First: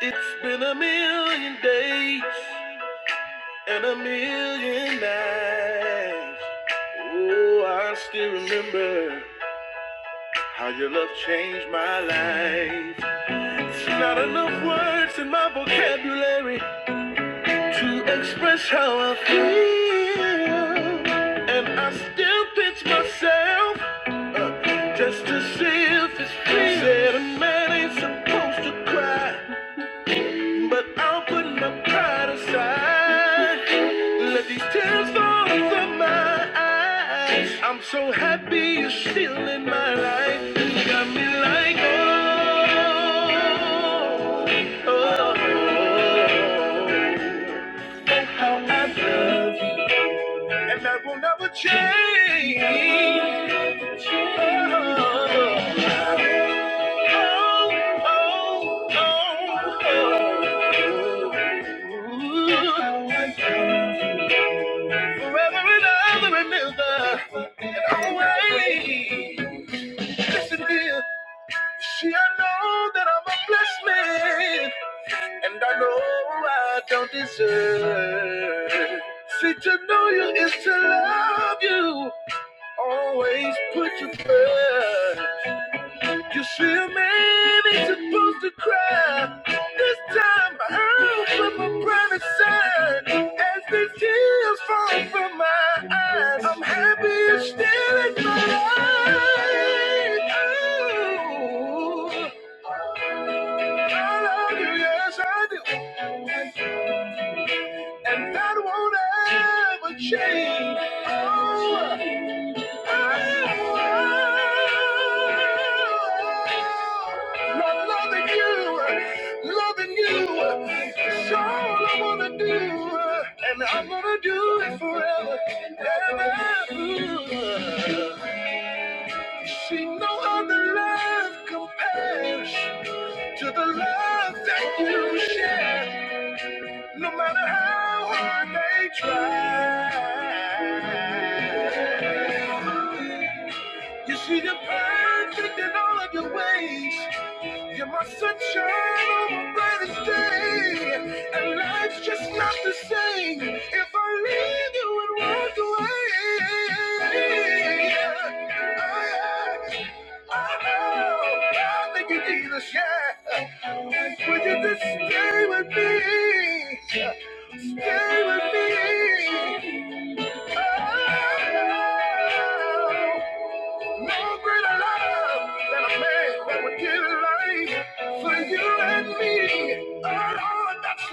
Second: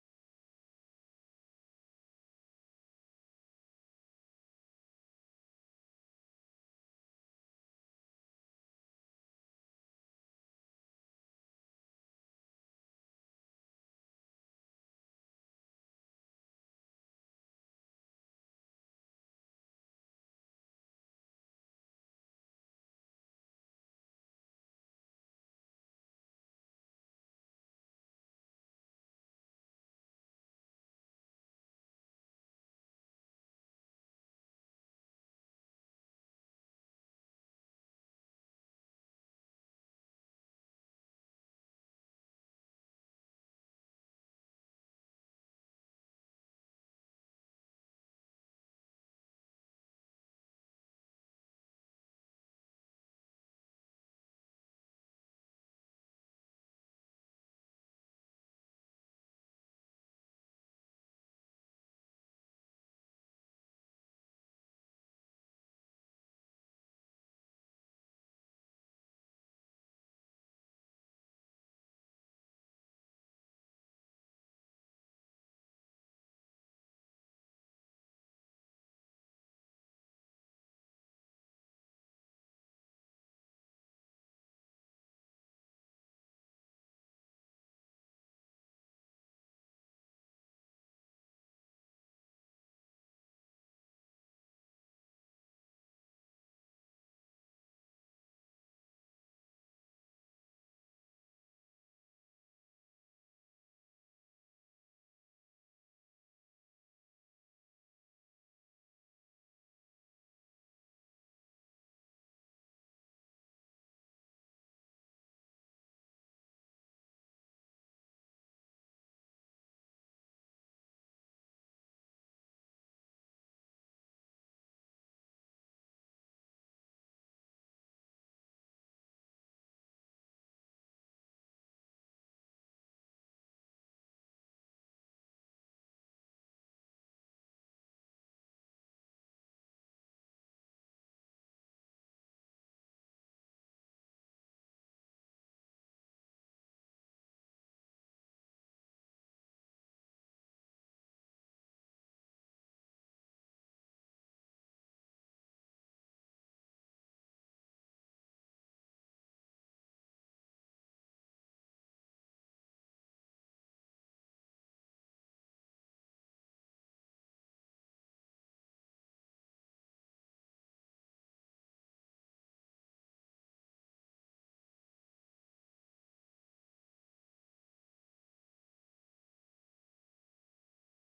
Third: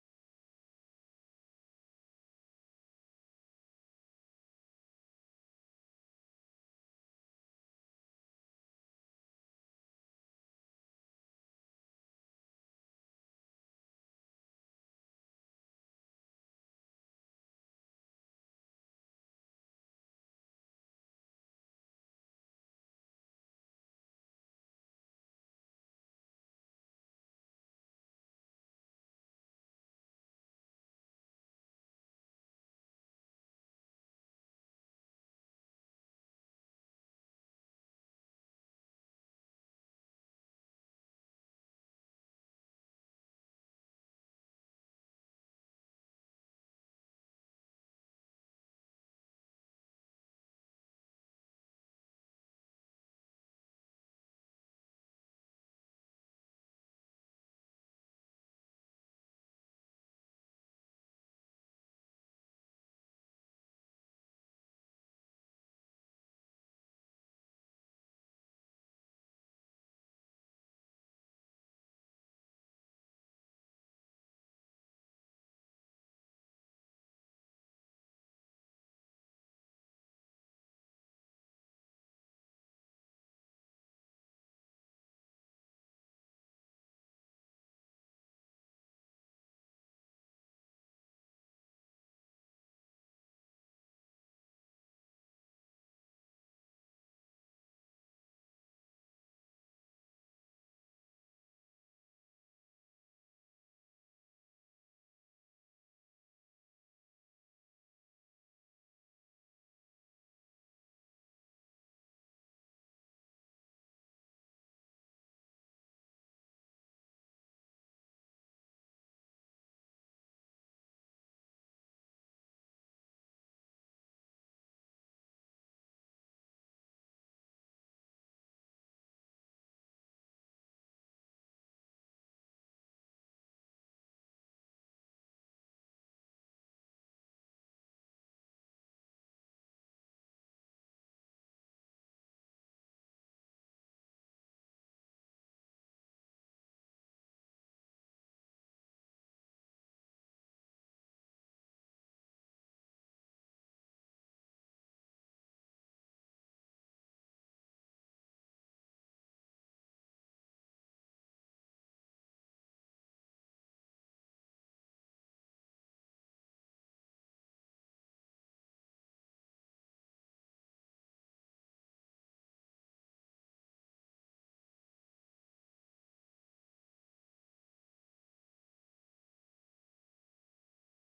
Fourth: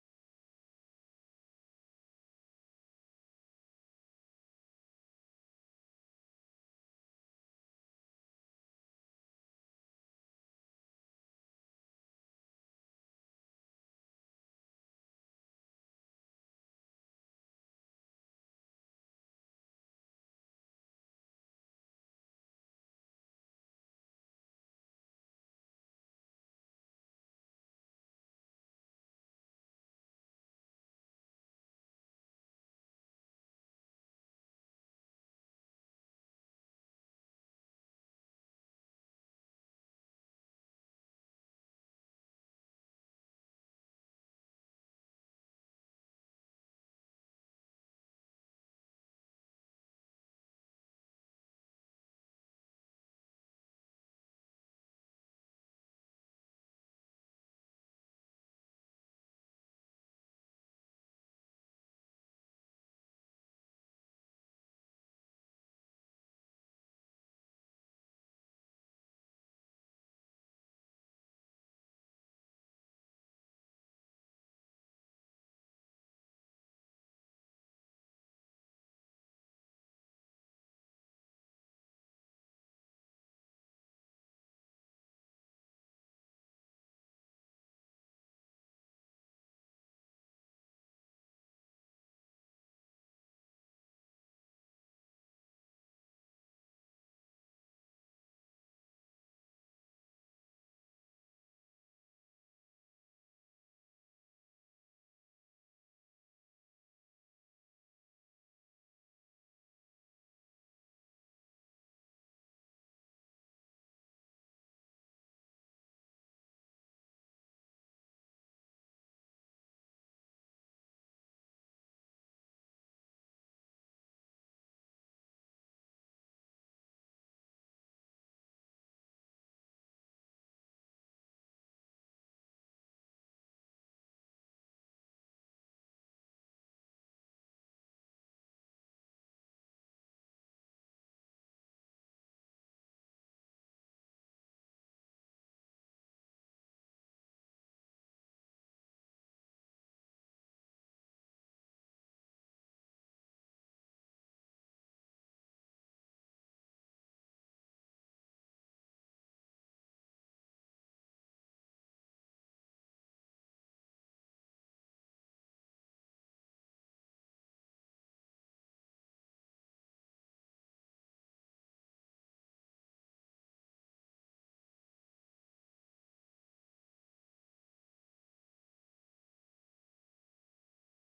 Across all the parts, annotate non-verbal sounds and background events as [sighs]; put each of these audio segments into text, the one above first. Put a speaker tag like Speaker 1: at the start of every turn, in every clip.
Speaker 1: It's been a million days and a million nights. Oh, I still remember how your love changed my life. It's not enough words in my vocabulary to express how I feel. And I still pinch myself uh, just to see if it's real. Said a man ain't supposed to cry. But I'll put my pride aside. Let these tears fall from my eyes. I'm so happy you're still in my life. You got me like, oh, oh, oh, oh, oh, how I love you. And that will never change. Oh, oh, oh, oh. Forever and ever and ever and always. Listen here. See, I know that I'm a blessed man, and I know I don't deserve. See, to know you is to love you, Always put you first. You see a man ain't supposed to cry. This time I heard from a promised son. As the tears fall from my eyes, I'm happier still in my life. Oh, I love you, yes I do, and that won't ever change. Oh. Love loving you, loving you. It's all I wanna do, and I'm gonna do it forever and ever. See no other love compares to the love that you share, no matter how hard they try. You see, you're perfect in all of your ways. You're my sunshine on my brightest day. And life's just not the same if I leave you and walk away. Oh, yeah. Oh, oh, thank you, Jesus, yeah. Would you just stay with me? Stay with me. Oh, no greater love than a man that would give life for you and me. Oh, Lord, that's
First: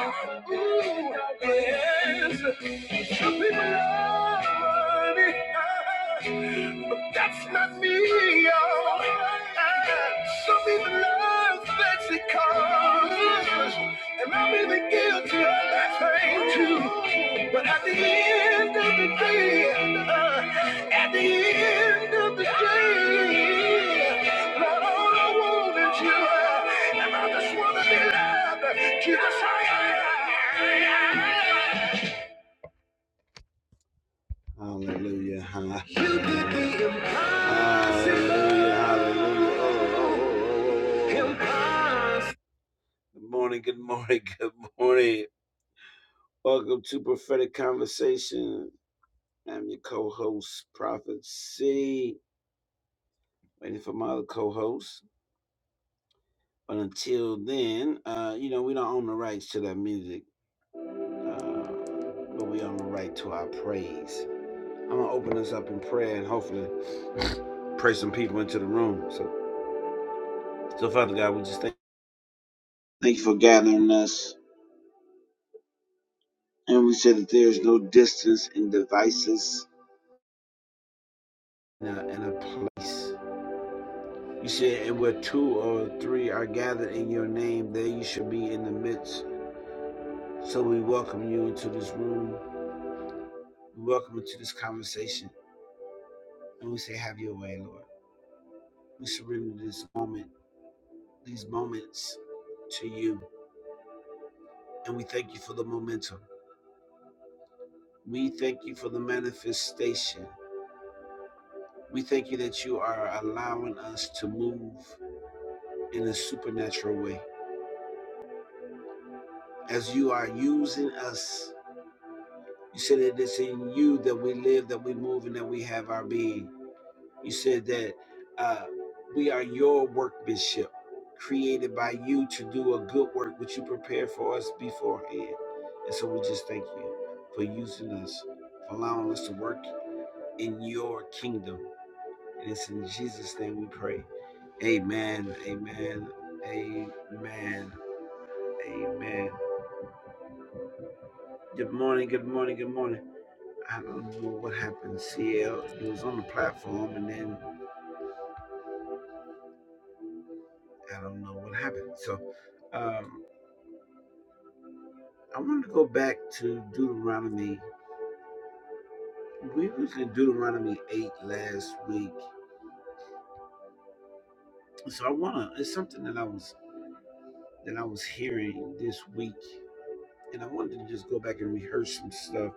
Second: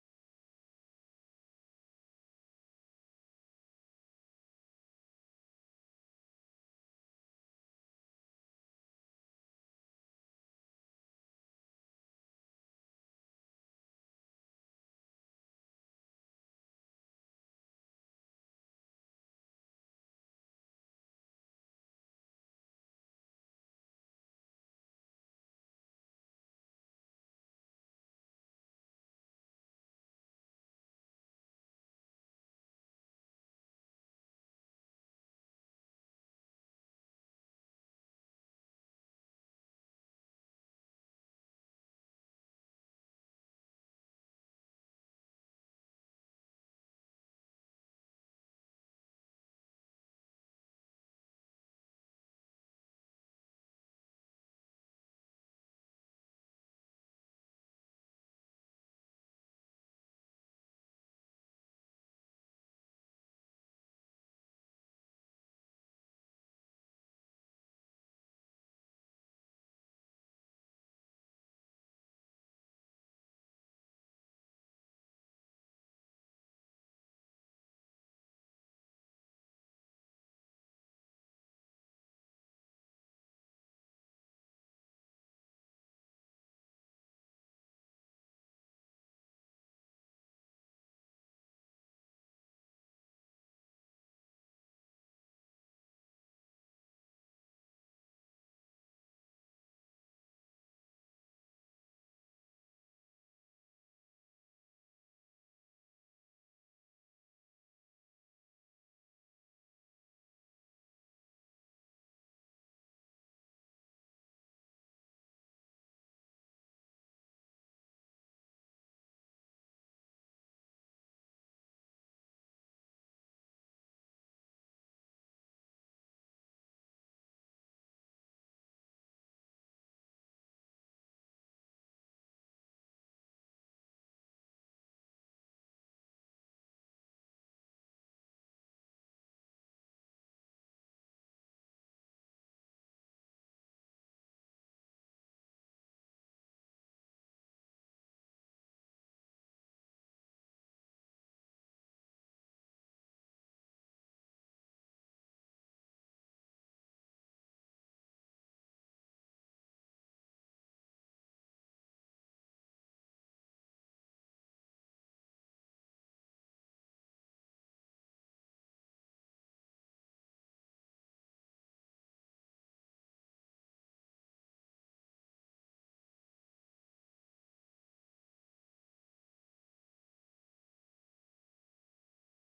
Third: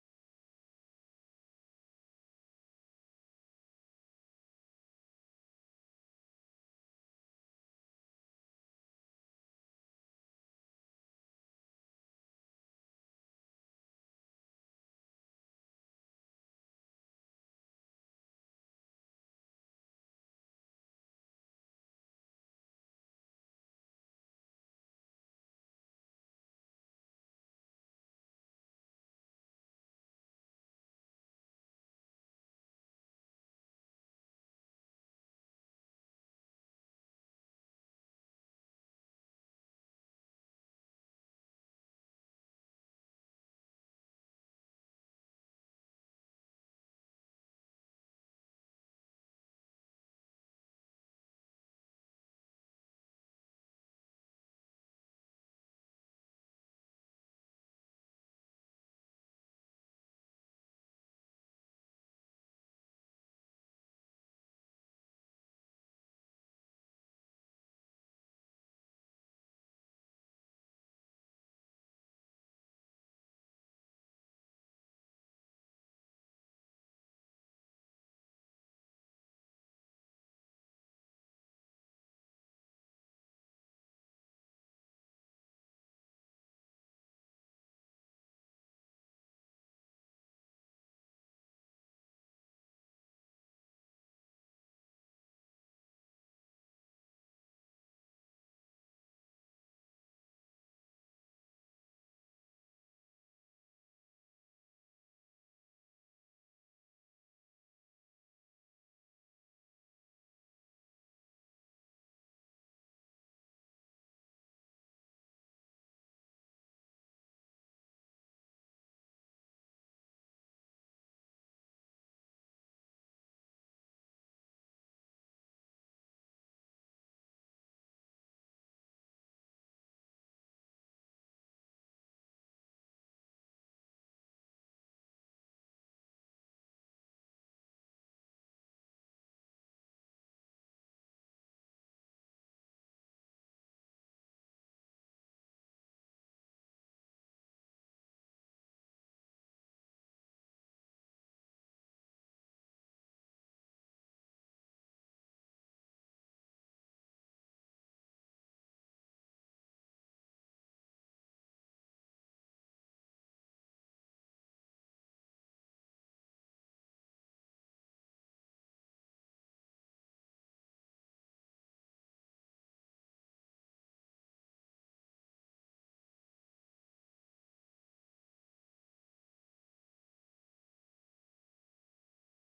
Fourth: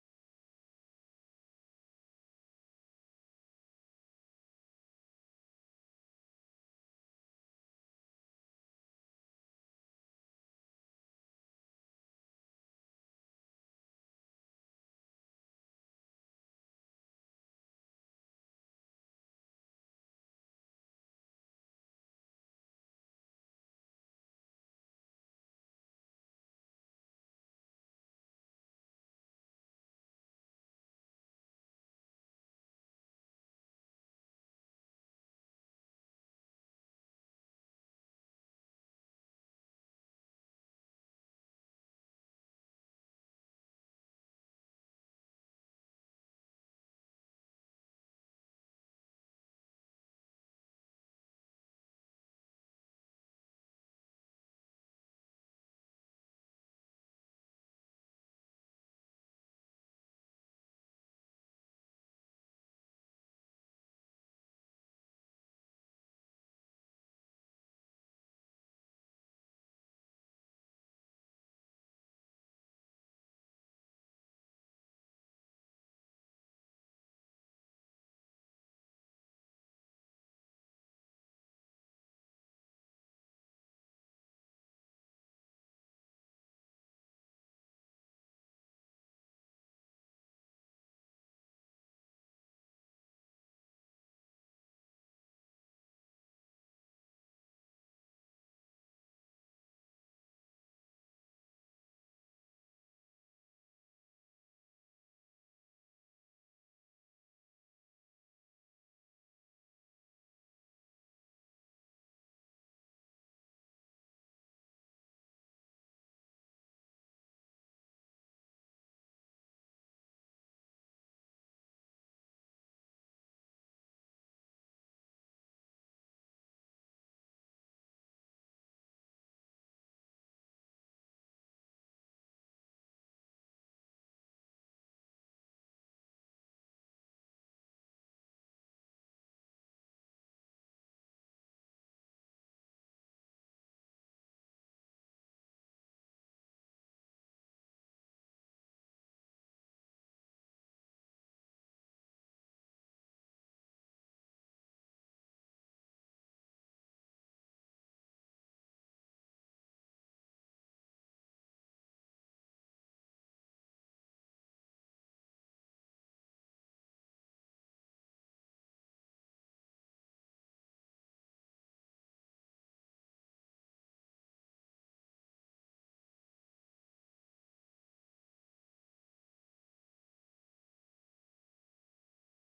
Speaker 1: love. Ooh, yes. Some people love money, ah, but that's not me, y'all. Some people love because, And I'm even guilty of that thing too. But at the end of the day, uh, at the end of the day, Lord, all I want is you. uh, And I just want to be loved. Jesus, I am. Hallelujah. huh? You did the impossible. Hallelujah. Hallelujah. Oh, oh, oh. Impossible. Good morning, good morning, good morning. Welcome to Prophetic Conversation. I'm your co-host, Prophet C. Waiting for my other co-host. But until then, uh, you know, we don't own the rights to that music, uh, but we own the right to our praise. I'm gonna open us up in prayer and hopefully pray some people into the room. So, so Father God, we just thank, thank you for gathering us, and we said that there is no distance and devices in a, in a place. You said, and where two or three are gathered in your name, there you shall be in the midst. So we welcome you into this room. We welcome you to this conversation. And we say, Have your way, Lord. We surrender this moment, these moments to you. And we thank you for the momentum. We thank you for the manifestation. We thank you that you are allowing us to move in a supernatural way. As you are using us, you said it is in you that we live, that we move, and that we have our being. You said that uh, we are your workmanship, created by you to do a good work which you prepared for us beforehand. And so we just thank you for using us, for allowing us to work in your kingdom. And it's in Jesus' name we pray. Amen. Amen. Amen. Amen. Good morning. Good morning. Good morning. I don't know what happened. CL, it was on the platform, and then I don't know what happened. So. um, I wanted to go back to Deuteronomy. We was in Deuteronomy eight last week, so I wanna. It's something that I was that I was hearing this week, and I wanted to just go back and rehearse some stuff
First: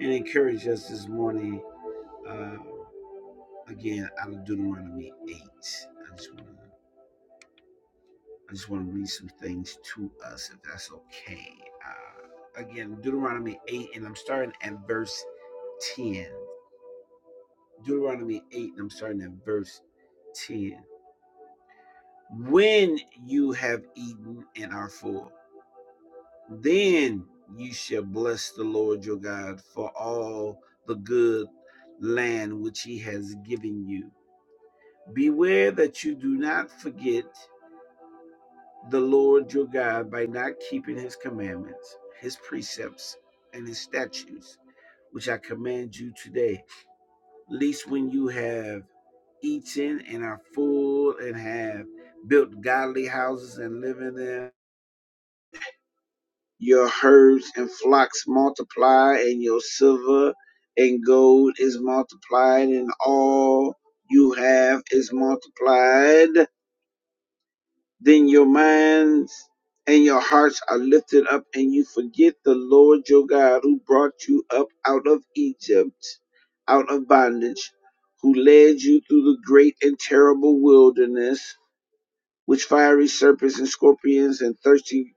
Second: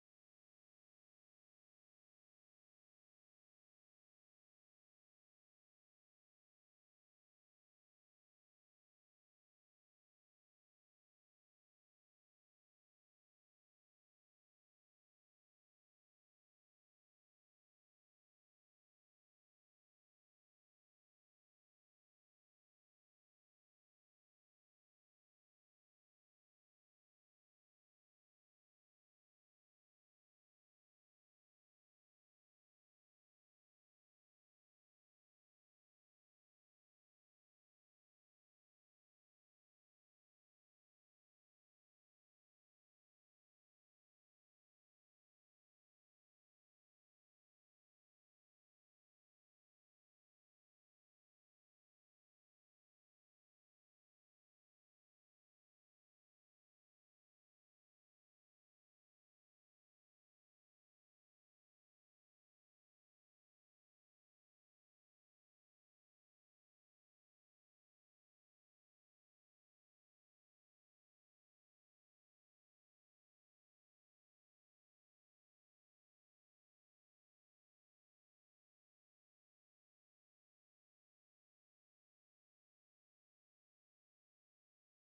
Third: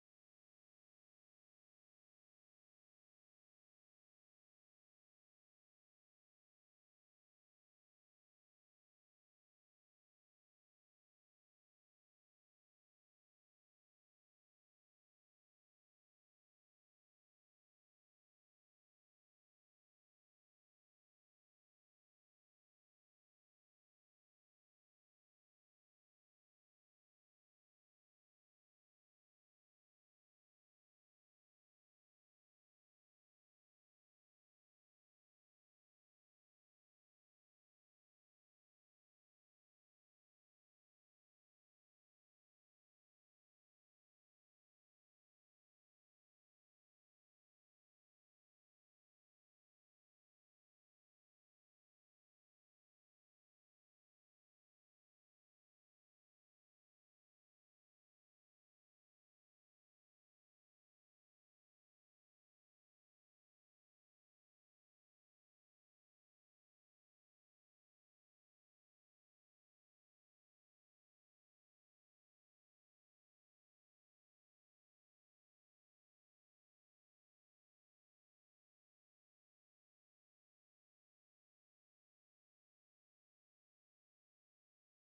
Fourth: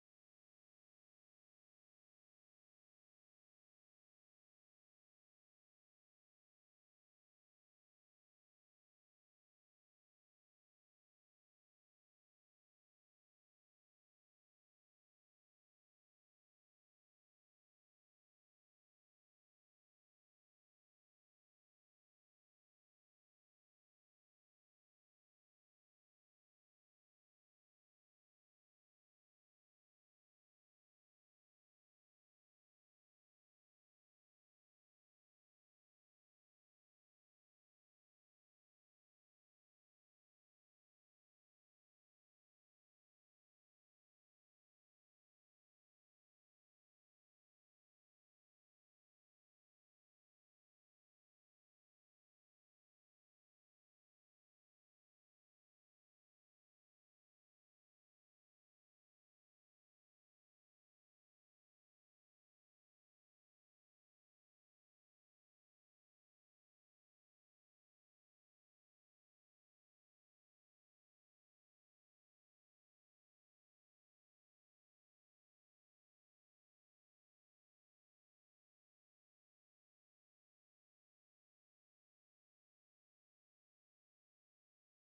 Speaker 1: and encourage us this morning. Uh, again, out of Deuteronomy eight, I just wanna I just wanna read some things to us, if that's okay. Uh, again, Deuteronomy eight, and I'm starting at verse ten. Deuteronomy 8, and I'm starting at verse 10. When you have eaten and are full, then you shall bless the Lord your God for all the good land which he has given you. Beware that you do not forget the Lord your God by not keeping his commandments, his precepts, and his statutes, which I command you today least when you have eaten and are full and have built godly houses and live in them. Your herds and flocks multiply, and your silver and gold is multiplied, and all you have is multiplied. Then your minds and your hearts are lifted up, and you forget the Lord your God who brought you up out of Egypt, out of bondage, who led you through the great and terrible wilderness, which fiery serpents and scorpions and thirsty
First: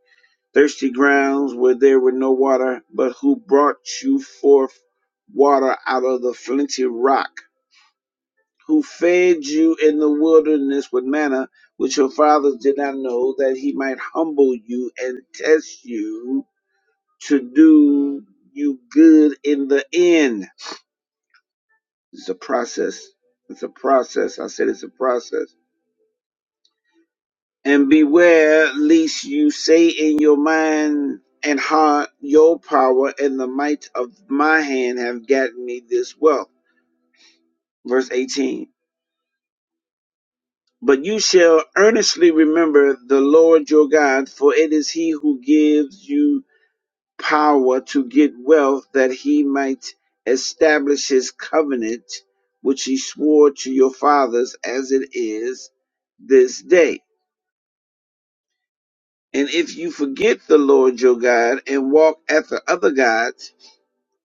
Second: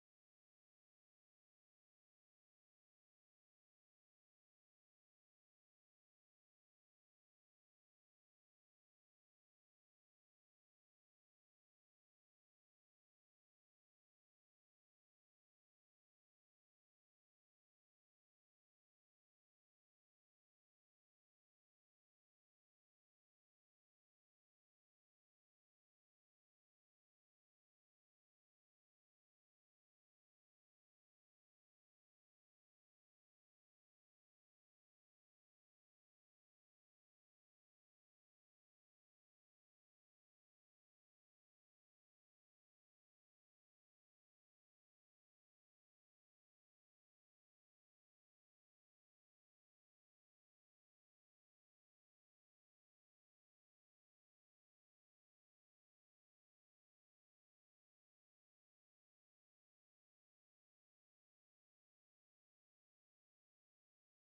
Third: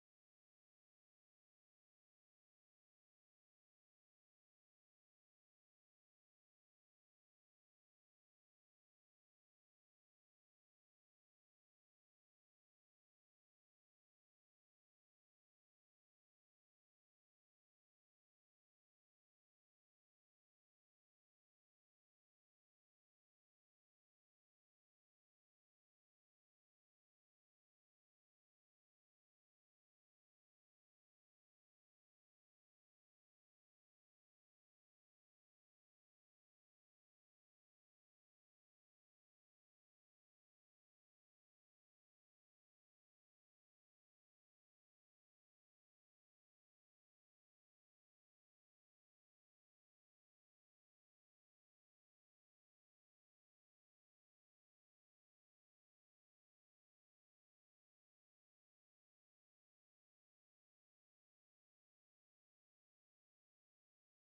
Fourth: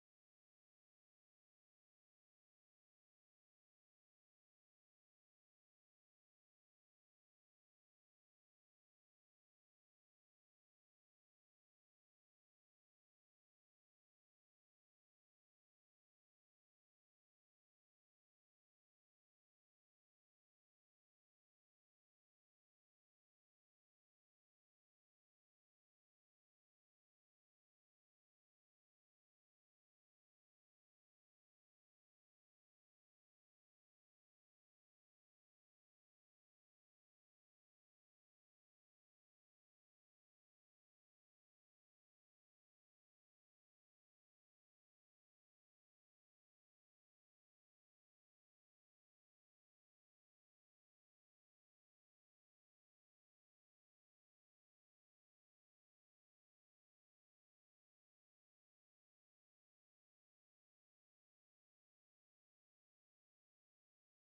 Speaker 1: thirsty grounds where there were no water, but who brought you forth water out of the flinty rock who fed you in the wilderness with manna, which your fathers did not know, that he might humble you and test you to do you good in the end. It's a process. It's a process. I said it's a process. And beware lest you say in your mind and heart, Your power and the might of my hand have gotten me this wealth. Verse 18 But you shall earnestly remember the Lord your God, for it is he who gives you power to get wealth that he might establish his covenant, which he swore to your fathers as it is this day. And if you forget the Lord your God and walk after other gods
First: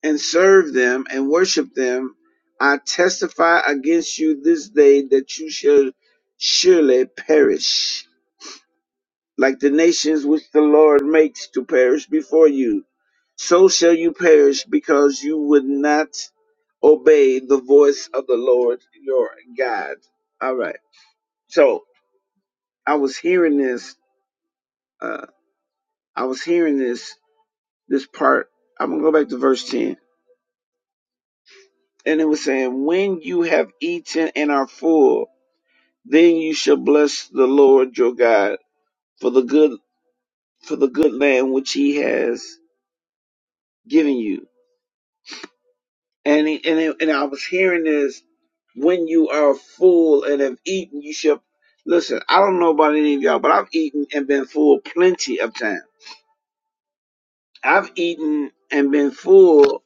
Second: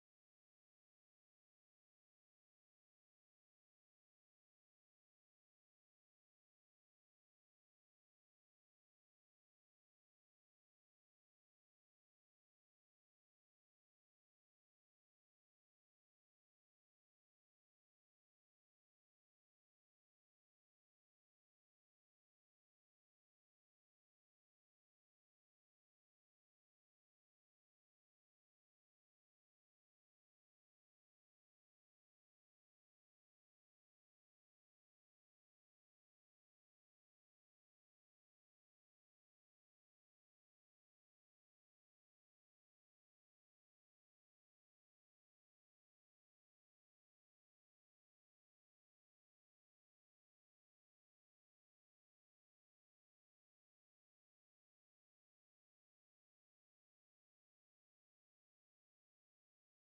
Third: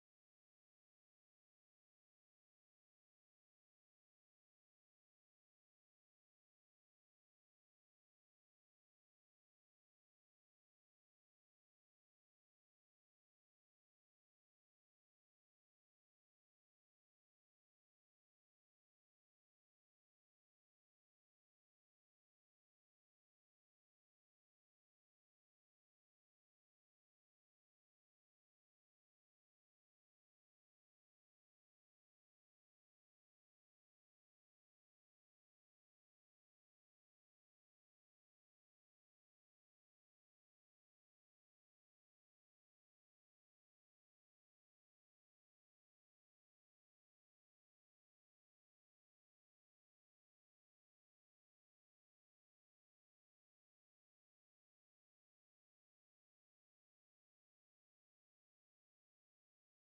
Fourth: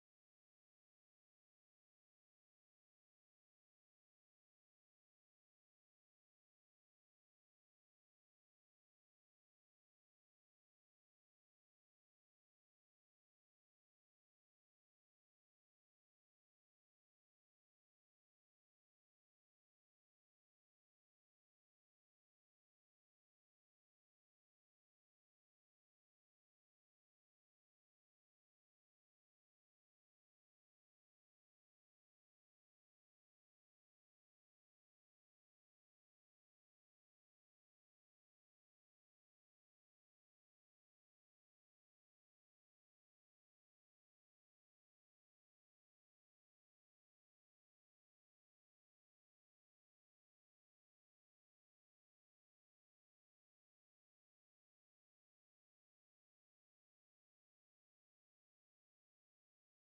Speaker 1: and serve them and worship them, I testify against you this day that you shall surely perish. like the nations which the Lord makes to perish before you. So shall you perish because you would not obey the voice of the Lord your God. All right. So I was hearing this. Uh, I was hearing this. This part. I'm gonna go back to verse ten, and it was saying, "When you have eaten and are full, then you shall bless the Lord your God for the good for the good land which He has given you." And he, and it, and I was hearing this when you are full and have eaten, you should listen. I don't know about any of y'all, but I've eaten and been full plenty of time. I've eaten and been full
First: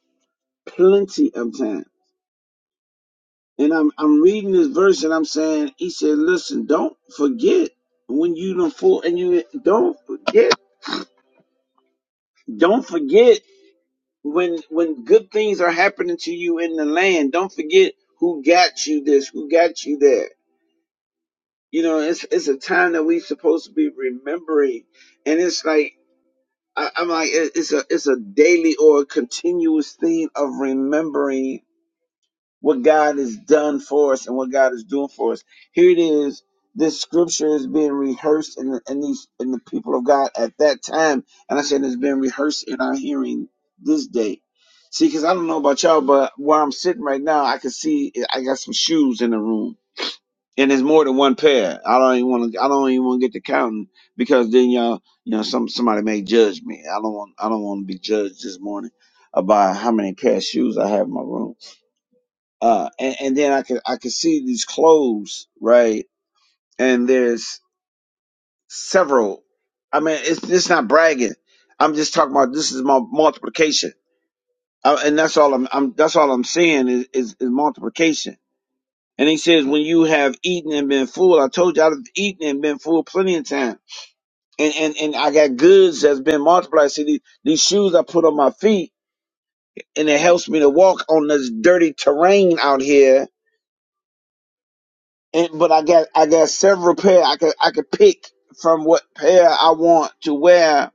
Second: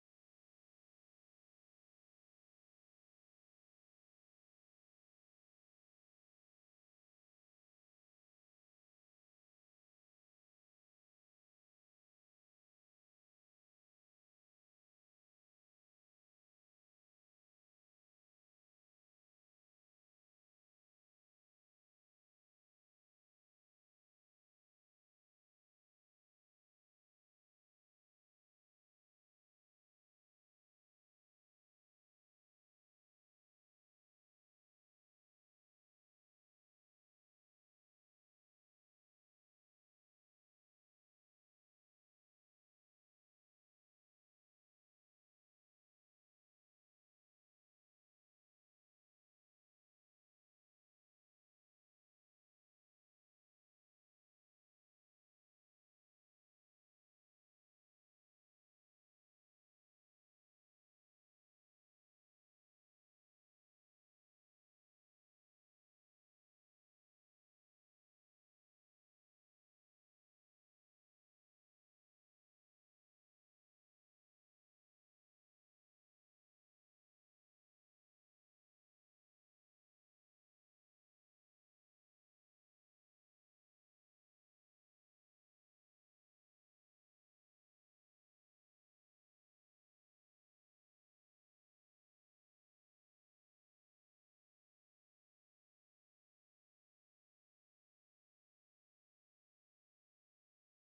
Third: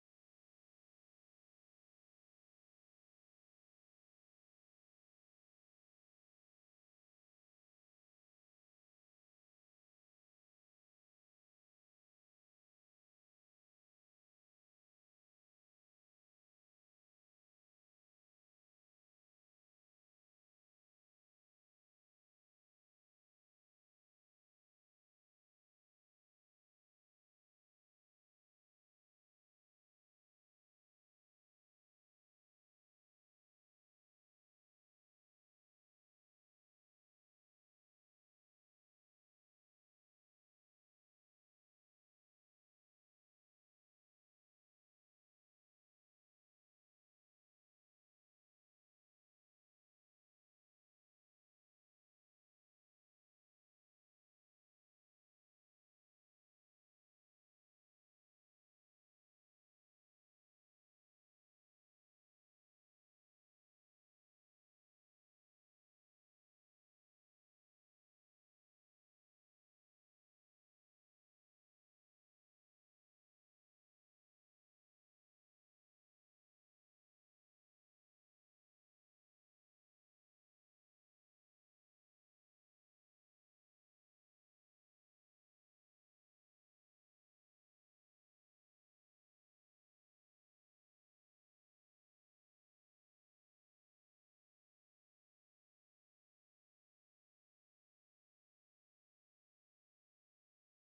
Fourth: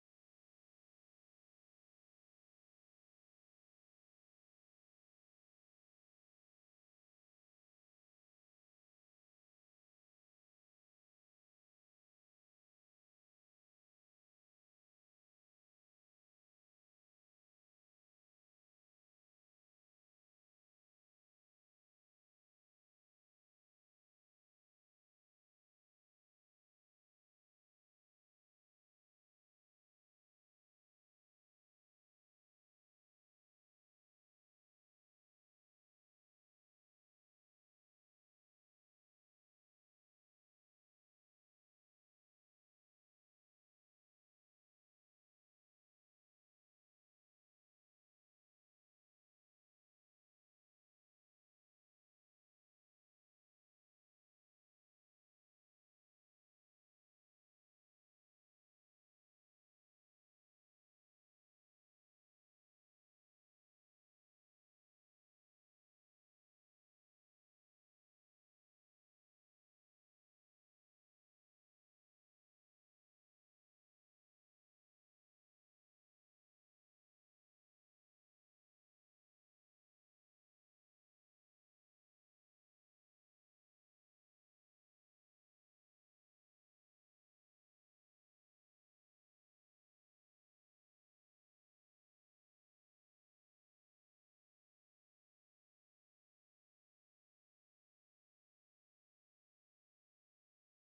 Speaker 1: plenty of time. And I'm I'm reading this verse and I'm saying, he said, listen, don't forget when you done full and you don't forget. Don't forget when when good things are happening to you in the land. Don't forget who got you this, who got you that You know, it's it's a time that we supposed to be remembering, and it's like I, I'm like it, it's a it's a daily or a continuous thing of remembering what God has done for us and what God is doing for us. Here it is. This scripture is being rehearsed in the, in these in the people of God at that time, and I said it's being rehearsed in our hearing this day. See, because I don't know about y'all, but where I'm sitting right now, I can see I got some shoes in the room and it's more than one pair. I don't even want to. I don't even want to get to counting because then y'all, you know, some somebody may judge me. I don't want. I don't want to be judged this morning about how many pair of shoes I have in my room. Uh, and, and then I could I could see these clothes right, and there's several. I mean, it's it's not bragging. I'm just talking about this is my multiplication, uh, and that's all I'm. I'm that's all I'm seeing is is, is multiplication And he says, when you have eaten and been full, I told you I've eaten and been full plenty of time. And, and, and I got goods that's been multiplied. See, these, these shoes I put on my feet and it helps me to walk on this dirty terrain out here. And, but I got, I got several pair. I could, I could pick from what pair I want to wear.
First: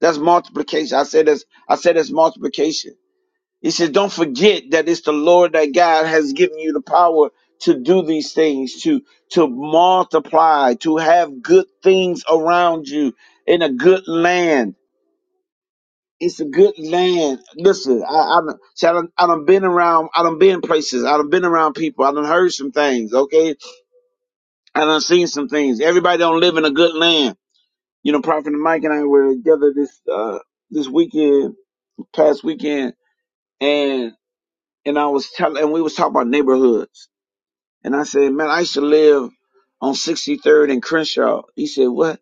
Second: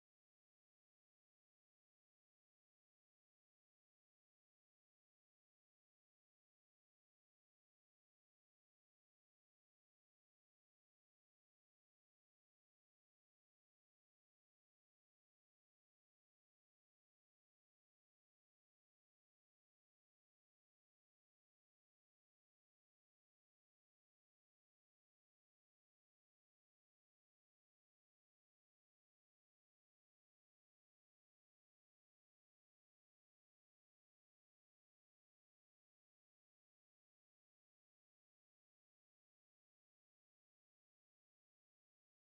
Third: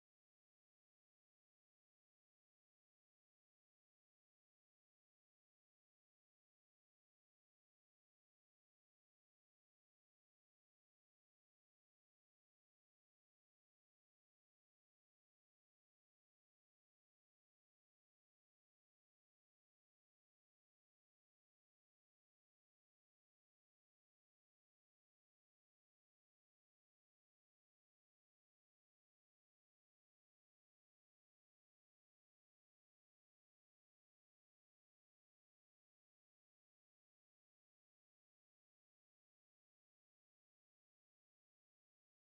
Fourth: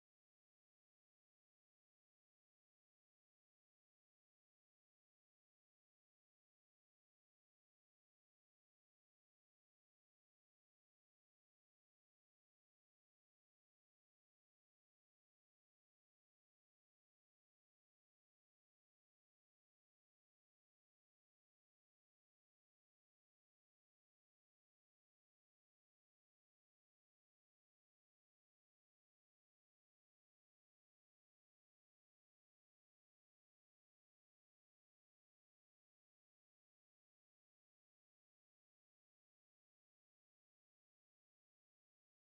Speaker 1: That's multiplication. I said that's, I said that's multiplication He said, Don't forget that it's the Lord that God has given you the power to do these things, to to multiply, to have good things around you in a good land. It's a good land. Listen, I I done, see, I done, I done been around, I done been places, I done been around people, I done heard some things, okay? I done seen some things. Everybody don't live in a good land. You know, Prophet Mike and I were together this uh this weekend, past weekend, and and I was telling and we was talking about neighborhoods And I said, man, I used to live on 63rd and Crenshaw. He said, what?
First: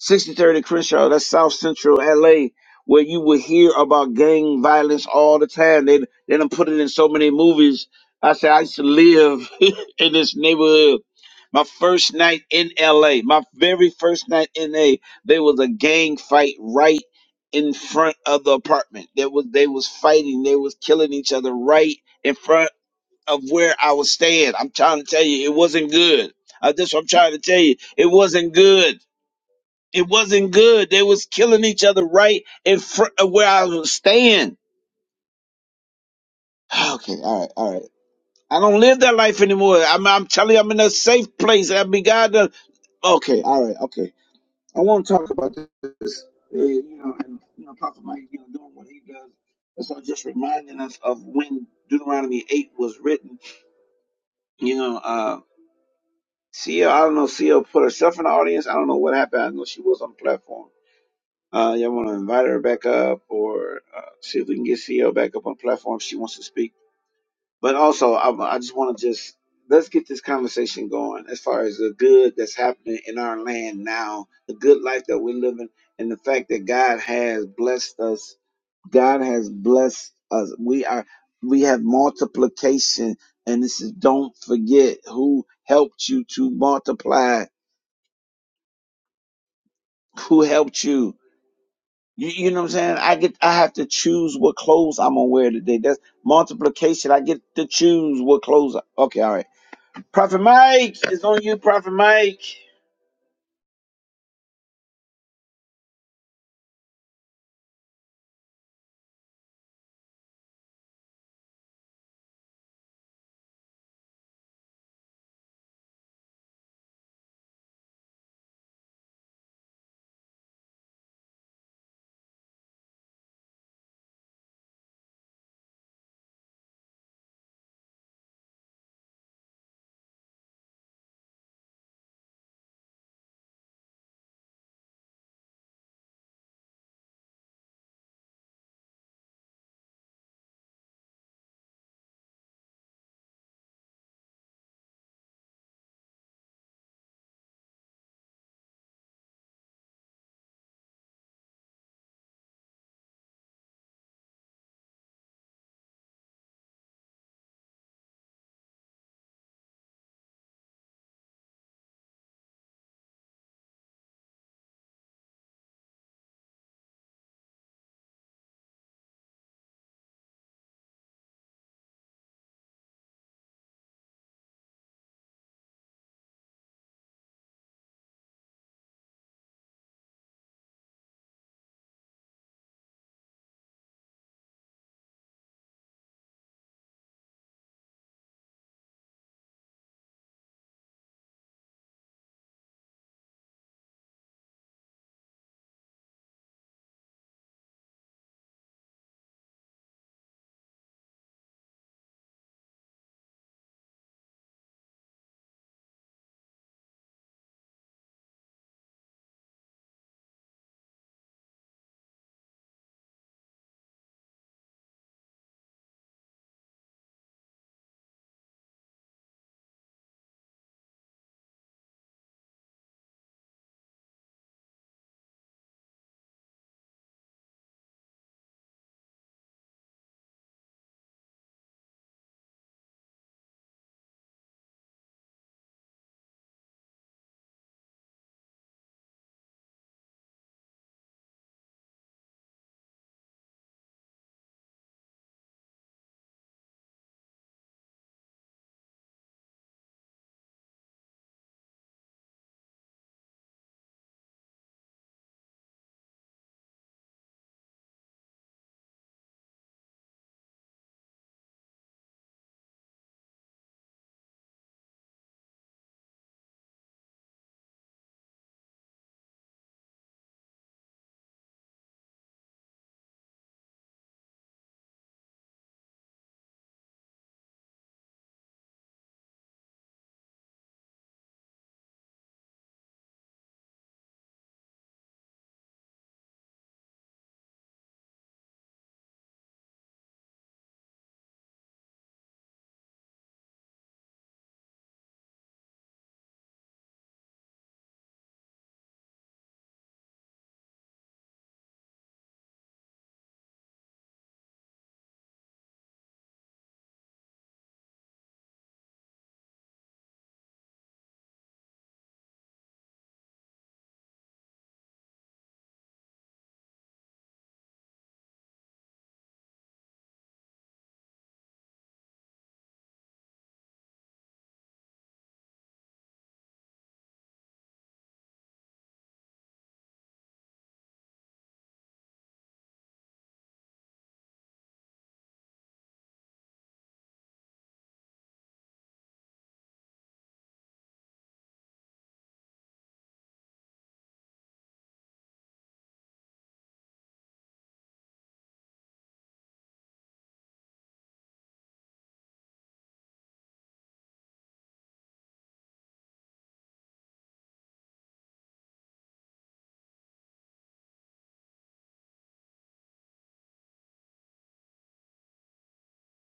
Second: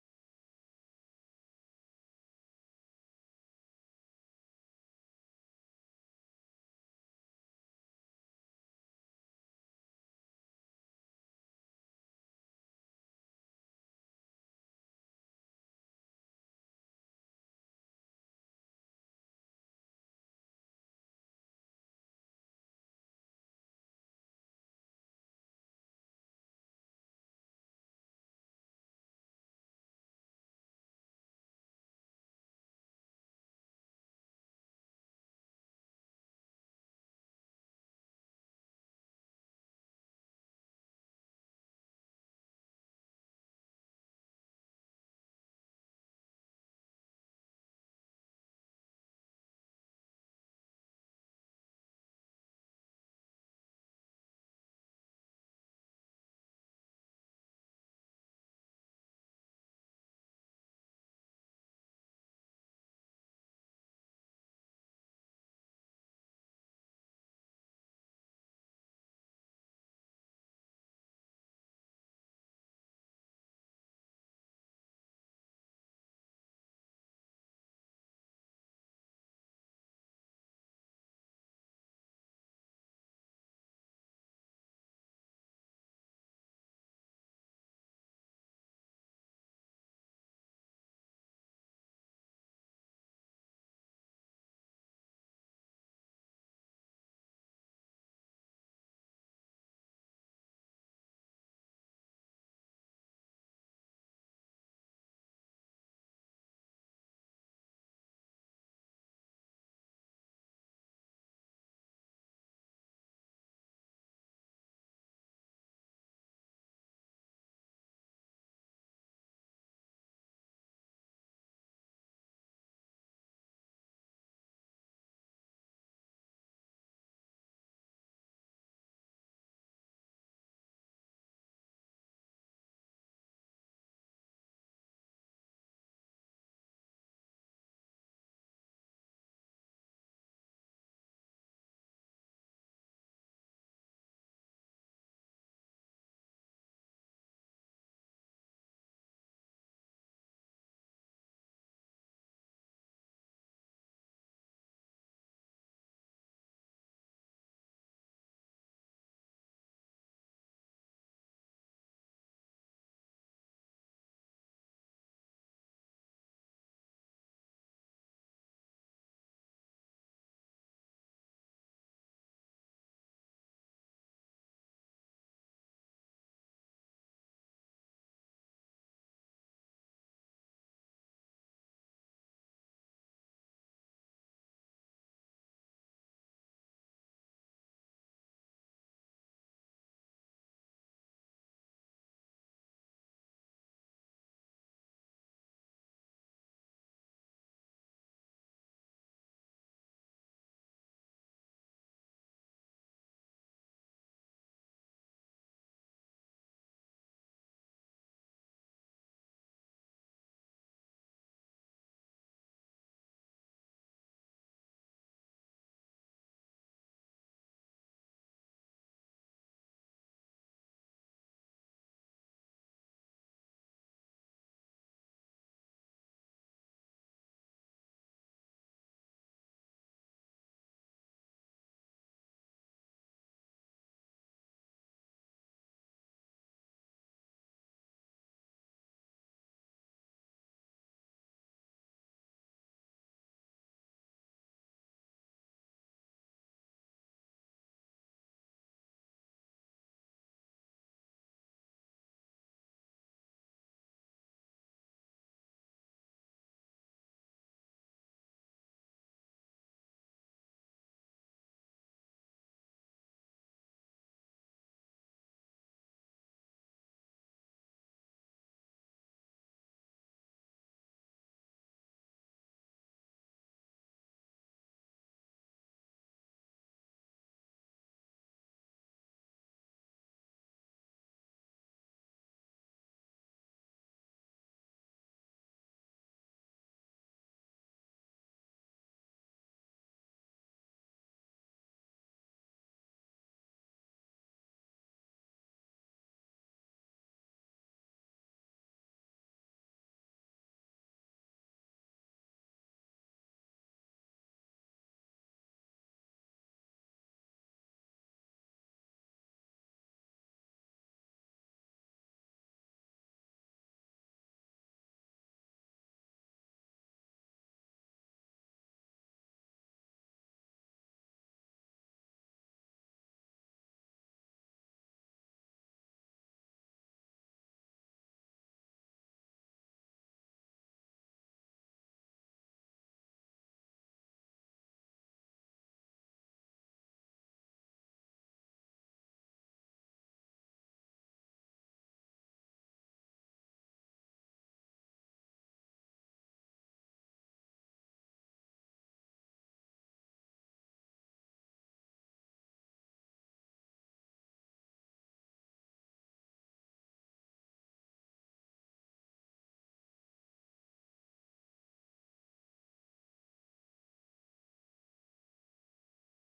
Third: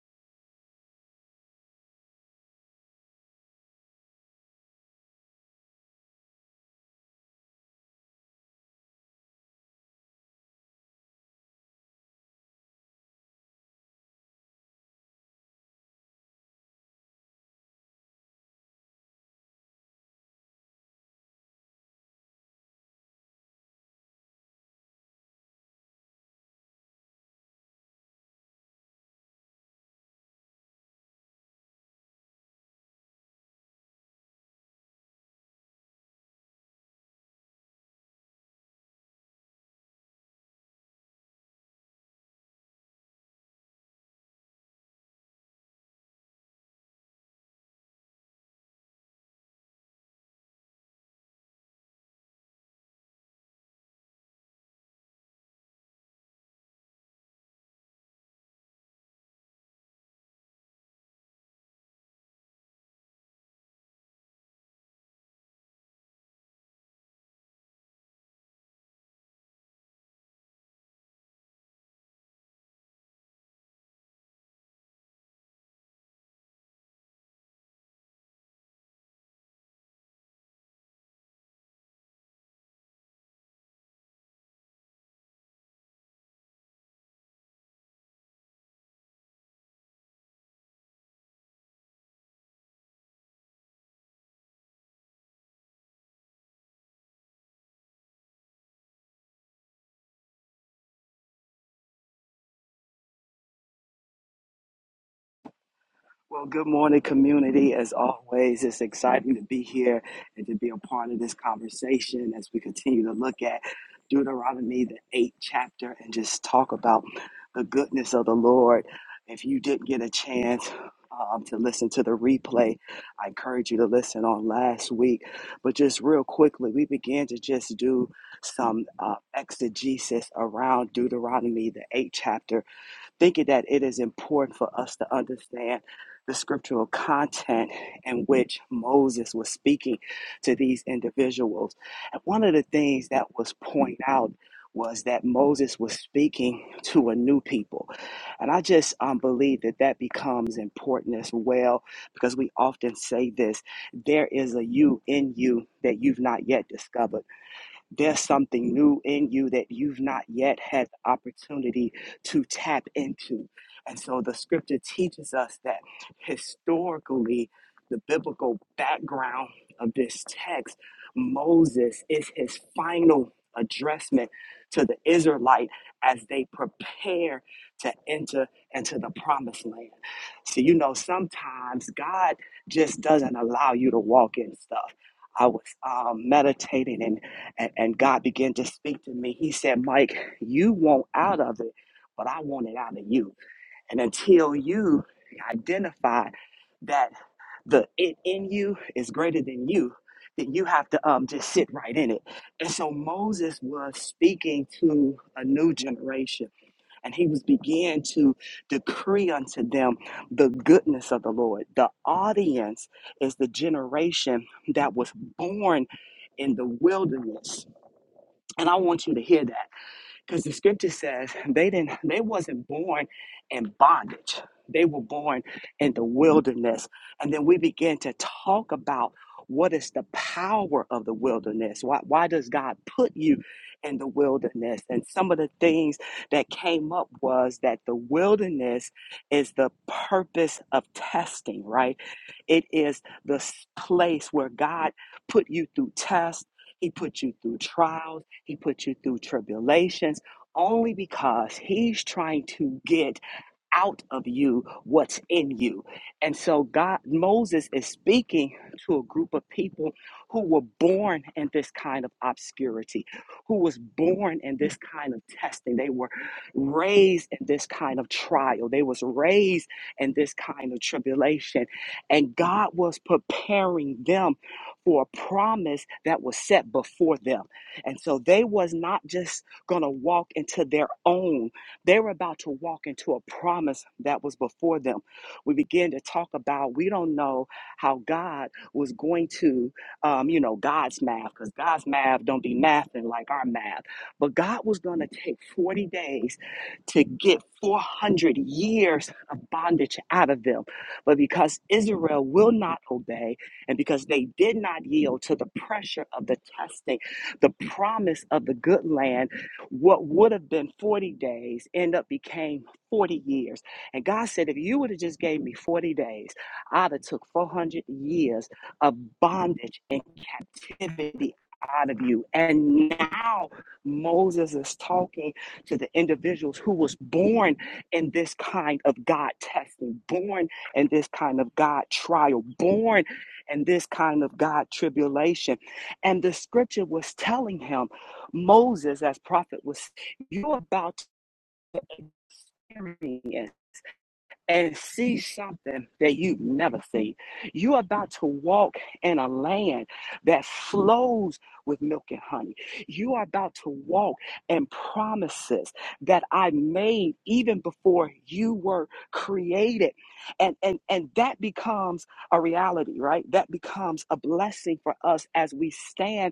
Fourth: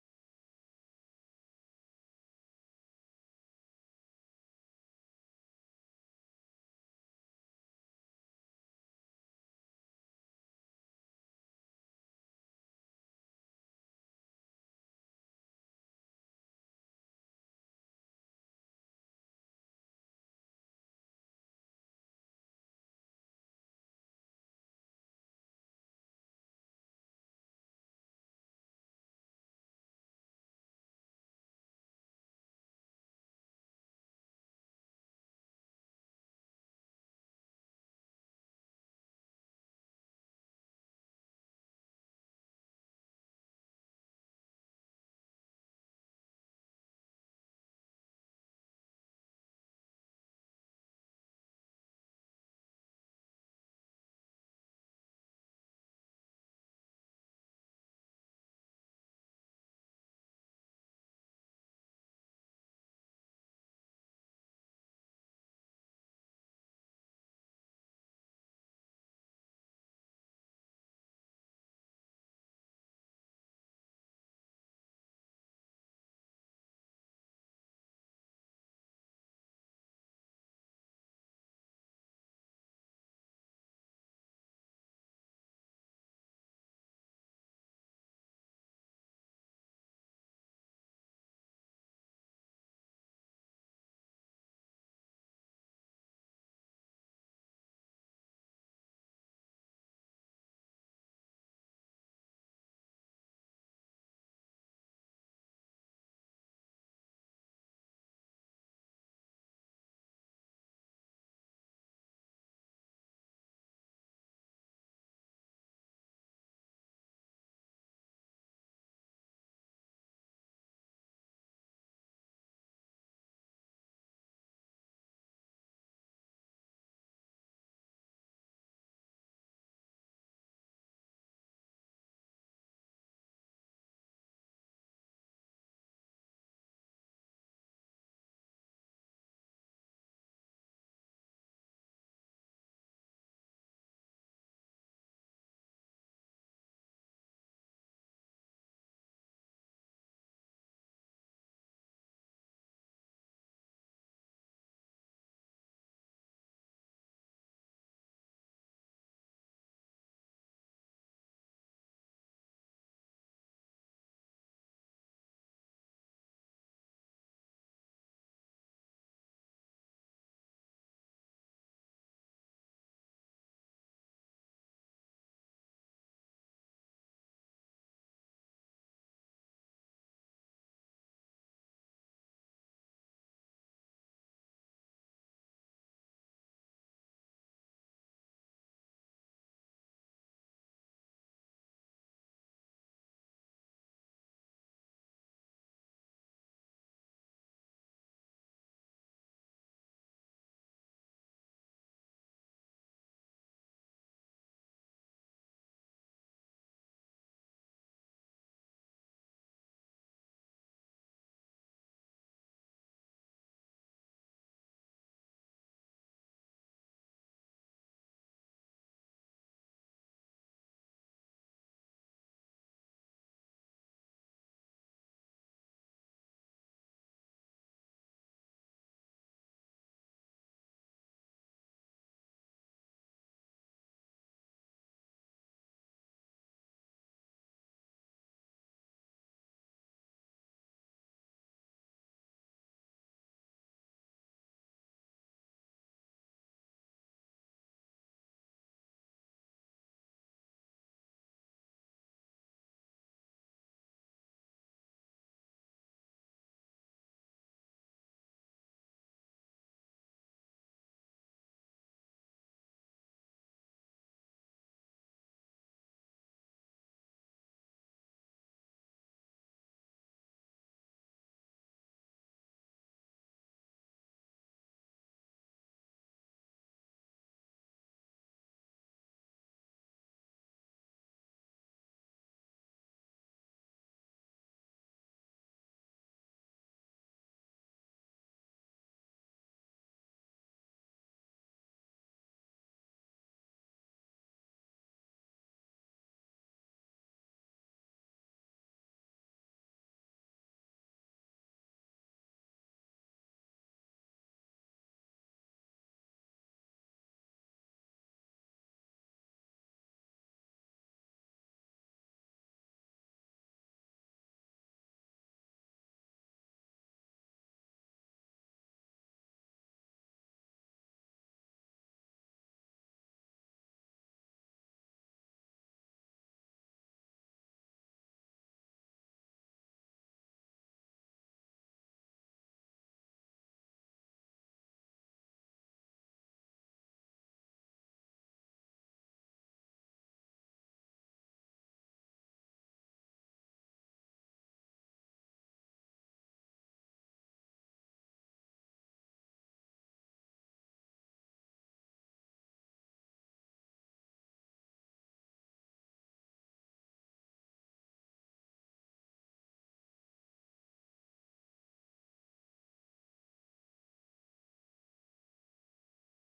Speaker 1: 63rd and Crenshaw, that's South Central LA, where you would hear about gang violence all the time. They, they done put it in so many movies. I said, I used to live [laughs] in this neighborhood. My first night in LA, my very first night in LA, there was a gang fight right in front of the apartment. There was they was fighting, they was killing each other right in front of where I was staying. I'm trying to tell you, it wasn't good. Uh, that's what I'm trying to tell you. It wasn't good. It wasn't good. They was killing each other right in front of where I was staying. [sighs] Okay, all right, all right. I don't live that life anymore. I'm, I'm telling you, I'm in a safe place. I mean, God, done- okay, all right, okay. I want to talk about this. uh, you know, and you know, Prophet Mike, you know, doing what he does. And so, just reminding us of when Deuteronomy eight was written. You know, uh, Sia, I don't know. Sia put herself in the audience. I don't know what happened. I know she was on the platform. Uh, y'all want to invite her back up or uh, see if we can get Sia back up on the platform if she wants to speak. But also, I, I just want to just let's get this conversation going as far as the good that's happening in our land now, the good life that we're living, and the fact that God has blessed us. God has blessed us. We are we have multiplication, and this is don't forget who helped you to multiply who helped you. You, you know what I'm saying? I get, I have to choose what clothes I'm gonna wear today. That's multiplication. I get to choose what clothes. I, okay, all right. Prophet Mike is on you, Prophet Mike.
Speaker 2: Well, good morning, community. As always, it's exciting to be here and to be a part of this conversation as we continue to look at Deuteronomy, the eighth chapter, and just talk about the goodness of the Lord. If you didn't get a chance um, to listen to the replay, I encourage you to listen on last week. But just real quickly, we began to just do some uh, exegesis around Deuteronomy, the eighth chapter thinking that it is important for us to understand the scriptural content in which Moses was speaking to these individuals. And one of the things that was pointed out was that Moses was speaking to a new people. And I just um, believe that that becomes important as well because we often say this there is a you in you that you've not yet discovered. There's something new in you that you've not yet had the opportunity to tap into. And so the scripture teaches us that historically, the biblical background of this text, Moses is his final addressment to the Israelite as they prepare to enter into the promised land. So, you know, sometimes God just doesn't allow you to walk in stuff. I was um, meditating and and, and God began to speak to me. He said, Mike, you want out of it, but I want it out of you. And until you identify that the it in you is greater than you, then you have to um, just sit right in it. And so Moses was speaking to a new generation, and he was began to decree unto them the goodness of the Lord. The audience is the generation that was born in the wilderness and I want you to hear that because the scripture says they didn't they wasn't born in bondage. They were born in the wilderness. And then we begin to talk about what is the power of the wilderness? Why, why does God put you in the wilderness? And some of the things that came up was that the wilderness is the purpose of testing, right? It is the s- place where God put you through tests, He put you through trials, He put you through tribulations, only because He's trying to get out of you what's in you. And so God Moses is speaking to a group of people who were born in this kind of obscurity, who was born in this kind of testing. They were raised in this kind of trial. They was raised in this kind of tribulation. And God was preparing them for a promise that was set before them. And so they was not just going to walk into their own they were about to walk into a promise that was before them. We began to talk about we don't know how God was going to, um, you know, God's math, because God's math don't be mathing like our math. But God was going to take 40 days to get 400 years of bondage out of them. But because Israel will not obey, and because they did not yield to the pressure of the testing, the promise of the good land what would have been 40 days end up became 40 years. And God said, if you would have just gave me 40 days, I'd have took 400 years of bondage and." be out of you. And now Moses is talking to the individuals who was born in this kind of God testing, born in this kind of God trial, born in this kind of God tribulation. And the scripture was telling him, Moses, as prophet, was you are about to experience and see something that you've never seen. You're about to walk in a land that flows with milk and honey. You are about to walk in promises that I made even before you were created. And, and, and that becomes a reality, right? That becomes a blessing for us as we stand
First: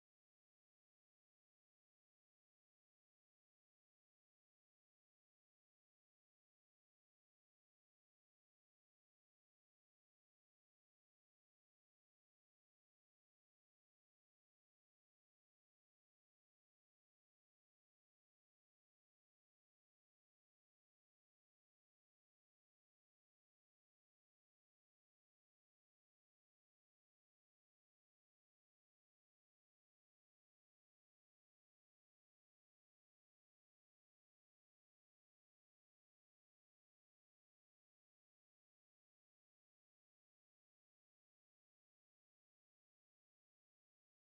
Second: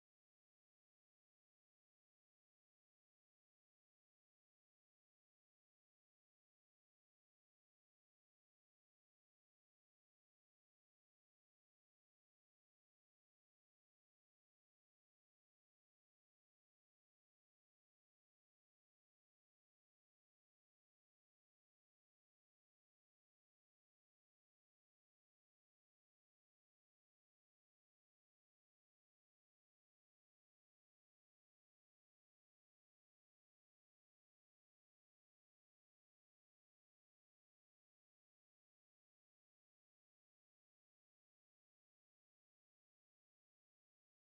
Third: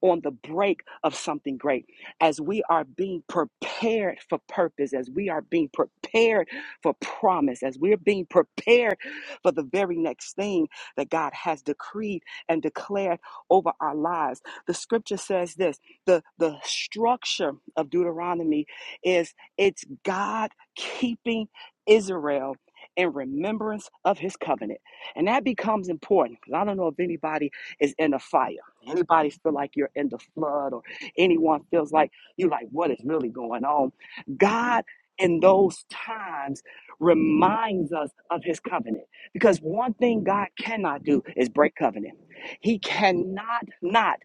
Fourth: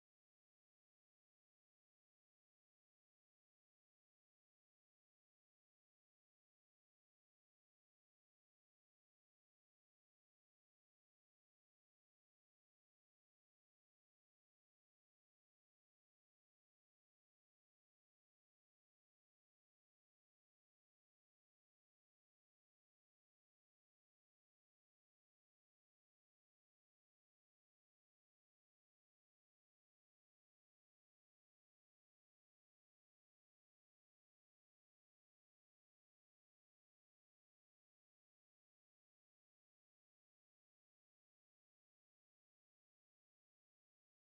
Speaker 2: on the brink of something great. As we are being prepared for purpose, as we are being prepared for promise, as we're being prepared for the very next thing that God has decreed and declared over our lives. The scripture says this the, the structure of Deuteronomy is it's God keeping Israel in remembrance of his covenant. And that becomes important because I don't know if anybody is in a fight anybody feel like you're in the flood or anyone feels like you like what is really going on god in those times reminds us of his covenant because one thing god cannot do is break covenant he cannot not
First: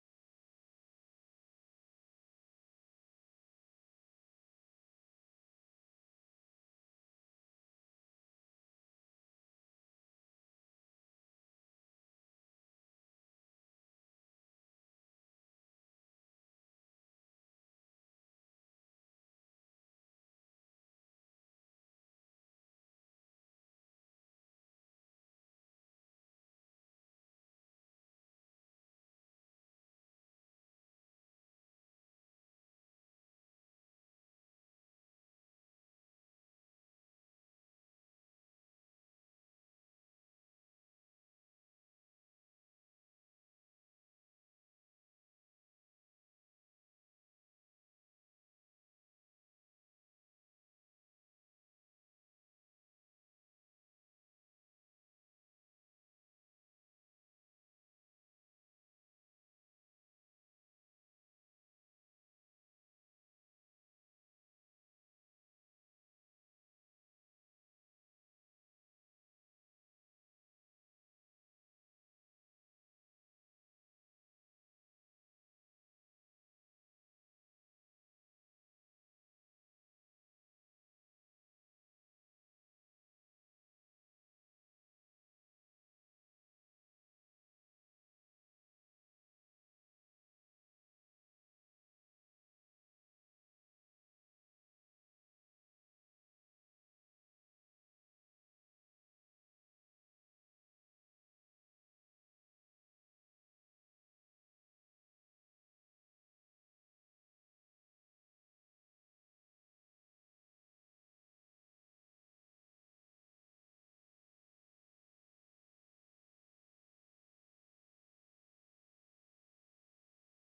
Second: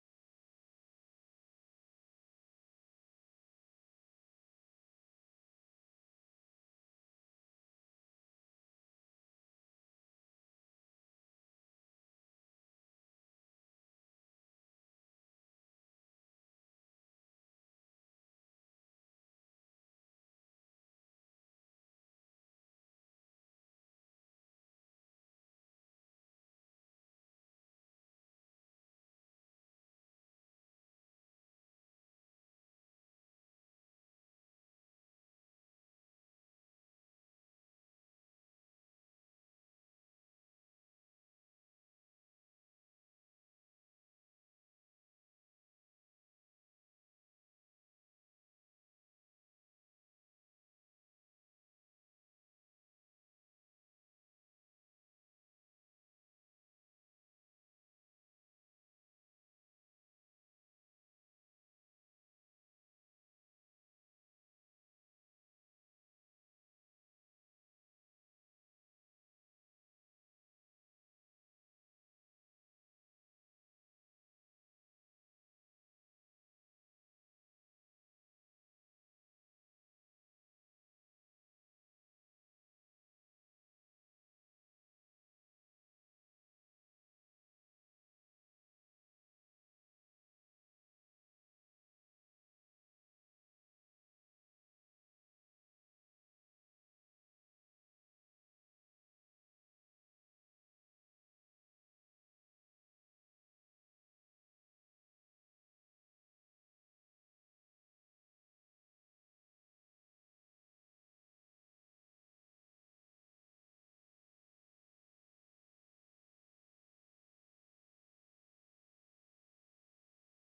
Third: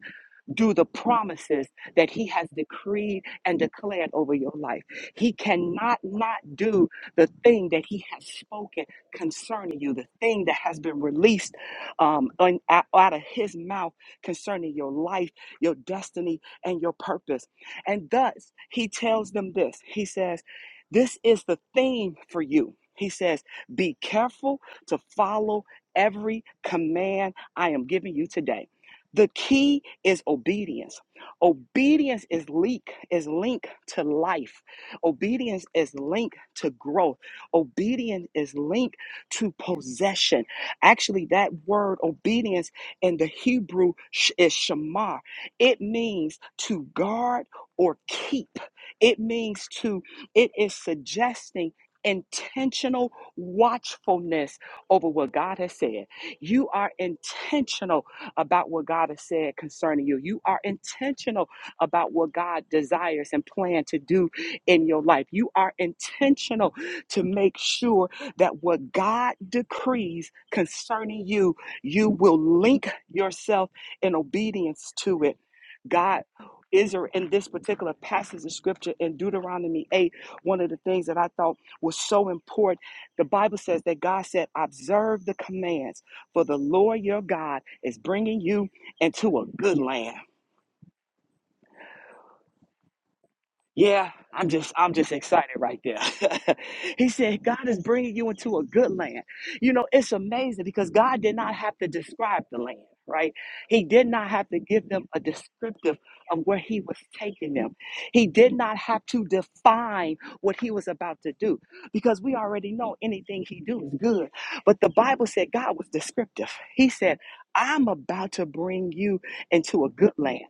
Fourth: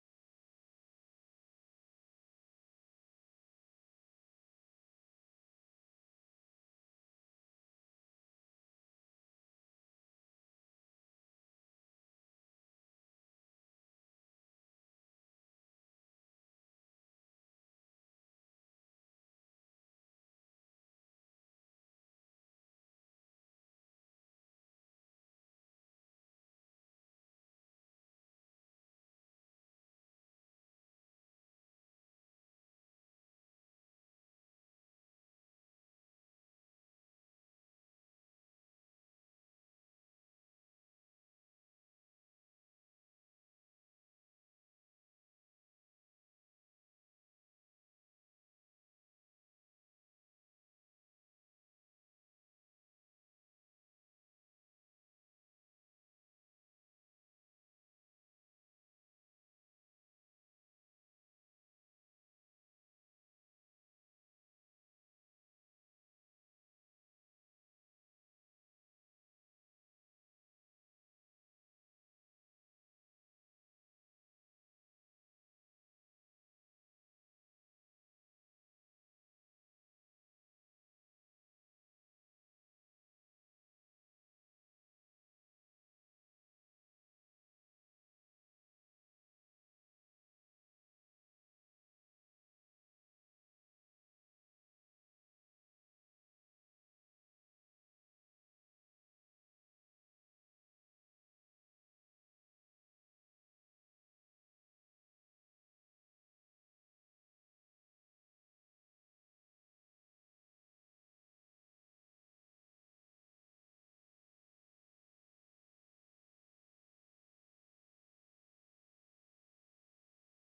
Speaker 2: do the promises that He has decreed and declared over your life. He cannot not do the thing that He has spoken concerning you, the thing that has been released um, on- out out of His mouth concerning your life, your destiny, and your purpose. And thus, He tells them this He says, This is the theme for you. He says, Be careful to follow every command I am giving you today. The key is obedience. Obedience is link is linked to life. Obedience is linked to growth. Obedience is linked to possession. Actually, that word obedience in the Hebrew sh- is shamar. It means to guard or keep. It means to. It is suggesting. Intentional watchfulness over what God has said. You are intentional about what God has said concerning you. You are intentional about what God desires and plan to do in your life. You are intentional to make sure that what God decrees concerning you, you will link yourself in obedience to it. God Israel in this particular passage of scripture in Deuteronomy 8, one of the things that I thought was so important, the Bible says that God said, Observe the commands for the Lord your God is bringing you into a good land. Yeah, I'm just I'm just excited right there. [laughs] he said God is bringing you into a good land. You know, it's amazing because God did not have to describe the land, right? He did not have to give them a descriptive of where he was taking them. He did not have to define what he was about to do because we already know anything he do is good. But the Bible said God was descriptive. He said, "I'm about to bring you into a good land.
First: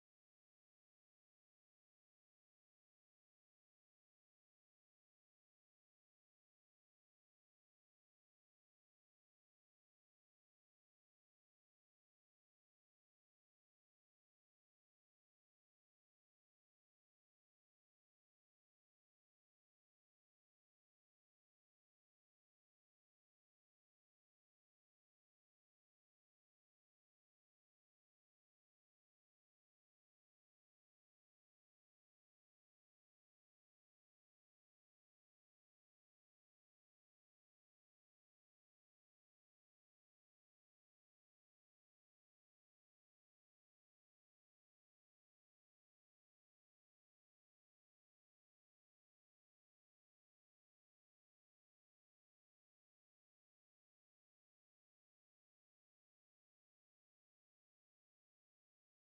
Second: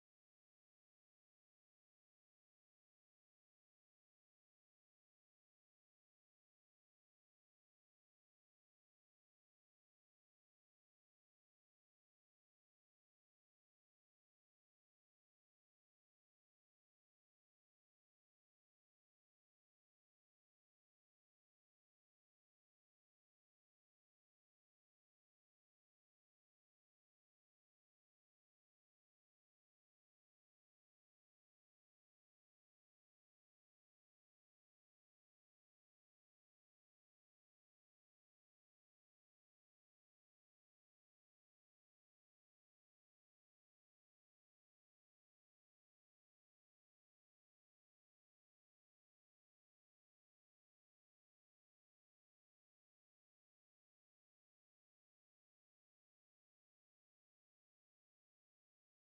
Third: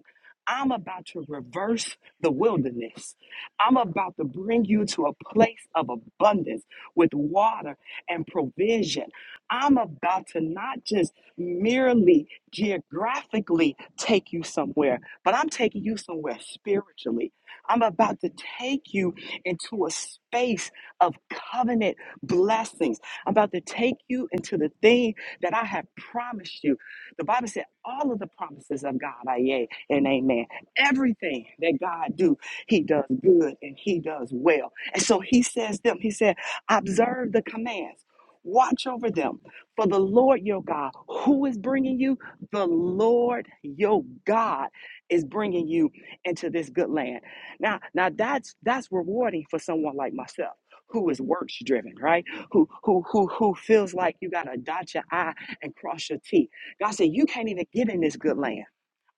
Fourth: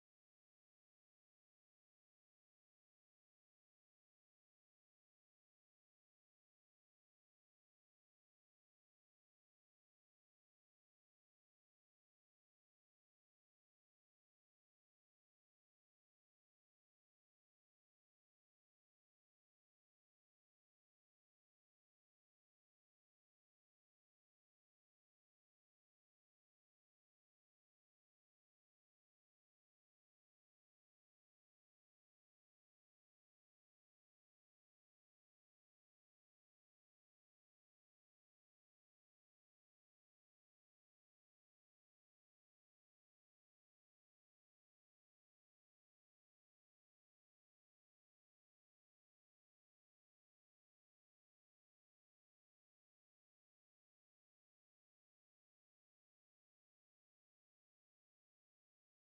Speaker 2: I'm about to reverse the wilderness. I'm about to bring you to a place of abundance with water and provision. I'm about to not just merely geographically take you somewhere, but I'm taking you somewhere spiritually. I'm about to take you into a space of covenant blessings. I'm about to take you into the thing that I have promised you. The Bible said all of the promises of God are yea and amen. Everything that God do he does good and he does well. And so he says them, he said, observe the commands. Watch over them. For the Lord your God, who is bringing you? The Lord your God is bringing you into this good land. Now, now that's that's rewarding for someone like myself who is works driven, right? Who who who who feels like you gotta dot your I and cross your T. God said, you can't even get in this good land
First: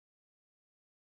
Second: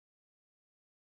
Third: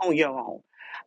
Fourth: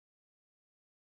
Speaker 2: on your own.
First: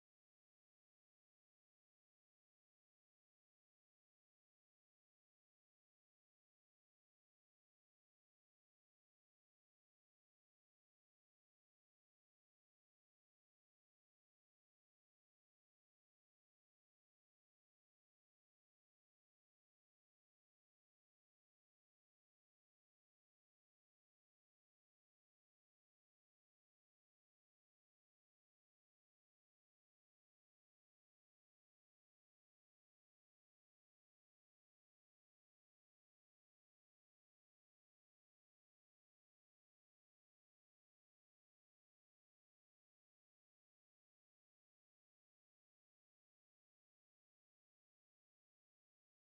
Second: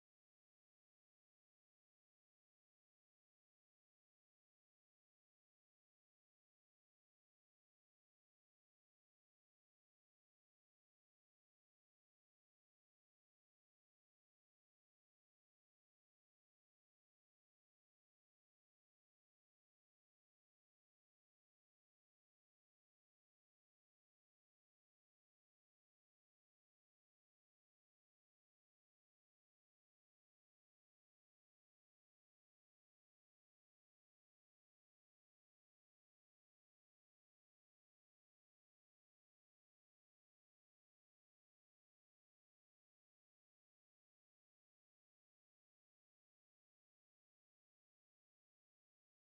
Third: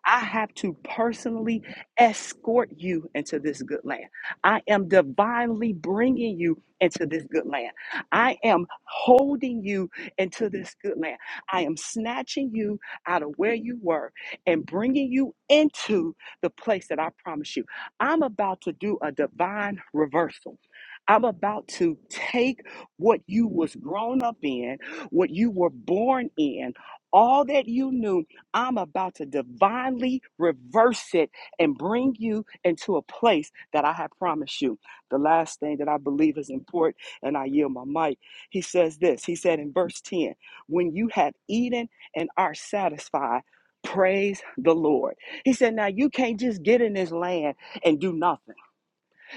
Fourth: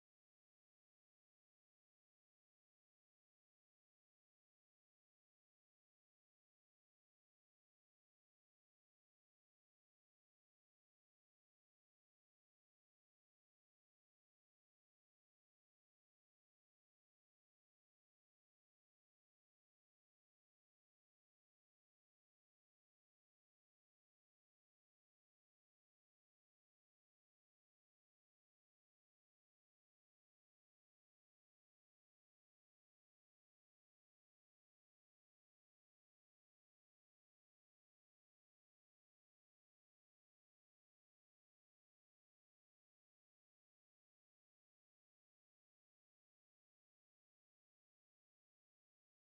Speaker 2: I have to personally escort you into this good land. I am divinely bringing you into this good land. I am holding you into this good land. I am snatching you out of where you were and bringing you into the place that I promise you. I'm about to do a divine reversal. I'm about to take what you was grown up in, what you were born in, all that you knew. I'm about to divinely reverse it and bring you into a place that I have promised you. The last thing that I believe is important, and I yield my mic. He says this He said in verse 10 When you have eaten and are satisfied, praise the Lord. He said, Now you can't just get in this land and do nothing.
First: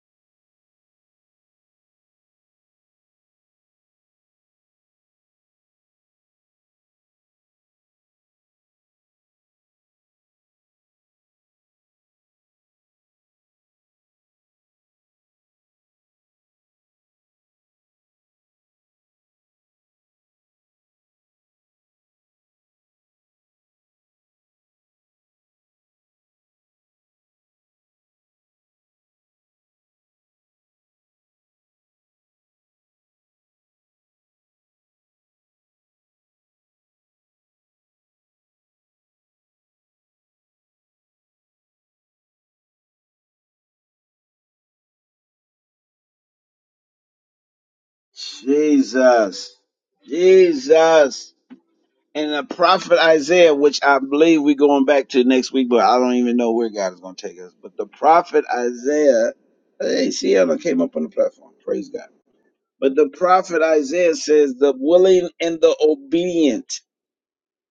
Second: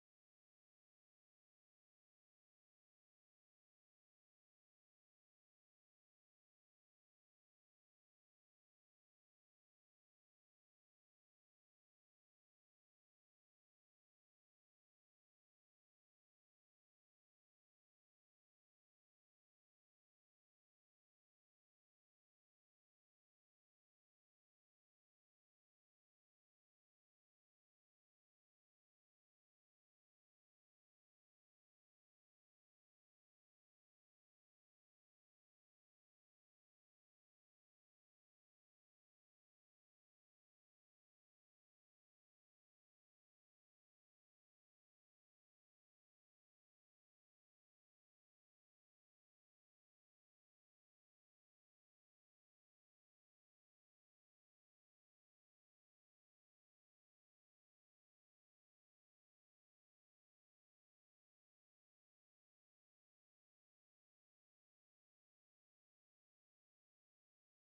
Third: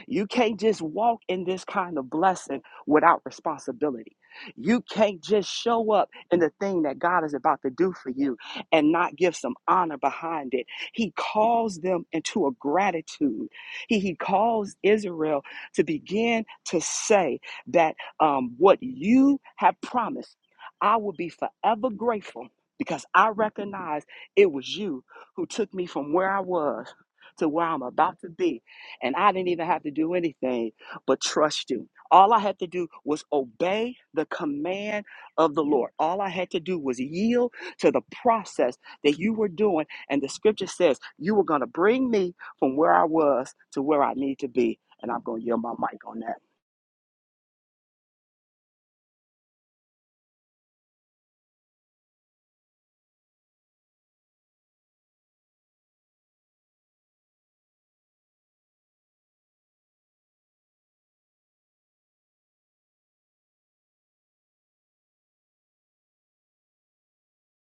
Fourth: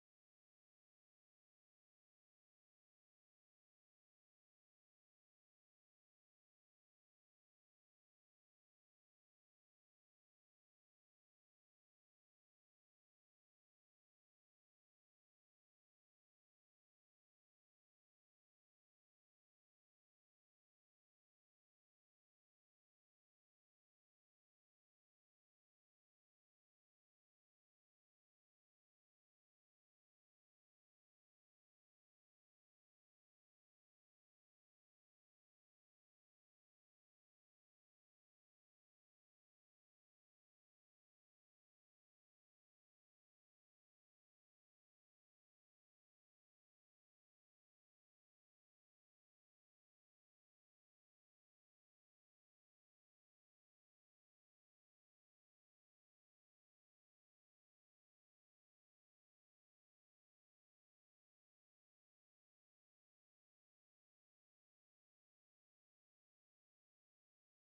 Speaker 2: You can't just walk in this kind of blessing without responsibility. You can't just show up in the thing that God is about to do for you and not give some honor behind it. He calls them into a gratitude. He, he calls Israel to begin to say that um, what you have promised, I will be forever grateful because I recognize it was you who took me from where I was to where I'm about to be and I didn't even have to do anything but trust you. All I had to do was obey the command of the Lord. All I had to do was yield to the process that you were doing. And the scripture says, You were going to bring me from where I was to where I need to be. And I'm going to yield my mic on that.
Speaker 1: Jesus, Jesus, and the prophet Isaiah, which I believe we're going back to next week, but I don't even know where God is gonna take us. But the prophet Isaiah, hey, see, Cielo came up on the platform. Praise God. But the prophet Isaiah says, "The willing and the obedient."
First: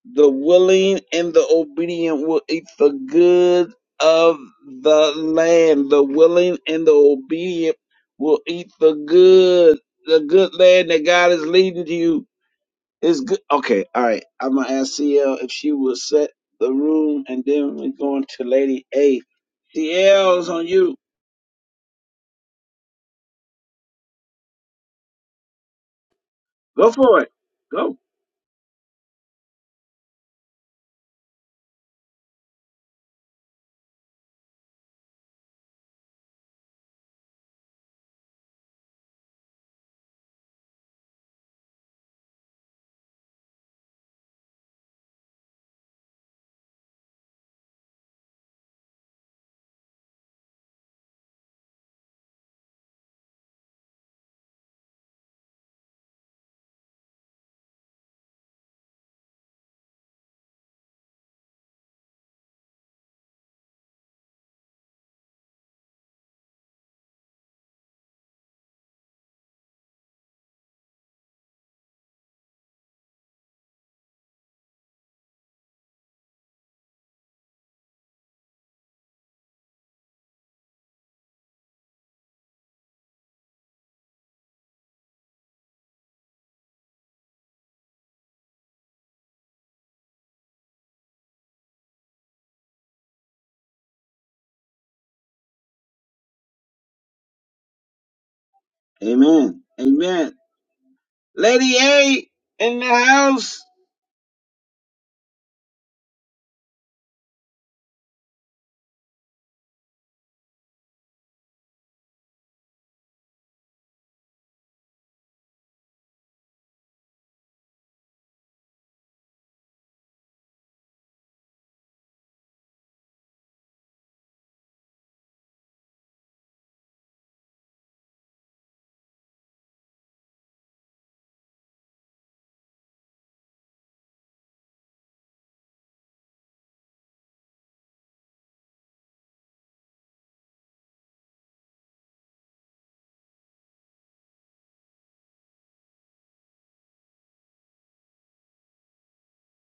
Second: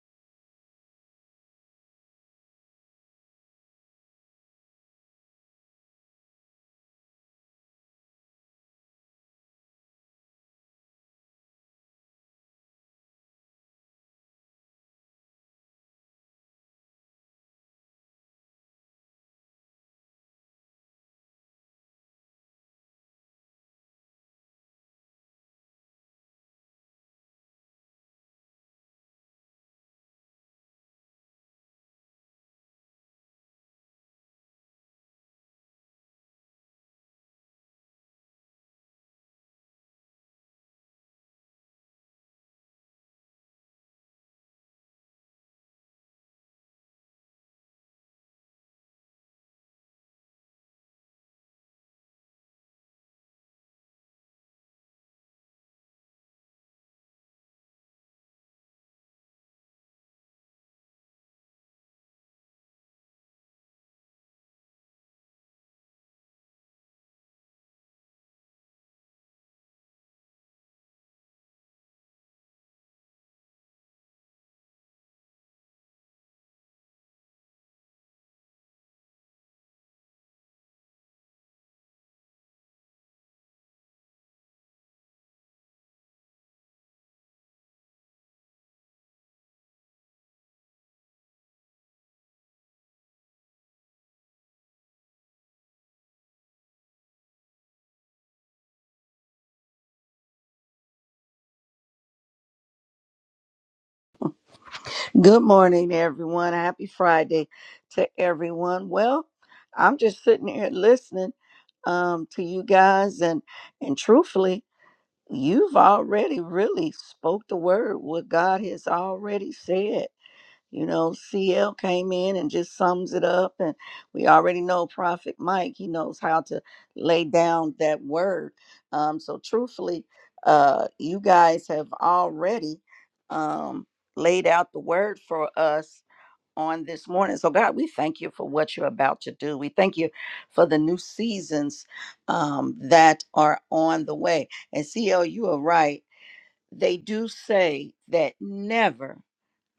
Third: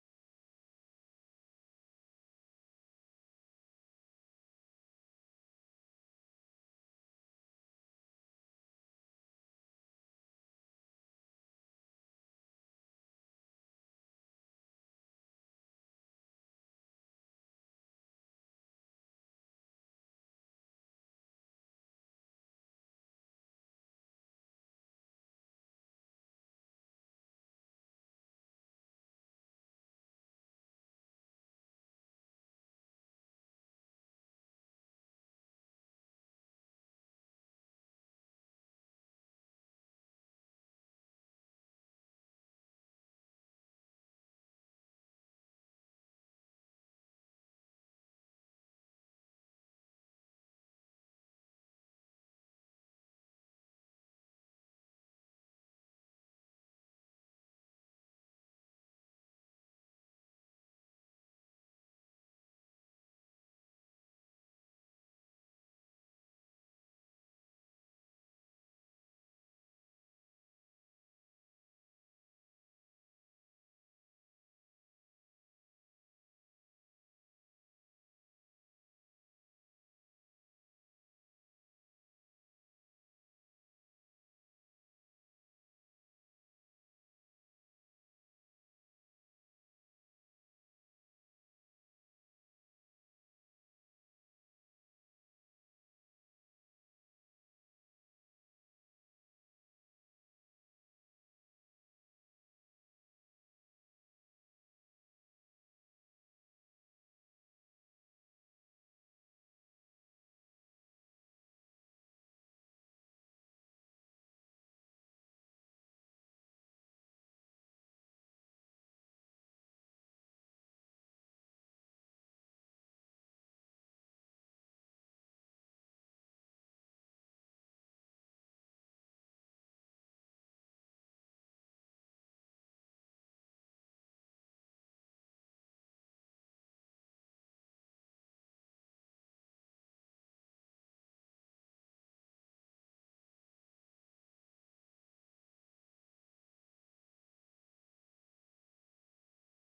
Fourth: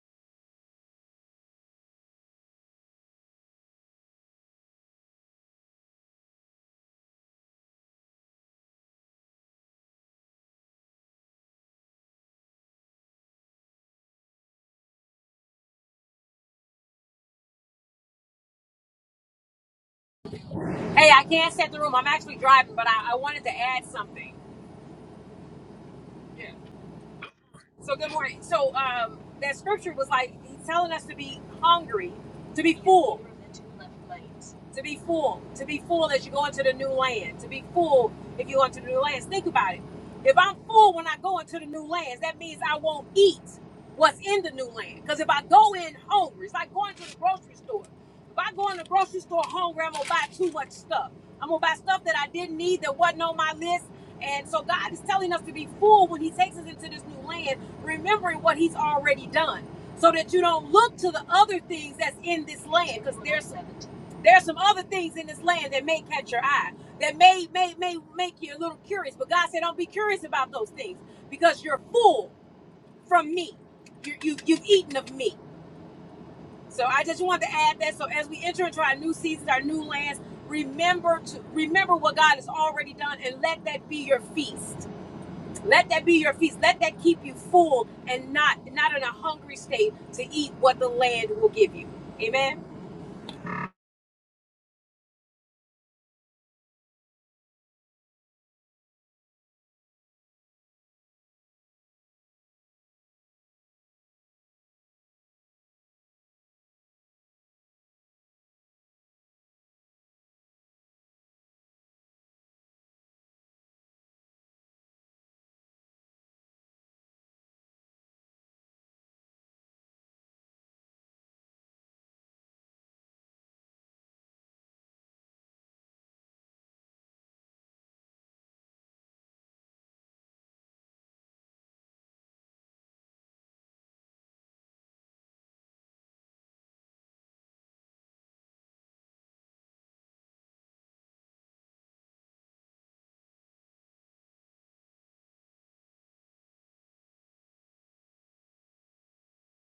Speaker 1: The willing and the obedient will eat the good of the land. The willing and the obedient will eat the good. The good land that God is leading to you is good. Okay, all right. I'm gonna ask CL if she will set the room, and then we're going to Lady A. CL is on you.
Speaker 3: Hey, I can't set the room. I'm actually driving, but I, I wanted to add something. Yeah.
Speaker 1: Go for it.
Speaker 3: So
Speaker 1: Go.
Speaker 3: good morning. So um, that scripture was like he's telling us to be hungry, to be full, to be full, to be full as you go into the new land, to be full if you go into the new lands. Think about it. If I'm full when I go into the new lands, that means I won't eat what's in the new land. Because if I go in hungry, it's like going to the grocery store. If I go in the grocery store hungry, I'm gonna buy too much stuff. I'm gonna buy stuff that I didn't need that wasn't on my list. And so God is telling us to be full when He takes us into this new land remembering what he's already done so that you don't look to the other things that's in this land because there's there's some other things in this land that may catch your eye that may may may make you a little curious but god said don't be curious about those things because you're full from me you, you, you've eaten of me so i just wanted to add that so as we enter into our new seasons our new lands remember to remember what god has already done and let that be your feast let that be your feast. Let that keep you full and not not in a hungry state to eat what the land will give you. Amen.
Speaker 1: Amen. Amen. Lady A in the house.
Speaker 4: Good morning, everyone. Happy Friday to everyone. Well, I'm just sitting here listening um, to you guys, and and truthfully, you've already really spoke the word. What God has already said. You know, CL came in and just sums it up. And we already know Prophet Mike, he knows how to lay down that word. Um, so, truthfully, uh, you guys have already um, laid out the word for us on this morning. So, God, we thank you for what you're about to do. We thank you for the new seasons um, that are on the way. And, CL, you are right. They do say that never,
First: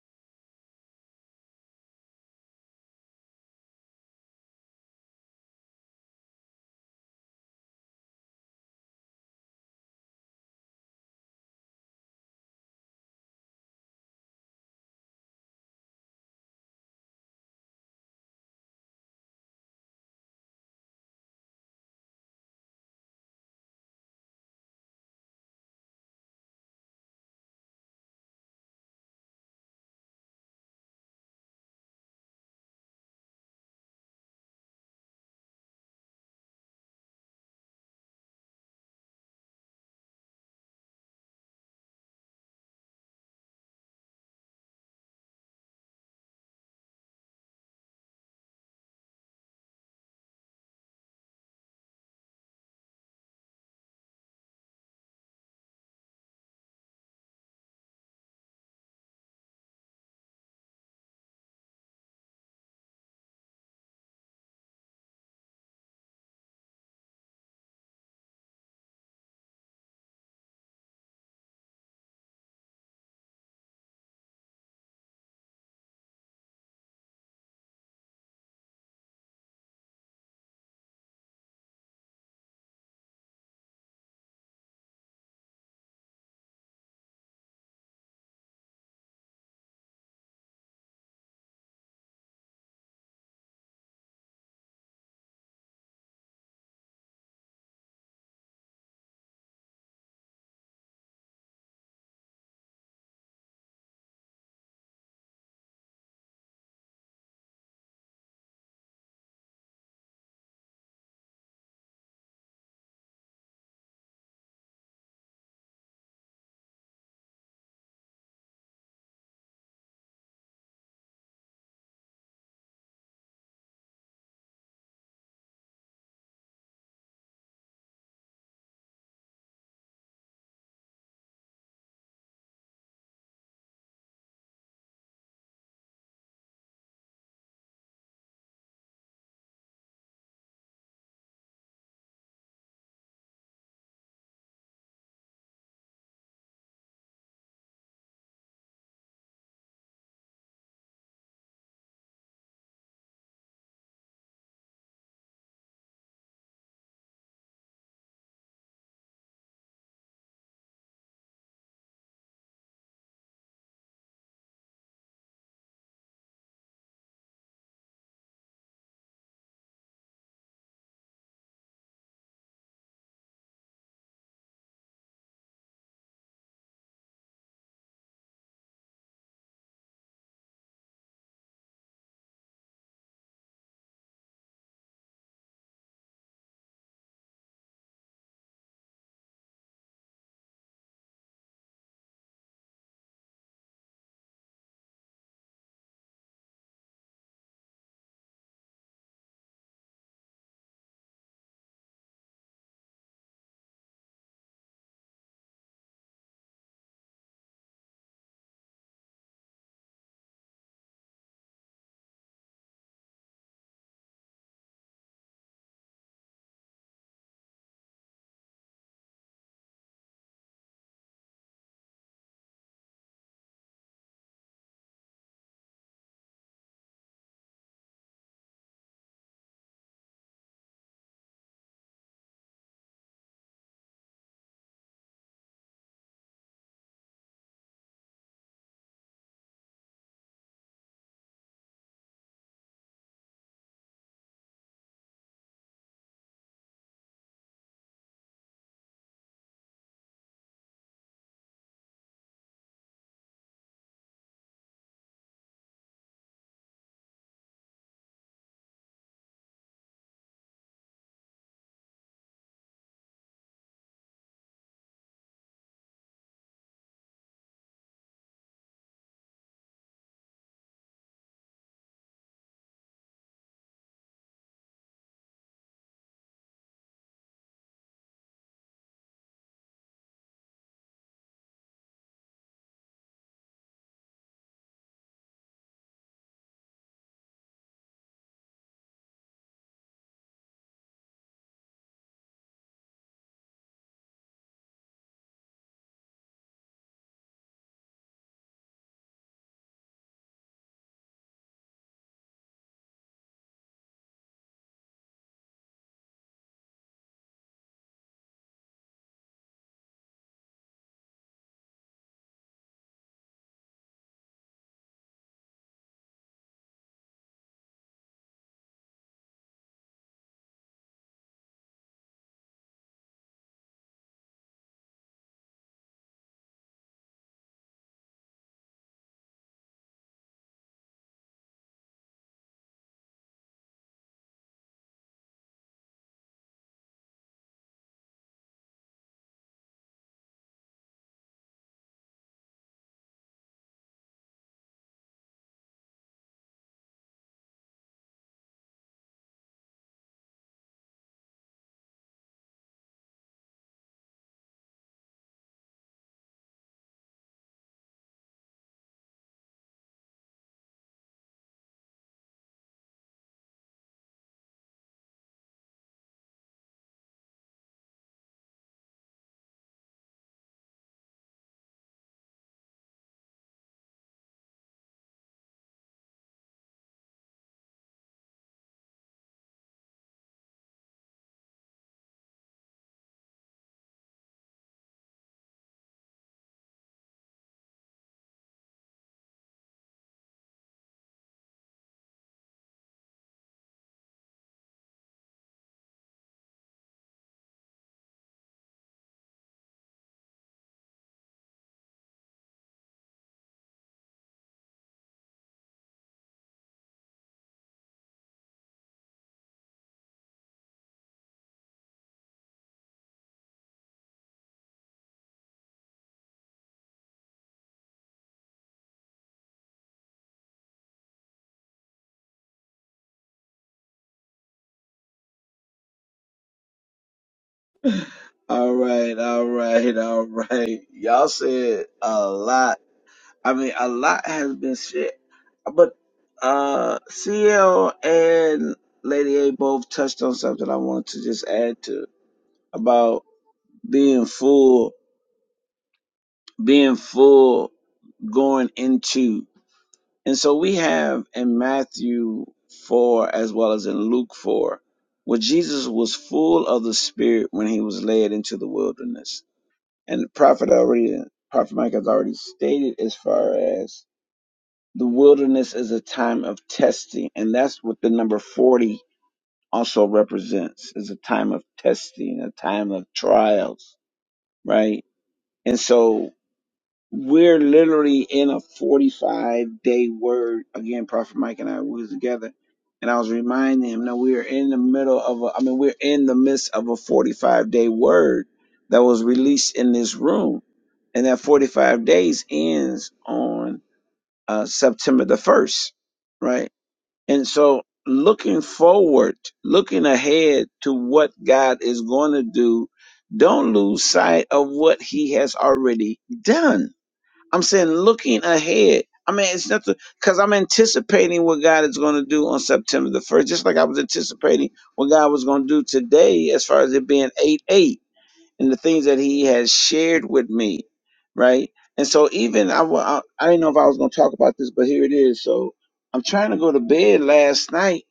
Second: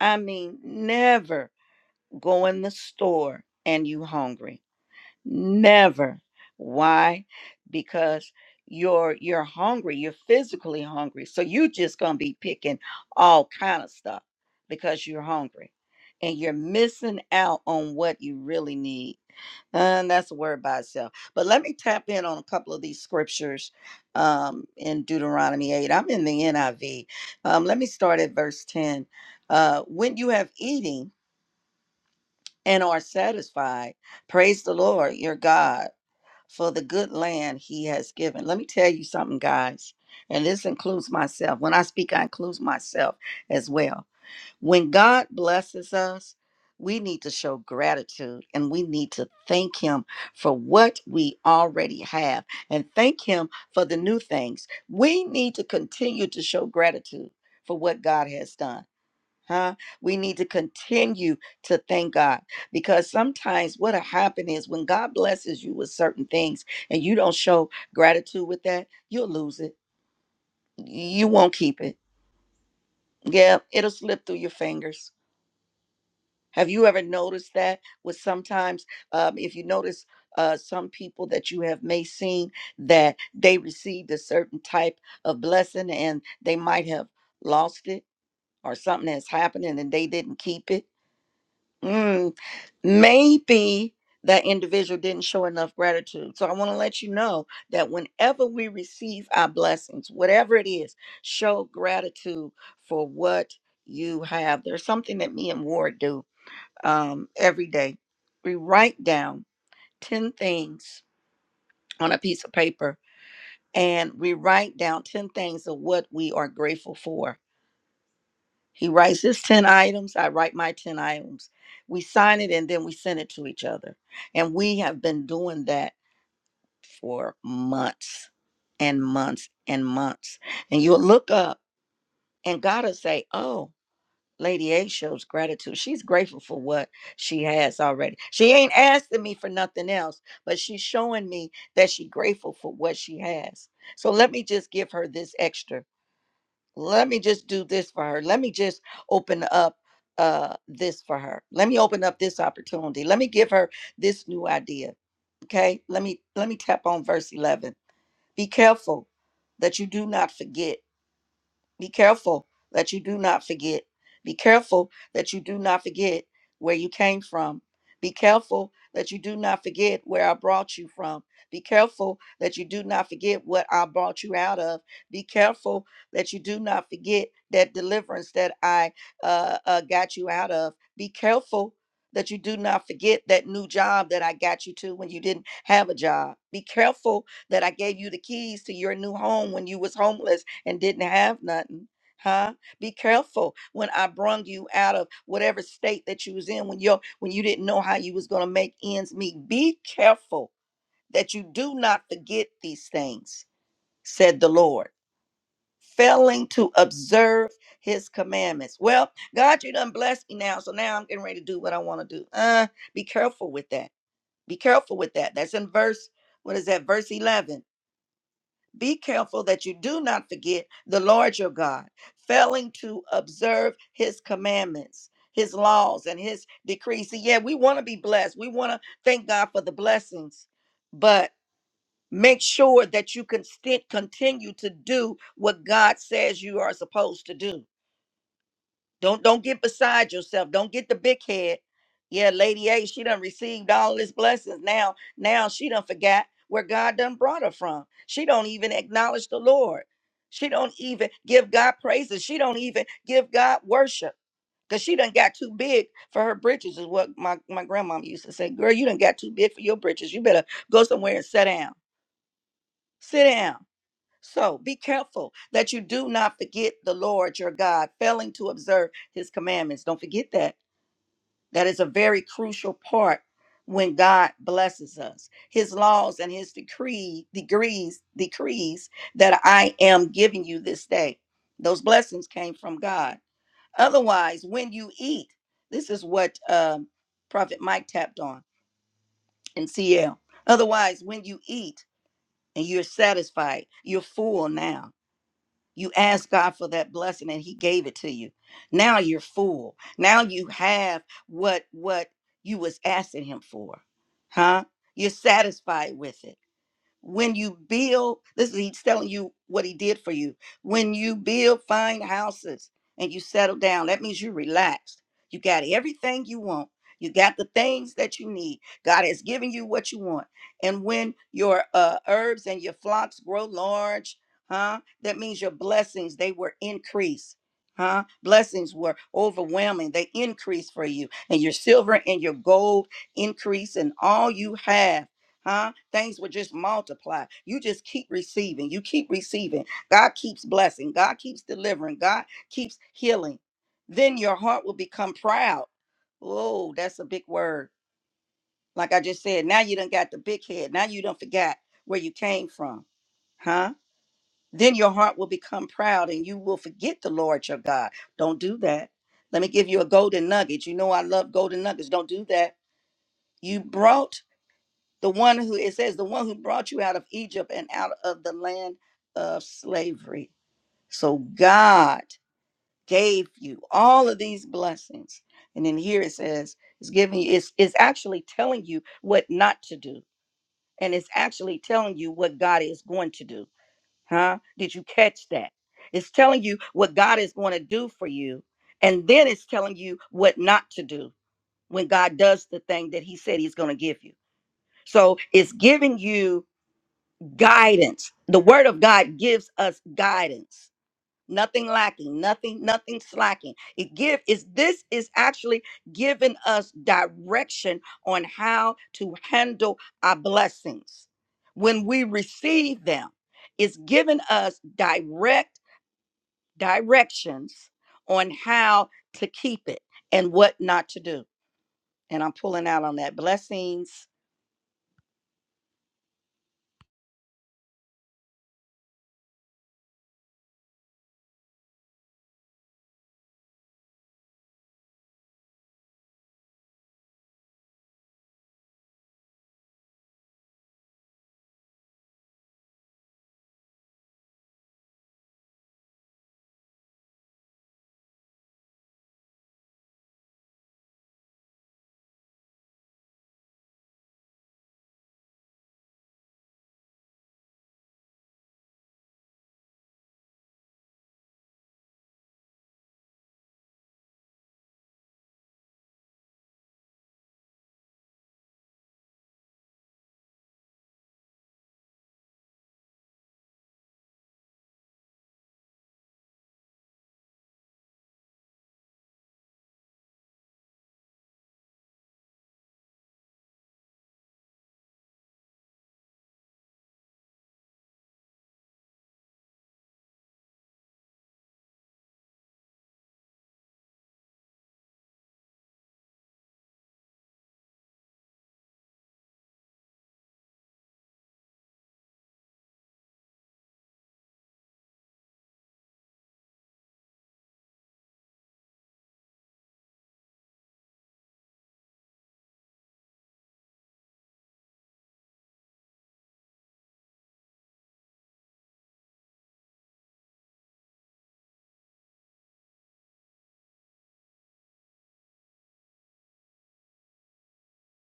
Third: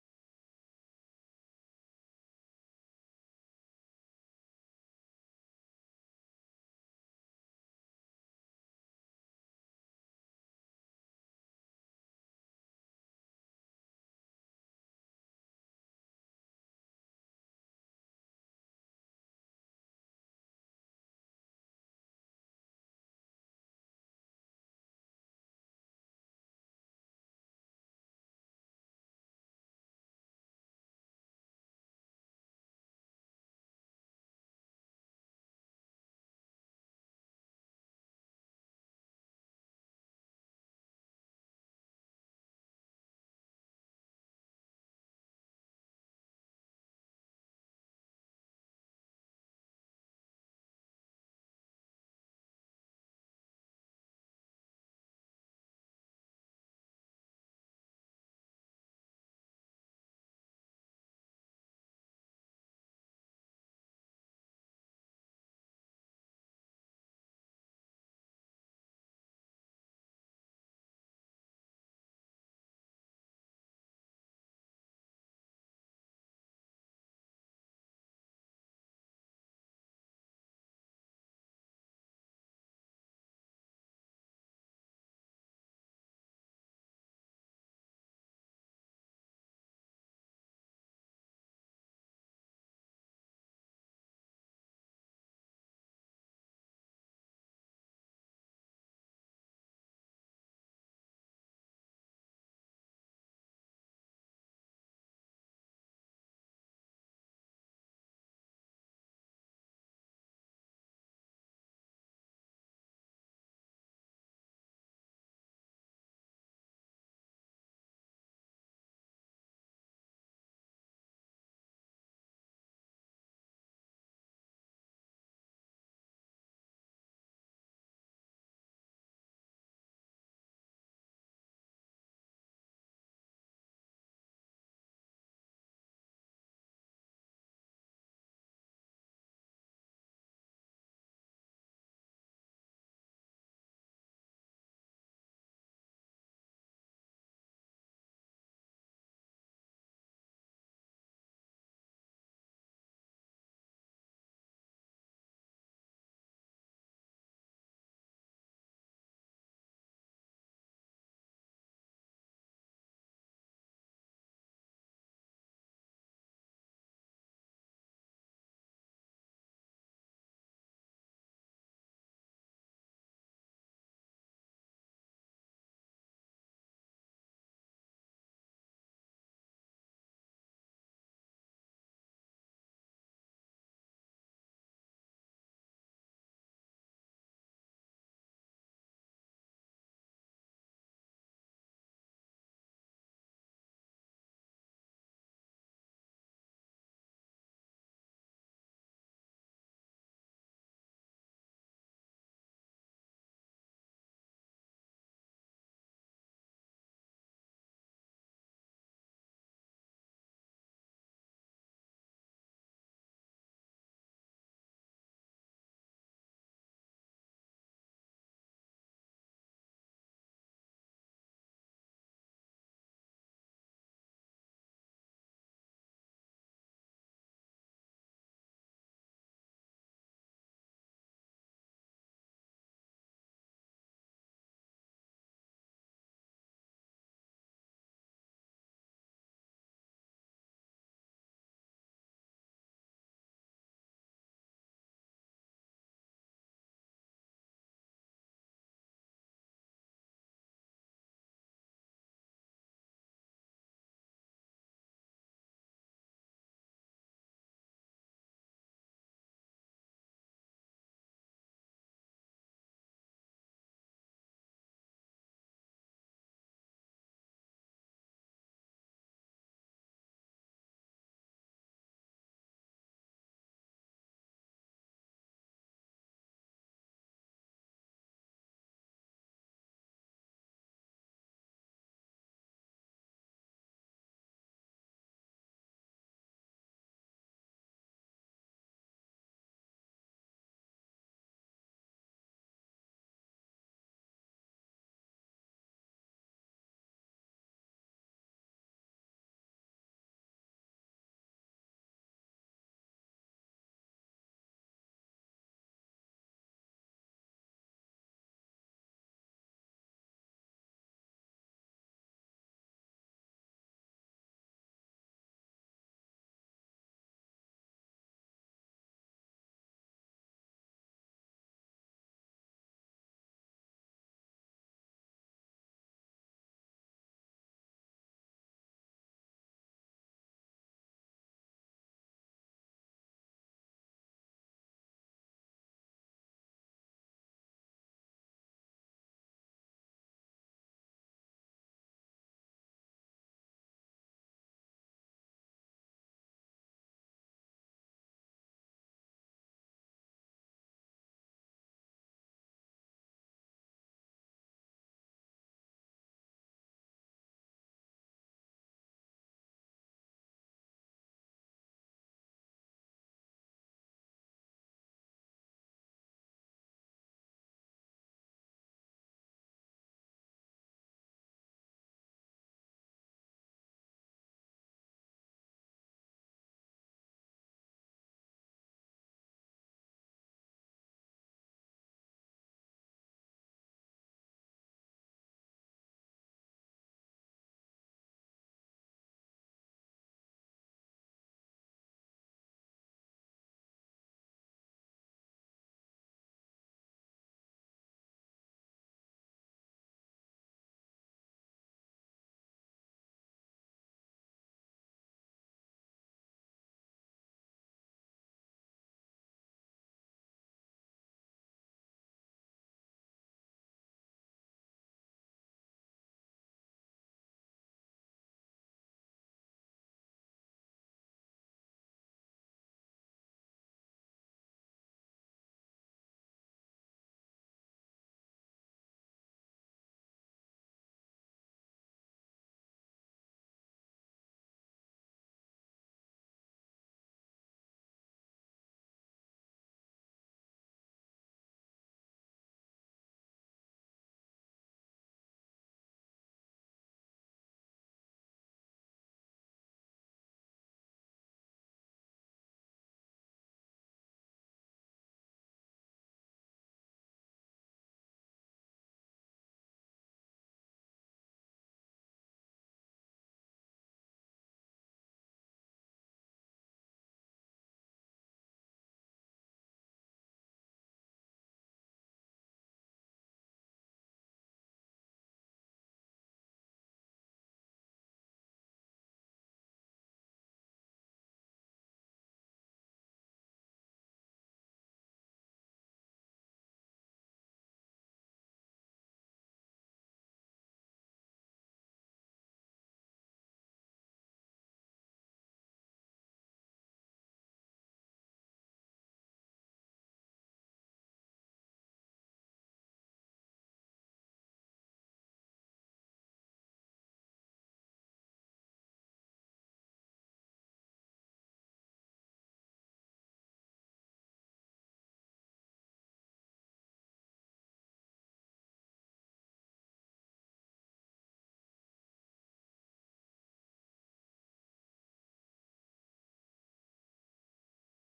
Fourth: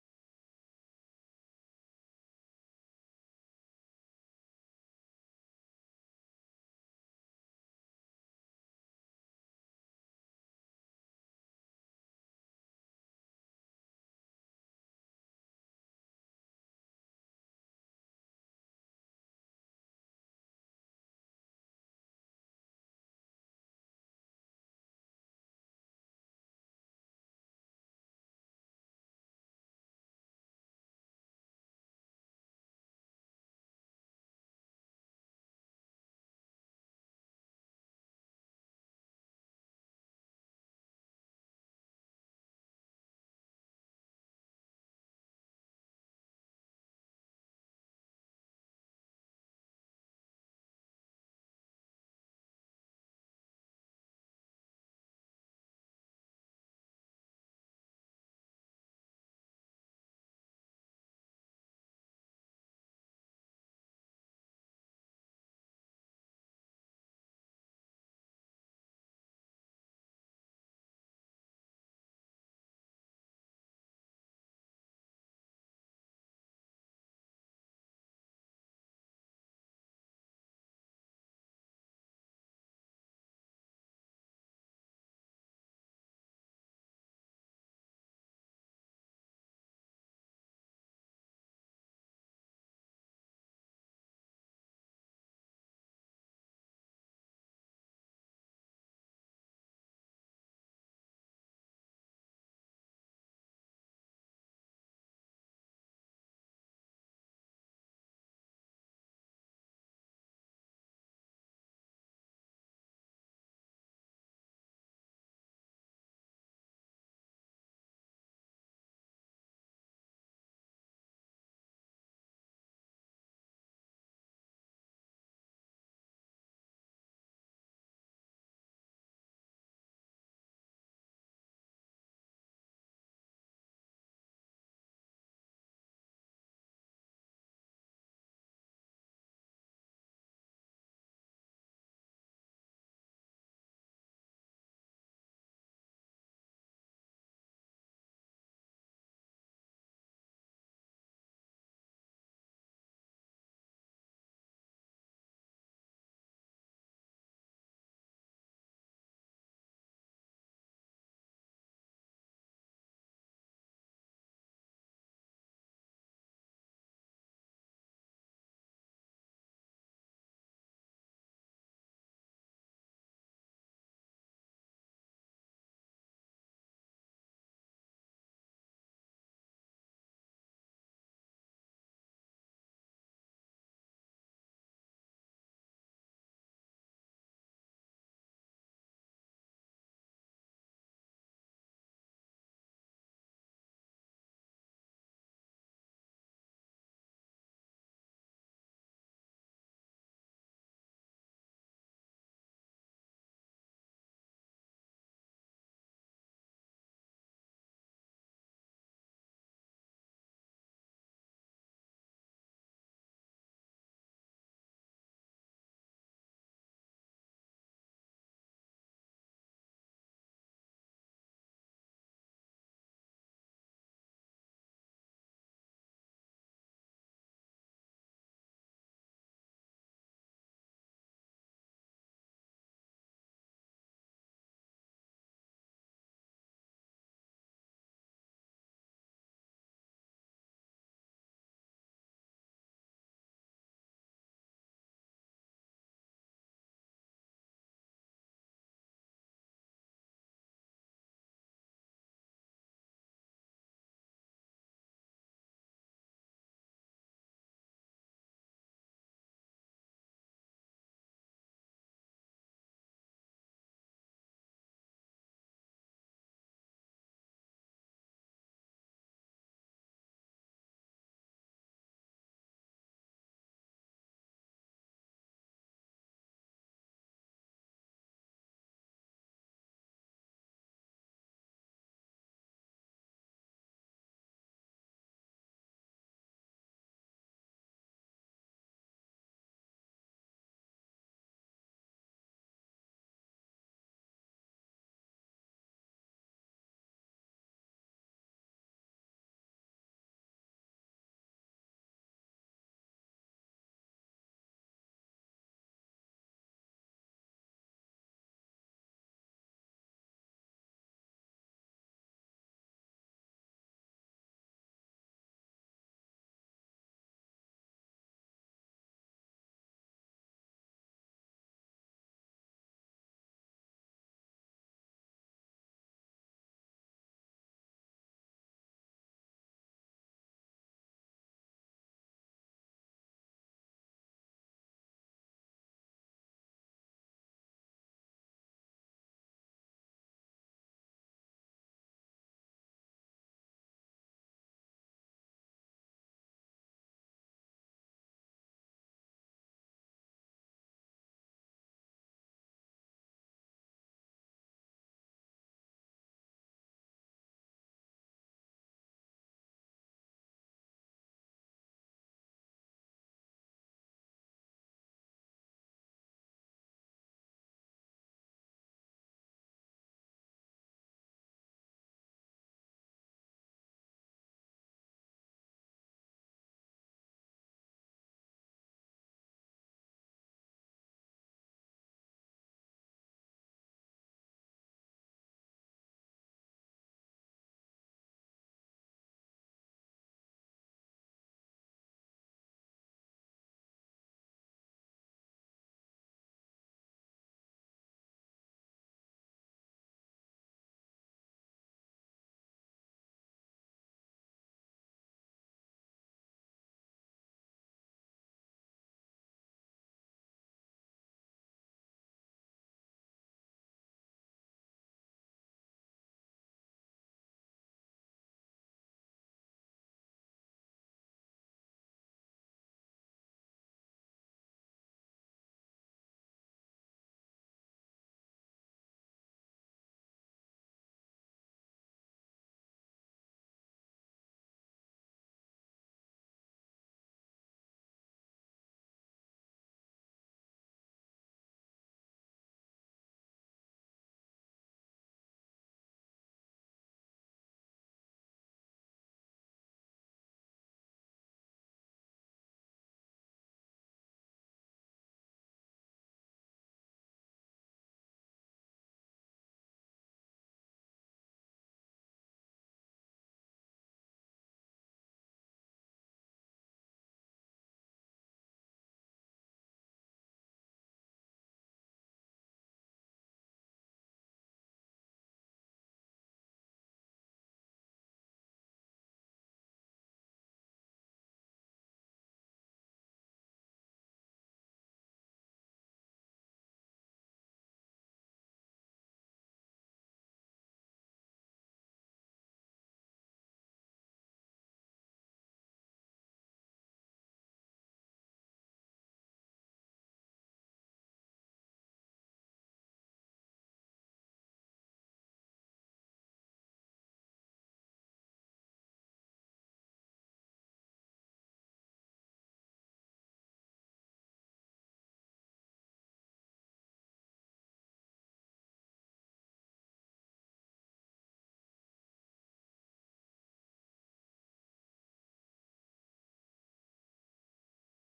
Speaker 4: I mean, never go in the store and you hungry never why because you're you're hungry you're physically hungry so you just gonna be picking all kind of stuff because you're hungry and you're missing out on what you really need and that's a word by itself but let me tap in on a couple of these scriptures um, in deuteronomy 8 i'm in the niv um, let me start at verse 10 uh, when you have eating and are satisfied. Praise the Lord your God for the good land he has given. Let me tell you something, guys, and this includes myself. When I speak, I include myself as well. When God blesses us, we need to show gratitude and we need to thank Him for what we already have and thank Him for the new things. We need to continue to show gratitude for what God has done huh? We need to continue to thank God because sometimes what'll happen is when God blesses you with certain things and you don't show gratitude with that, you'll lose it. You won't keep it. Yeah, it'll slip through your fingers. Have you ever noticed that? With sometimes, um, if you notice, uh, some people that you have may seen that they received a certain type of blessing and they might have lost it or something has happened and then they didn't keep it. Mm, maybe that individual didn't show enough gratitude. So I want to let you know that whenever we receive our blessings, whatever it is, show gratitude for what you have. There's something that me and Ward do um, every day. We write down 10 things on a piece of paper and we write down 10 things of what we are grateful for He writes his 10 items. I write my 10 items. We sign it and then we send it to each other. And we have been doing that for months and months and months. And you'll look up and God will say, Oh, Lady A shows gratitude. She's grateful for what she has already. She ain't asking me for nothing else, but she's showing me that she's grateful for what she has. So let me just give her this extra let me just do this for her. Let me just open up uh this for her. Let me open up this opportunity. Let me give her this new idea. Okay? Let me let me tap on verse 11. Be careful that you do not forget be careful that you do not forget. Be careful that you do not forget where you came from. Be careful that you do not forget where I brought you from. Be careful that you do not forget what I brought you out of. Be careful that you do not forget that deliverance that I uh, uh, got you out of. Be careful that you do not forget that new job that I got you to when you didn't have a job. Be careful that I gave you the keys to your new home when you was homeless and didn't have nothing. Huh? Be careful when I brung you out of whatever state that you was in when you when you didn't know how you was gonna make ends meet. Be careful that you do not forget these things, said the Lord, failing to observe his commandments. Well, God, you done blessed me now, so now I'm getting ready to do what I want to do. Uh, be careful with that. Be careful with that. That's in verse, what is that, verse 11 be careful that you do not forget the Lord your God, failing to observe his commandments, his laws, and his decrees. See, yeah, we want to be blessed. We want to thank God for the blessings, but make sure that you can sti- continue to do what God says you are supposed to do don't don't get beside yourself. Don't get the big head. Yeah, Lady A, she done received all his blessings. Now, now she done forgot where God done brought her from. She don't even acknowledge the Lord. She don't even give God praises. She don't even give God worship. Cause she done got too big for her britches, is what my, my grandmom used to say. Girl, you done got too big for your britches. You better go somewhere and sit down. Sit down. So be careful that you do not forget the Lord your God, failing to observe his commandments. Don't forget that. That is a very crucial part when God blesses us. His laws and his decree degrees decrees that I am giving you this day. Those blessings came from God. Otherwise, when you eat, this is what um, Prophet Mike tapped on in CL. Otherwise, when you eat and you're satisfied, you're full now you asked God for that blessing and he gave it to you. Now you're full. Now you have what what you was asking him for. Huh? You're satisfied with it when you build this is he's telling you what he did for you when you build fine houses and you settle down that means you're relaxed you got everything you want you got the things that you need god has given you what you want and when your uh, herbs and your flocks grow large huh that means your blessings they were increased huh blessings were overwhelming they increased for you and your silver and your gold increase and all you have huh? Things will just multiply. You just keep receiving. You keep receiving. God keeps blessing. God keeps delivering. God keeps healing. Then your heart will become proud. Oh, that's a big word. Like I just said, now you done got the big head. Now you done forgot where you came from, huh? Then your heart will become proud and you will forget the Lord your God. Don't do that. Let me give you a golden nugget. You know I love golden nuggets. Don't do that. You brought the one who it says the one who brought you out of egypt and out of the land of slavery so god gave you all of these blessings and then here it says it's giving you it's, it's actually telling you what not to do and it's actually telling you what god is going to do huh did you catch that it's telling you what god is going to do for you and then it's telling you what not to do when god does the thing that he said he's going to give you so it's giving you guidance. The word of God gives us guidance. Nothing lacking, nothing, nothing slacking. It give is this is actually giving us direction on how to handle our blessings when we receive them. It's giving us direct directions on how to keep it and what not to do. And I'm pulling out on that. Blessings.
Speaker 1: All right, all right, [laughs] all right. Y'all said a lot. I mean, a lot has been said, but uh, CL and Lady A both touched on something I wanted to just add to about being full, being full, going into. And so we have in Matthew 4 as well as in Luke 4 where Jesus was full of the Spirit when he was led into the wilderness And Prophet already, Prophet Mike has already stated as far as the wilderness is a time of testing, and that's what the number forty also represents is a time of testing, a time of trials, right? And so we're literally in a 45 day word. Again, Prophet Mike and I, we was together and I was reminding him, no, we are in the middle of a, I mean, we're in the midst of a 45 day word that was released in this room. And that 45 days ends on uh, September the 1st, right? And so looking forward, looking ahead to what God is going to do, don't lose sight of what he has already done I'm saying looking ahead. I mean, it's nothing because I'm anticipating what God is going to do on September the 1st, just like I was anticipating what God was going to do today as far as it being 8 8 and the things that He has shared with me, right? And so, even I, wa- I, I didn't know if I was going to talk about this, but here it is. So, I'm trying to go to bed last night,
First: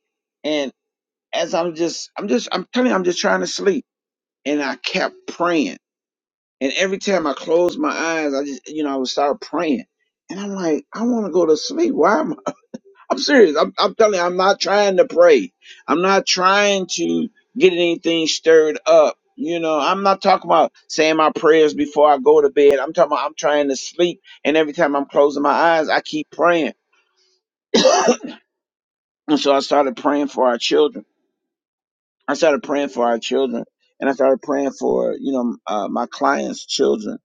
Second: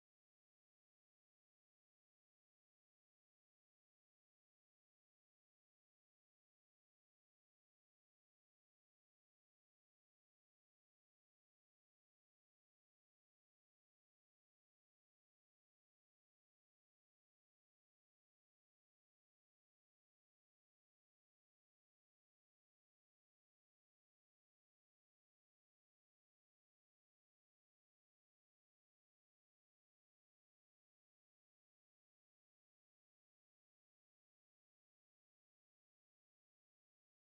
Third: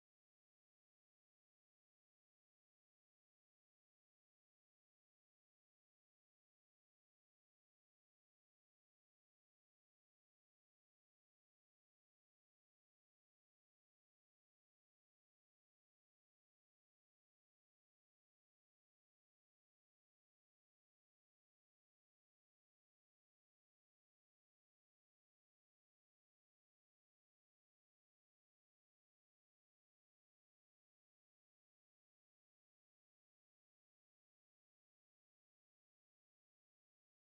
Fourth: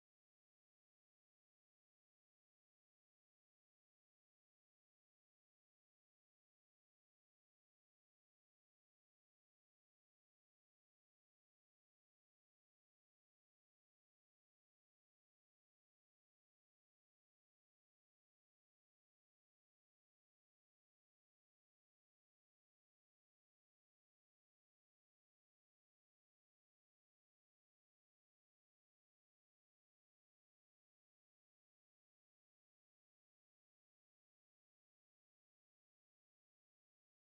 Speaker 1: and as I'm just, I'm just, I'm telling you, I'm just trying to sleep. And I kept praying and every time I close my eyes, I just, you know, I would start praying. And I'm like, I want to go to sleep. Why am I? [laughs] I'm serious. I'm, I'm telling you, I'm not trying to pray. I'm not trying to get anything stirred up. You know, I'm not talking about saying my prayers before I go to bed. I'm talking about I'm trying to sleep. And every time I'm closing my eyes, I keep praying. And so I started praying for our children. I started praying for our children. And I started praying for, you know, uh, my clients' children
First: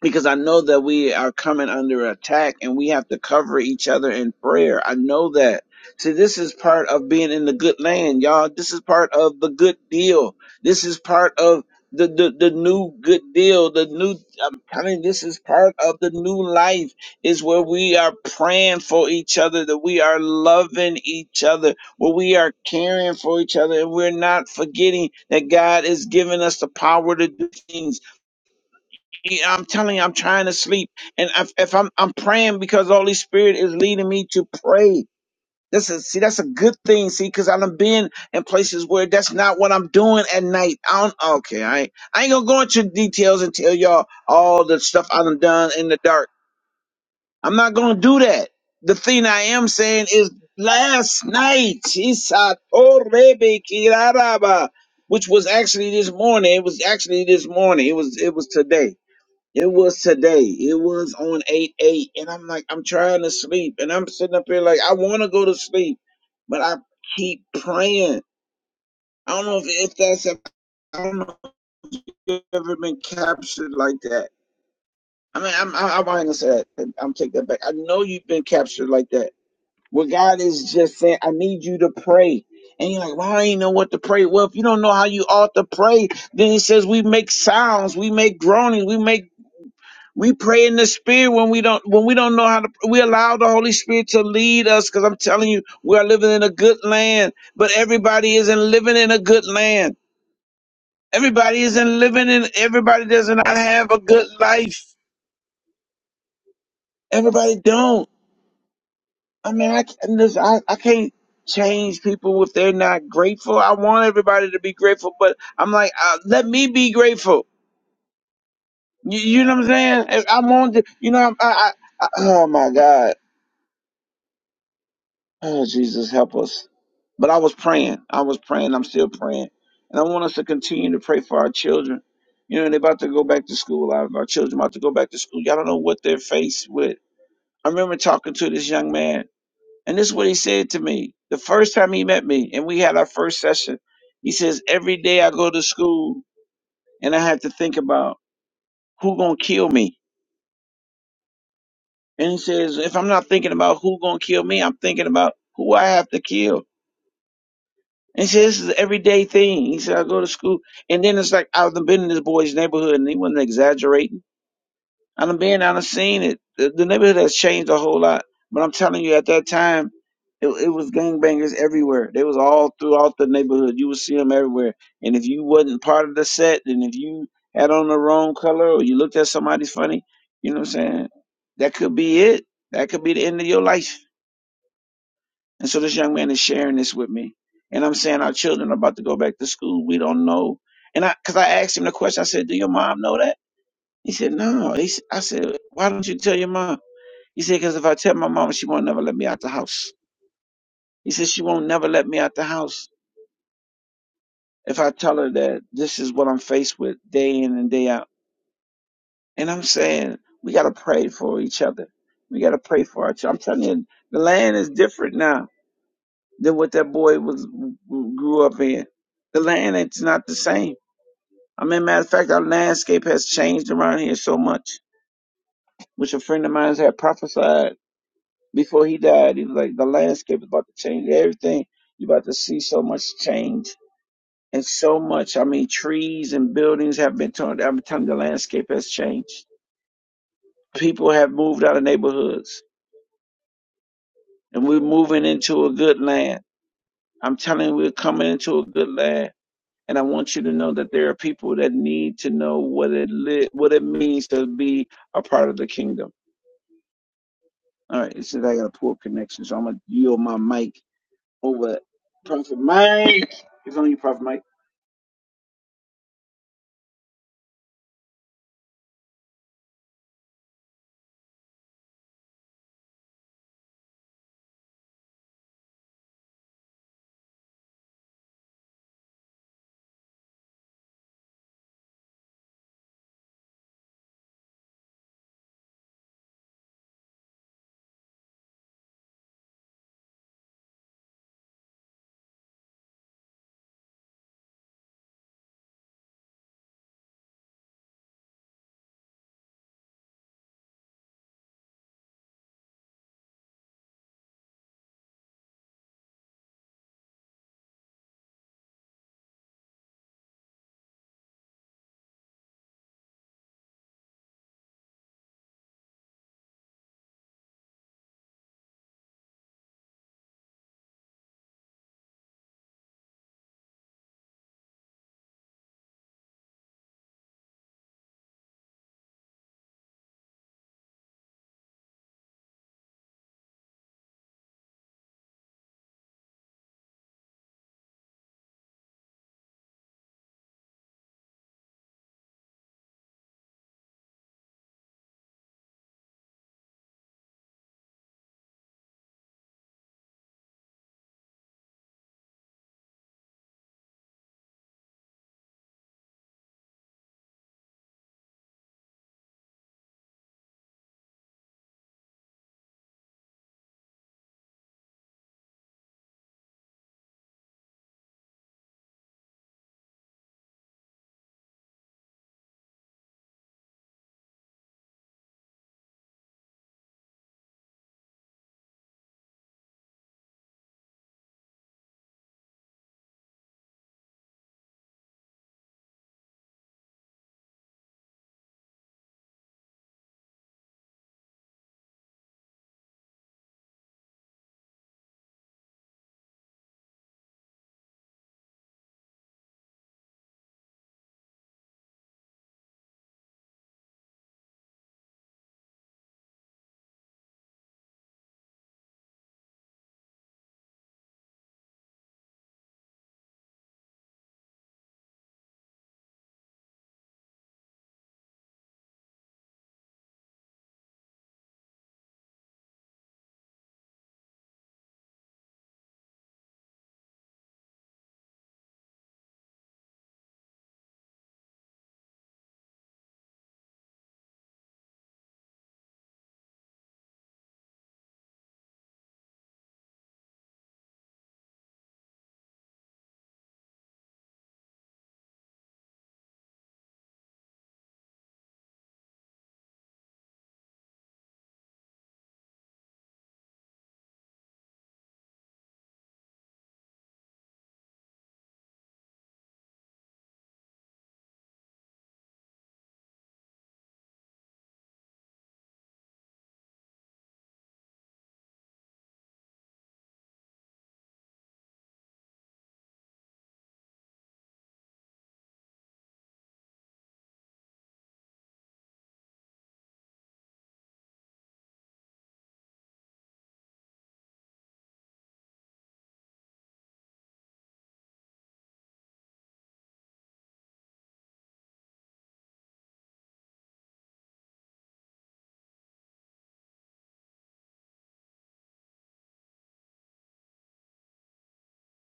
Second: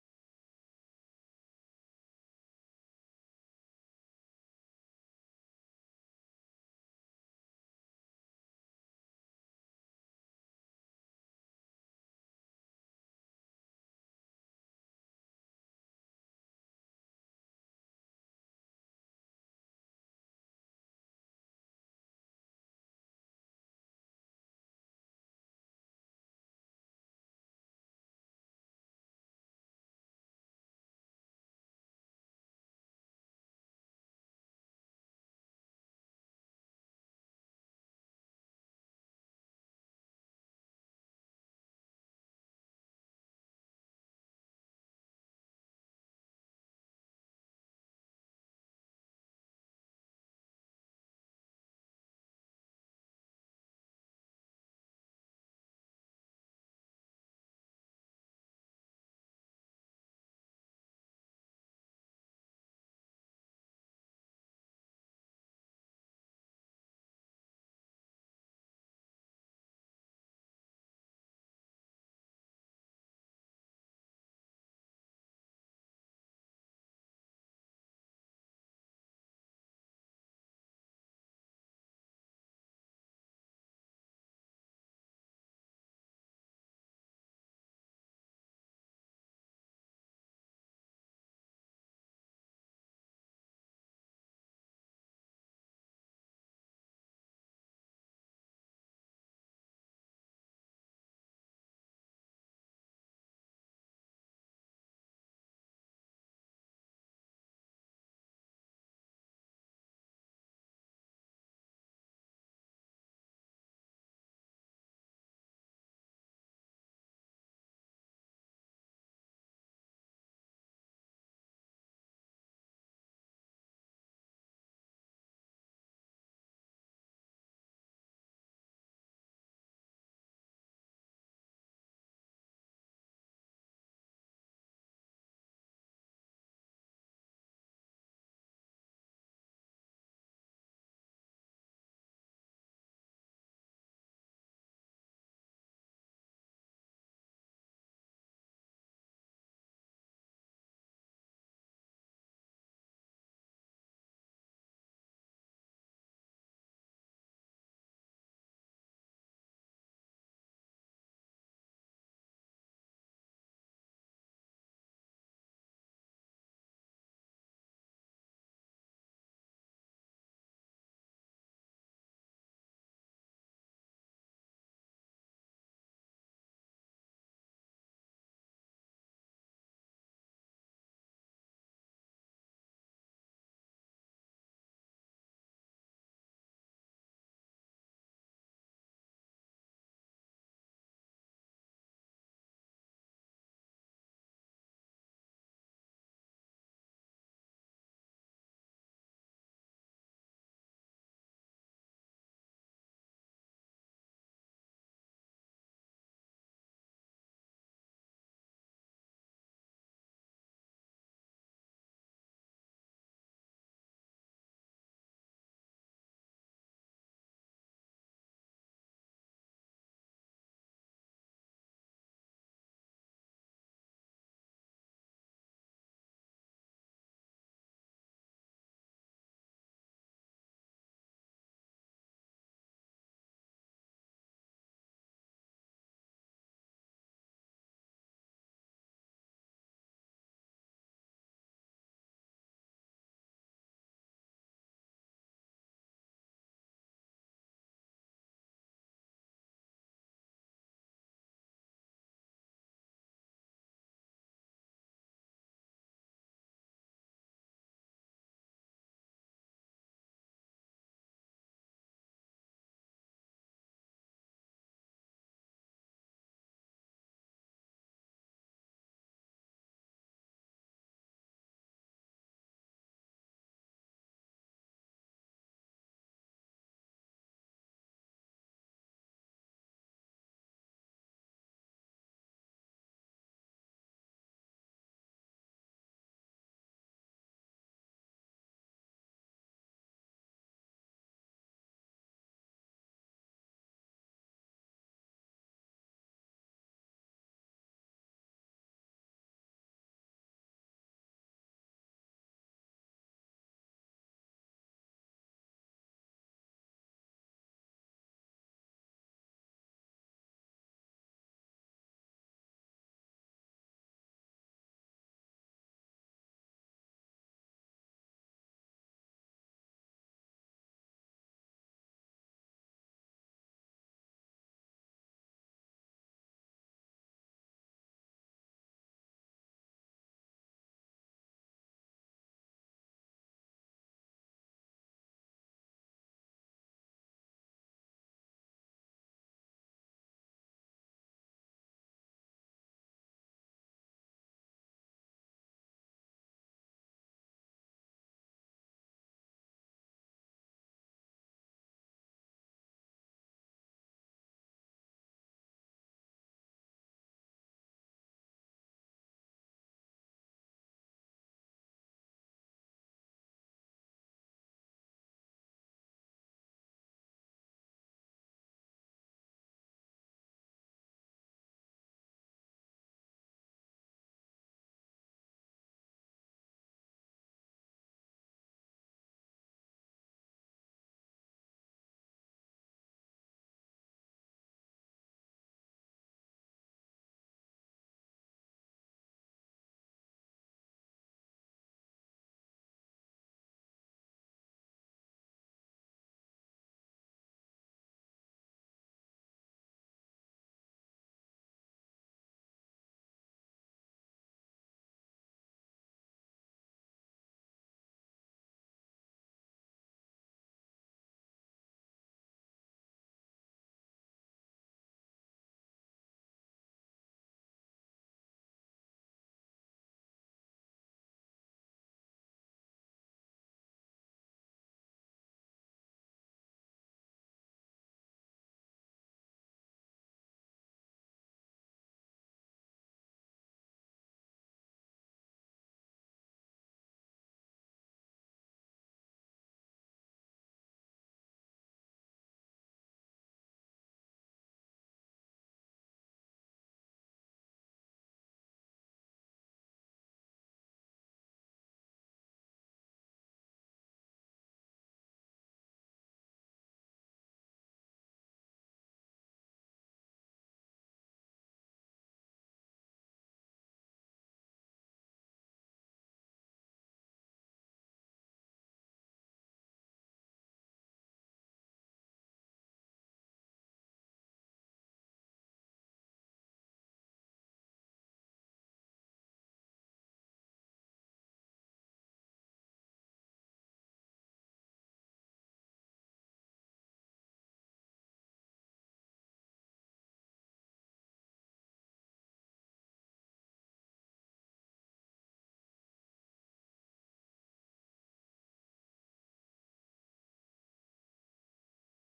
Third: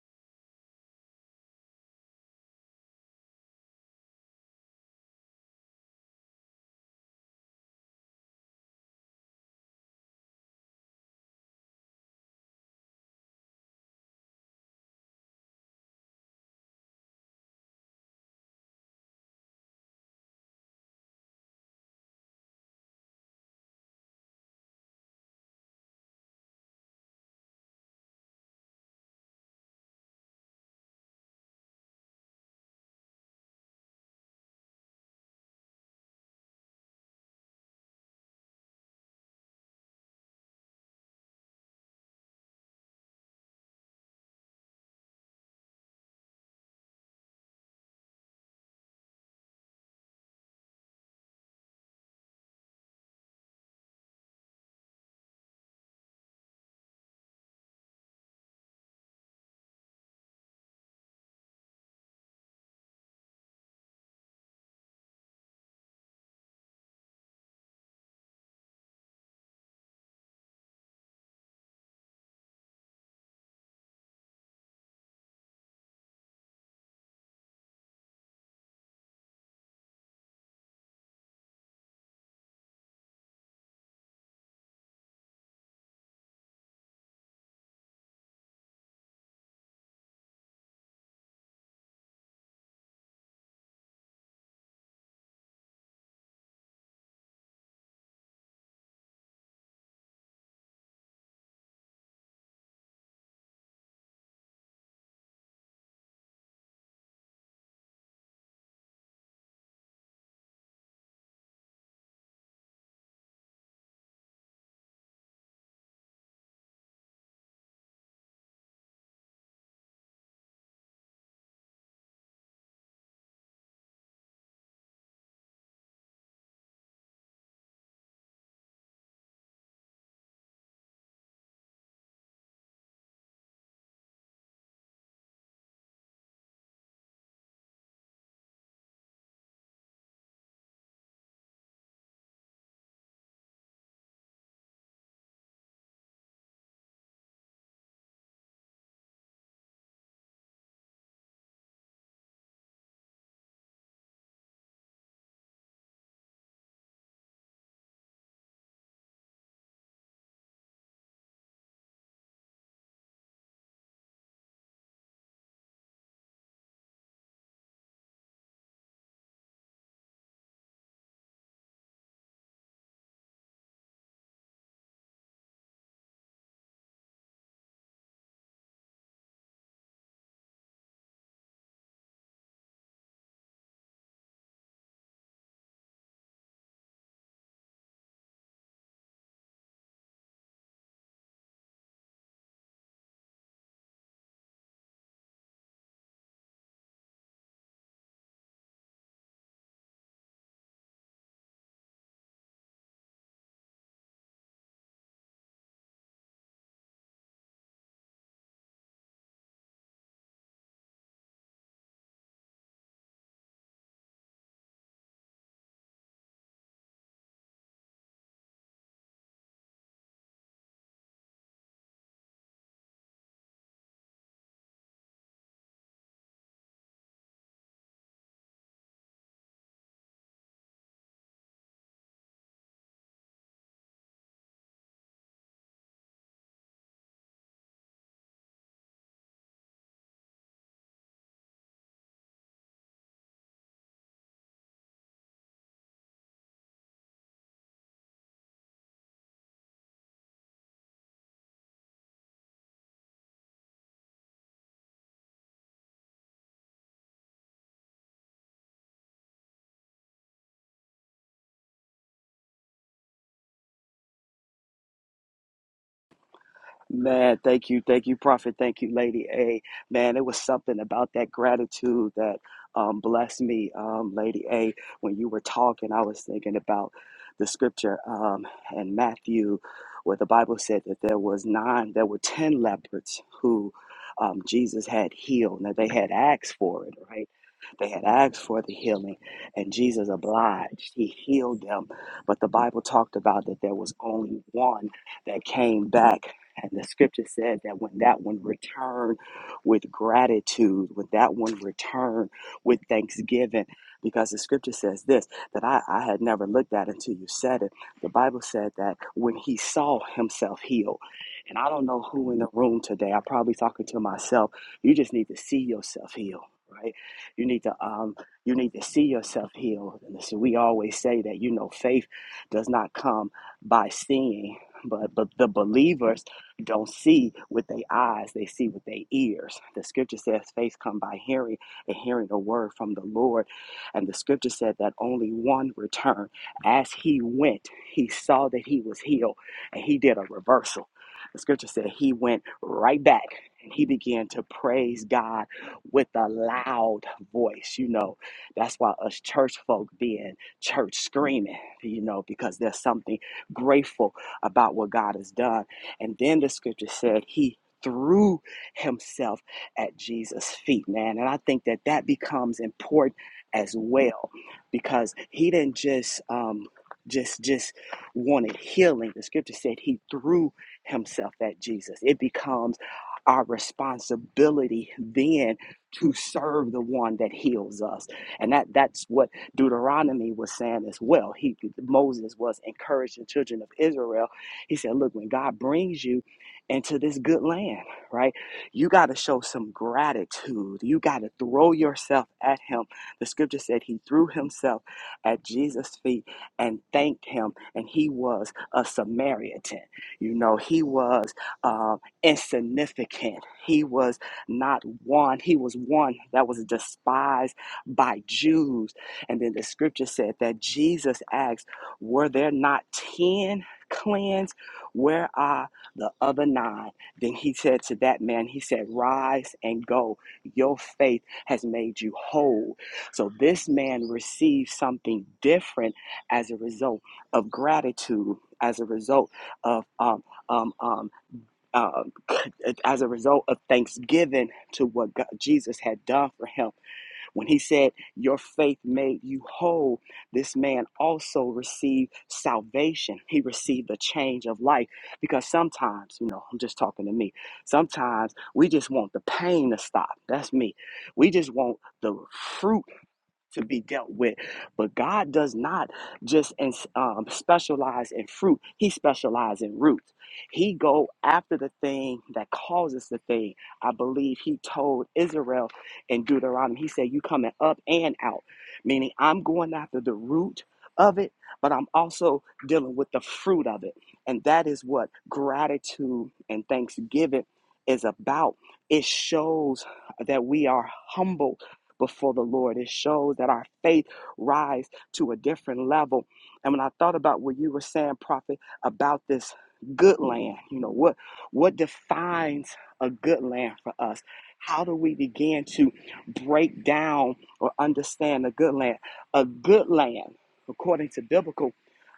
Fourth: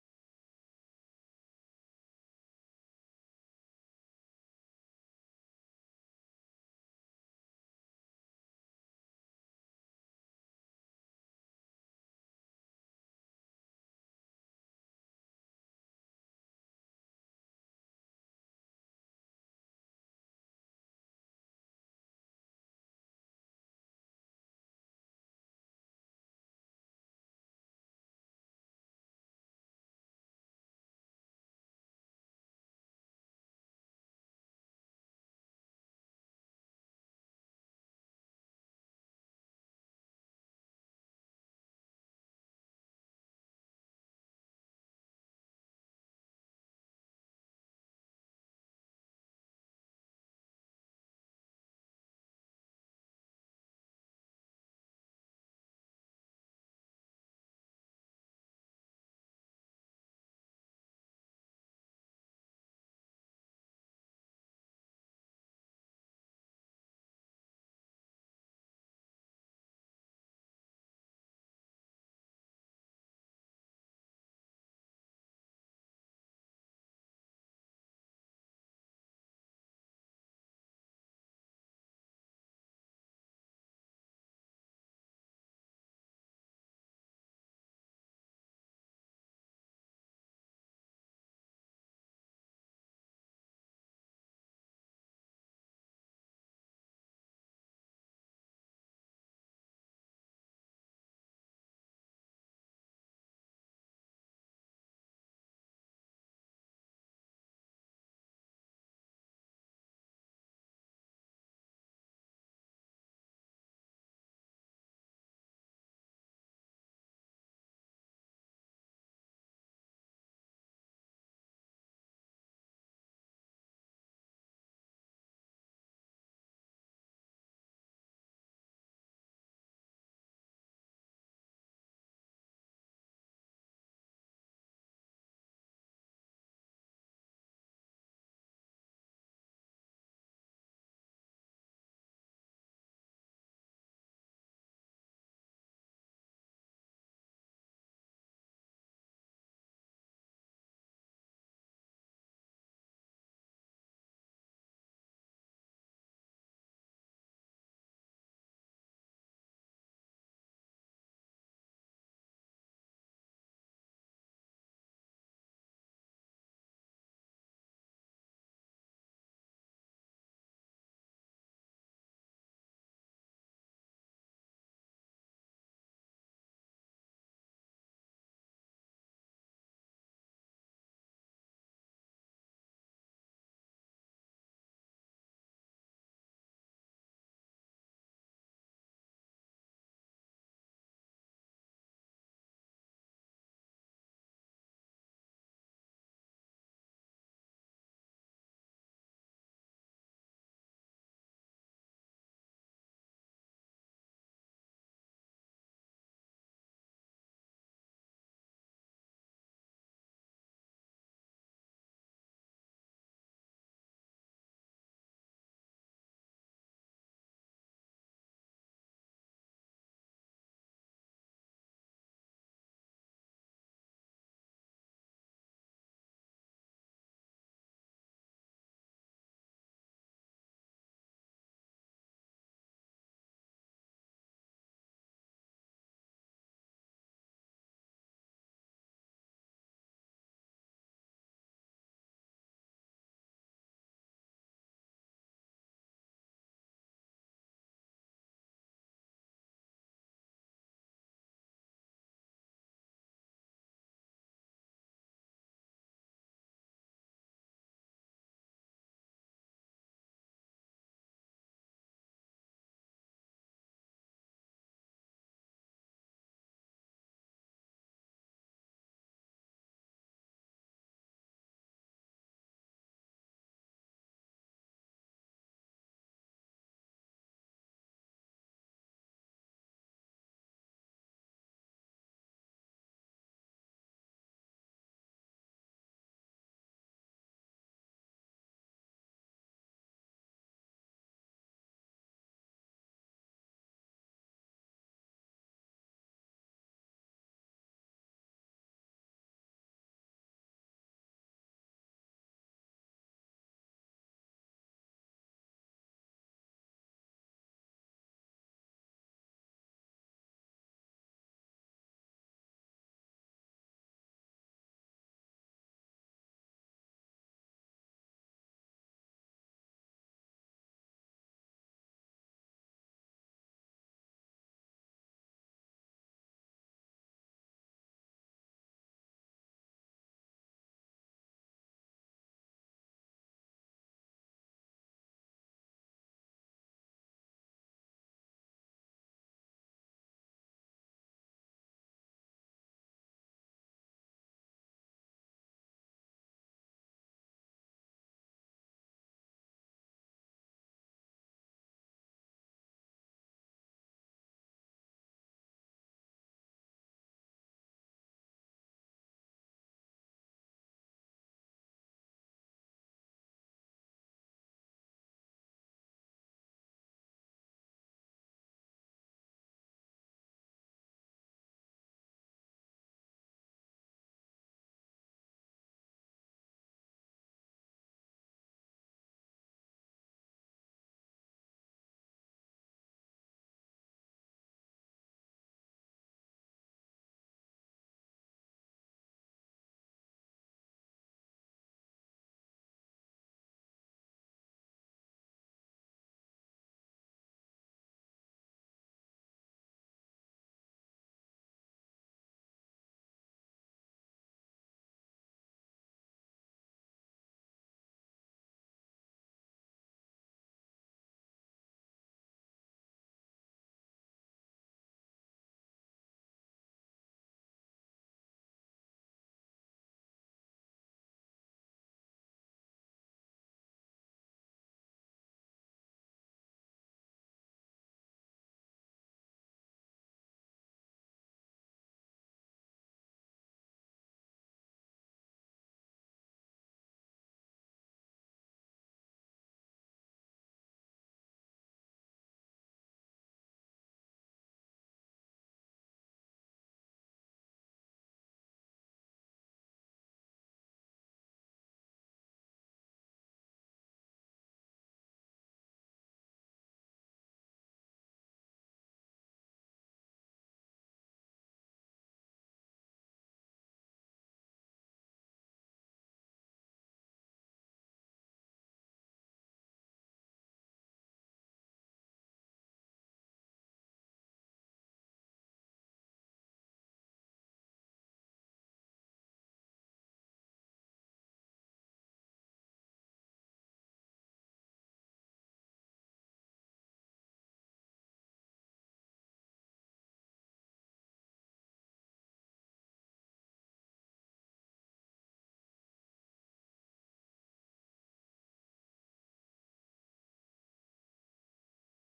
Speaker 1: because I know that we are coming under attack and we have to cover each other in prayer. I know that. See, this is part of being in the good land, y'all. This is part of the good deal. This is part of the, the, the new good deal. The new, I'm telling you, this is part of the new life is where we are praying for each other, that we are loving each other, where we are caring for each other, and we're not forgetting that God is giving us the power to do things yeah, I'm telling you, I'm trying to sleep, and if, if I'm I'm praying because the Holy Spirit is leading me to pray. This is see, that's a good thing. See, because I've been in places where that's not what I'm doing at night. I don't. Okay, I ain't, I ain't gonna go into details and tell y'all all the stuff I've done in the dark. I'm not gonna do that. The thing I am saying is last night, Isa Torebe Kiraraba, which was actually this morning. It was actually this morning. It was it was today it was today. It was on 8 8. And I'm like, I'm trying to sleep. And I'm sitting up here like, I want to go to sleep. But I keep praying. I don't know if, if that's, a, I don't know if you've ever been captured like that. I mean, I'm, I, I'm not going to say that. I'm taking that back. I know you've been captured like that. Where God is just saying, I need you to pray. And you're like, well, I ain't know what to pray. Well, if you don't know how you ought to pray, then he says, we make sounds, we make groanings, we make We pray in the spirit when we don't when we don't know how to we allow the Holy Spirit to lead us because I'm telling you, we are living in a good land, but everybody isn't living in a good land. Everybody isn't living in everybody does not have a good life. Everybody don't. I mean, I can't listen, I, I can't change people if they're not grateful. I want everybody to be grateful, but I'm like, uh, let me be grateful. You, you know what I'm saying? I I want to, you know, I, I, I, oh my God. Oh, Jesus, help us. But I was praying. I was praying. I'm still praying. And I want us to continue to pray for our children. You know, they're about to go back to school. Our, our children about to go back to school. Y'all don't know what they're faced with. I remember talking to this young man, and this is what he said to me the first time he met me, and we had our first session. He says, Every day I go to school, and I had to think about who going to kill me. And he says, If I'm not thinking about who going to kill me, I'm thinking about who I have to kill. And he said, this is an everyday thing. He said, I go to school. And then it's like, I've been in this boy's neighborhood and he wasn't exaggerating. i done been, I done seen it. The, the neighborhood has changed a whole lot. But I'm telling you, at that time, it, it was gangbangers everywhere. They was all throughout the neighborhood. You would see them everywhere. And if you wasn't part of the set and if you had on the wrong color or you looked at somebody funny, you know what I'm saying? That could be it. That could be the end of your life. And so this young man is sharing this with me. And I'm saying our children are about to go back to school. We don't know. And I, cause I asked him the question. I said, do your mom know that? He said, no. He, s- I said, why don't you tell your mom? He said, cause if I tell my mom, she won't never let me out the house. He said, she won't never let me out the house if I tell her that this is what I'm faced with day in and day out. And I'm saying, we got to pray for each other. We got to pray for our children. I'm telling you, the land is different now. than what that boy was grew up in. The land it's not the same. I mean, matter of fact, our landscape has changed around here so much, which a friend of mine had prophesied before he died. He was like, the landscape is about to change everything. You're about to see so much change and so much. I mean, trees and buildings have been torn down. Every time the landscape has changed, people have moved out of neighborhoods, and we're moving into a good land. I'm telling you, we're coming into a good land And I want you to know that there are people that need to know what it li- what it means to be a part of the kingdom. All right, it says I got a poor connection, so I'm gonna yield my mic over. Prophet Mike, it's on you, Prophet Mike.
Speaker 2: Man, thank you, thank you, Prophet. Thank you, Lady A. Man, it was something about that gratitude that um, blessed me, um, Lady A. When you were talking, I was thinking about the scripture um, in Matthew, where the Bible said that there was nine, there were ten leopards who um, Jesus had healed. Now they had asked for it, right? They had asked for the healing, and Jesus obliged. He healed them. But the Bible talked about that there was only one that came back. And the scripture said that when that one returned with gratitude, when that one returned with thanksgiving, because the scripture says this that I, I had never looked at until you said it. The Bible said that when he saw himself healed, and I don't know who in the room today, I'm probably talking to myself, you just need to see yourself healed, right? You need to um, you need to see yourself healed. And so we always say that you know faith does not come by seeing, but but the believers don't see with their eyes; they see with their ears. The scripture says faith come by hearing, and hearing a word from the Lord. And the scripture said that only one returned. As he went, he saw that he was healed, and he did a reversal. The scripture said he went right back and he began to praise God with a loud voice. You know, that's why us church folk being church screaming, you know, because there's something grateful about what God has done. And then the scripture said, He threw himself at Jesus' feet, man. And I think that that becomes important as well because he didn't just, um, just just wanted healing the scripture said he threw himself at jesus it becomes our responsibility then to serve the one that heals us. And that that's what Deuteronomy was saying as well. He Moses was encouraging the children of Israel. He said, look, when God brings you into this good land, right? You got to show some gratitude. You got to throw yourself at him. The scripture said he threw himself at Jesus' feet and thanked him and he was a Samaritan. You know, he was um, insignificant. He was not one. He was one that was despised by Jews. And then the scripture said that Jesus asked, Were there not 10 cleansed? Where are the other nine? Then he said to that man, He said, Rise and go. Your faith has made you whole. So this man received something different as a result of gratitude, as a result of um, um, um, um, as a result of thanksgiving to what God, Jesus had done for him. When he said, Your faith made you whole, this man also received salvation. He received a change of life because sometimes, you know, I'm just talking to me, sometimes we just want the pain to stop. That's me. We just want the fruit to be dealt with. But God does not just um, specialize in fruit; He specializes in roots. He go after the thing that causes the thing. I believe He told Israel in Deuteronomy. He said, "You coming up and out," meaning I'm going after the root of it, but I'm also dealing with the fruit of it, and that is what gratitude and thanksgiving is about. It shows that we are humble before the Lord. It shows that our faith rise to a different level. And when I thought about what you were saying, Prophet, about this good land, you know, what what defines a good land for us? How do we begin to break down or understand a good land? A good land, according to biblical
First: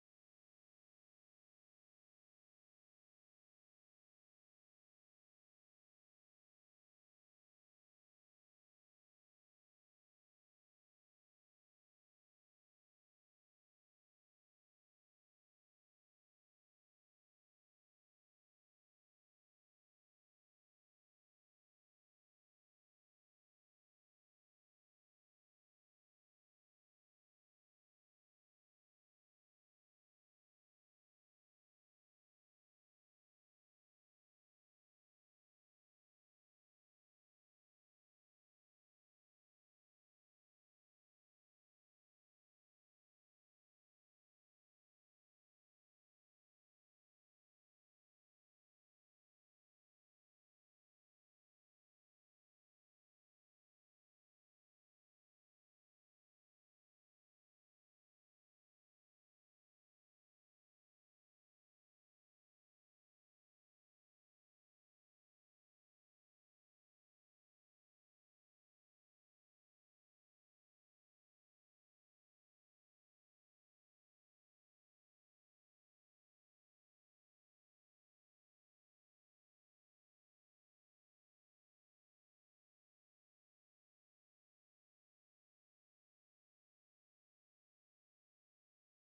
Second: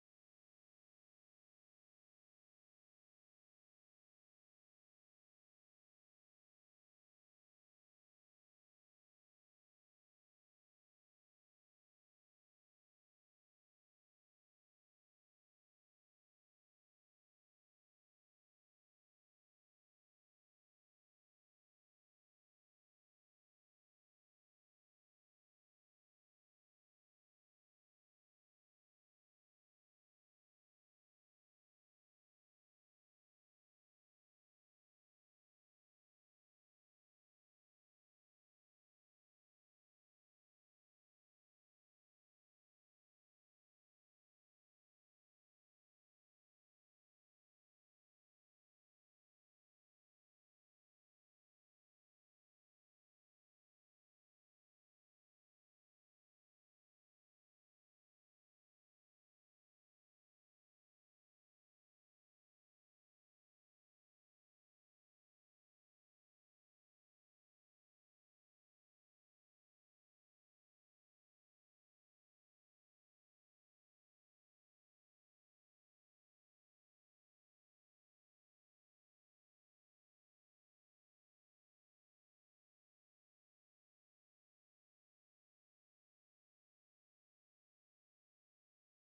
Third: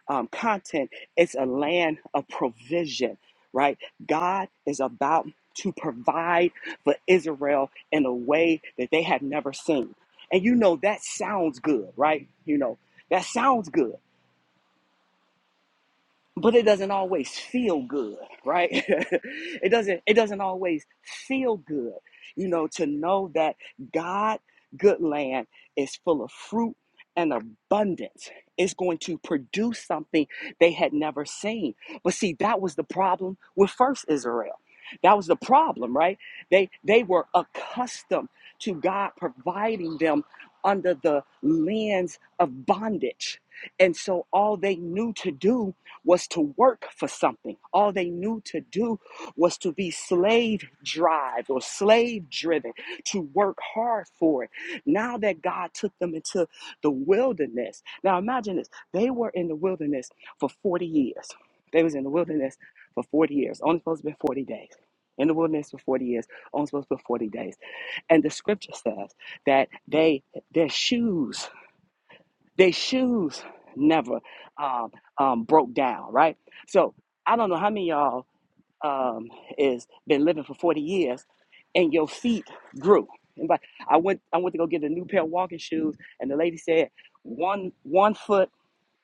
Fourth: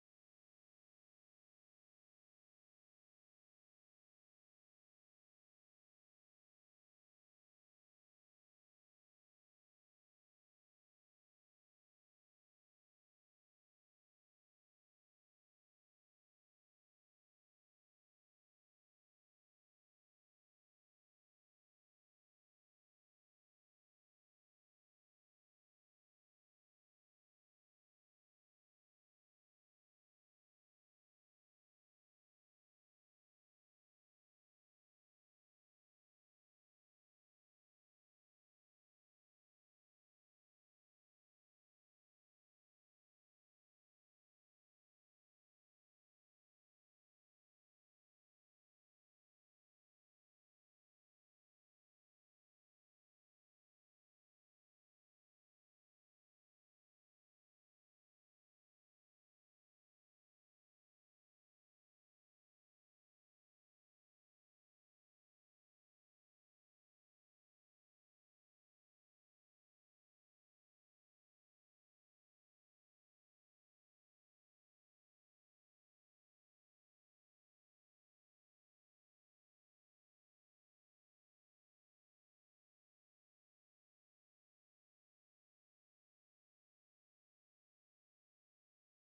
Speaker 2: um, content, it's a land of provision, right? God is about to provide for Israel in a way that they had never seen. And you know, that sounds good, right? You know, that sounds good but it doesn't always feel good right [laughs] it doesn't it doesn't always feel good you know to know that god good land is full of fruit and abundance It's going to produce something they had never seen but see that was the problem with first israel that was the problem right they they were accustomed to god providing them under the lens of bondage and so all they knew to do was to work for something. All they knew to do was to be slave driven or slave driven, to work hard for it. Now that God took them into the wilderness. Now imagine this. They were in the wilderness for 40 years. They was in the wilderness for 40 years. Only supposed to be 40 days. In the wilderness for 40 years, only supposed to be 40 days. And the scripture says that they their shoes their shoes never um, um, broke down, right? So I don't know how many of y'all um, is been living for 40 years and your feet grew. And but I went I went to go get a new pair of walking shoes and the lady said one one foot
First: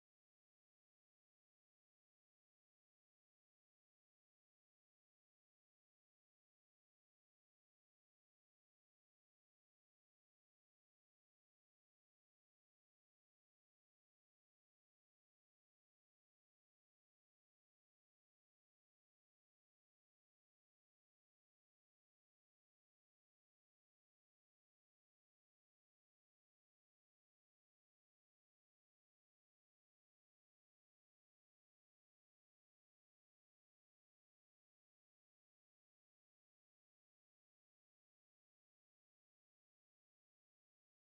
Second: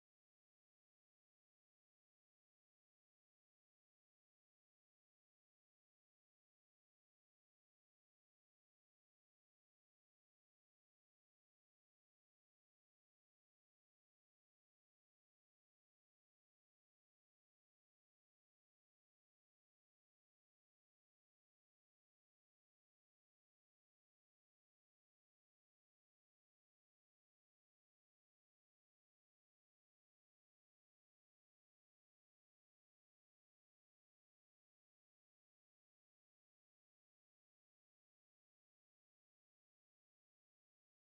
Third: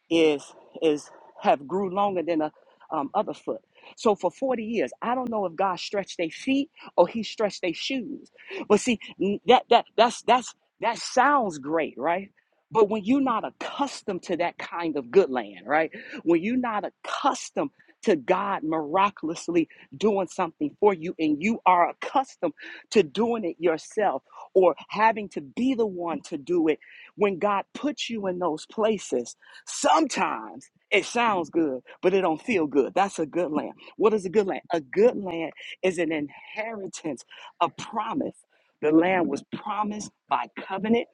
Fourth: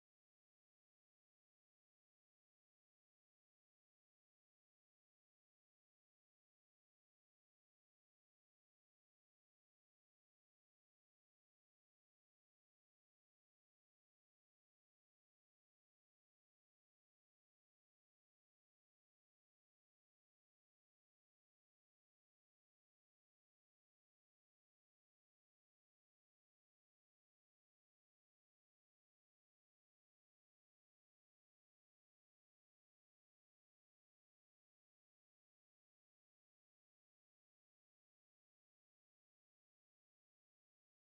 Speaker 2: is is have grew longer than a um, other foot. So for 40 years, I don't know if God stretched their feet or he stretched their shoes. But see, n- that that that's that's that sounds great, right? But when you're not accustomed to that kind of good land, right? When you're not accustomed to God miraculously doing something for you and you are accustomed to doing it yourself or having to be the one to do it, when God puts you in those places, Sometimes it sounds good, but it don't feel good. That's a good land. What is a good land? A good land is an inheritance, a promise. The land was promised by covenant.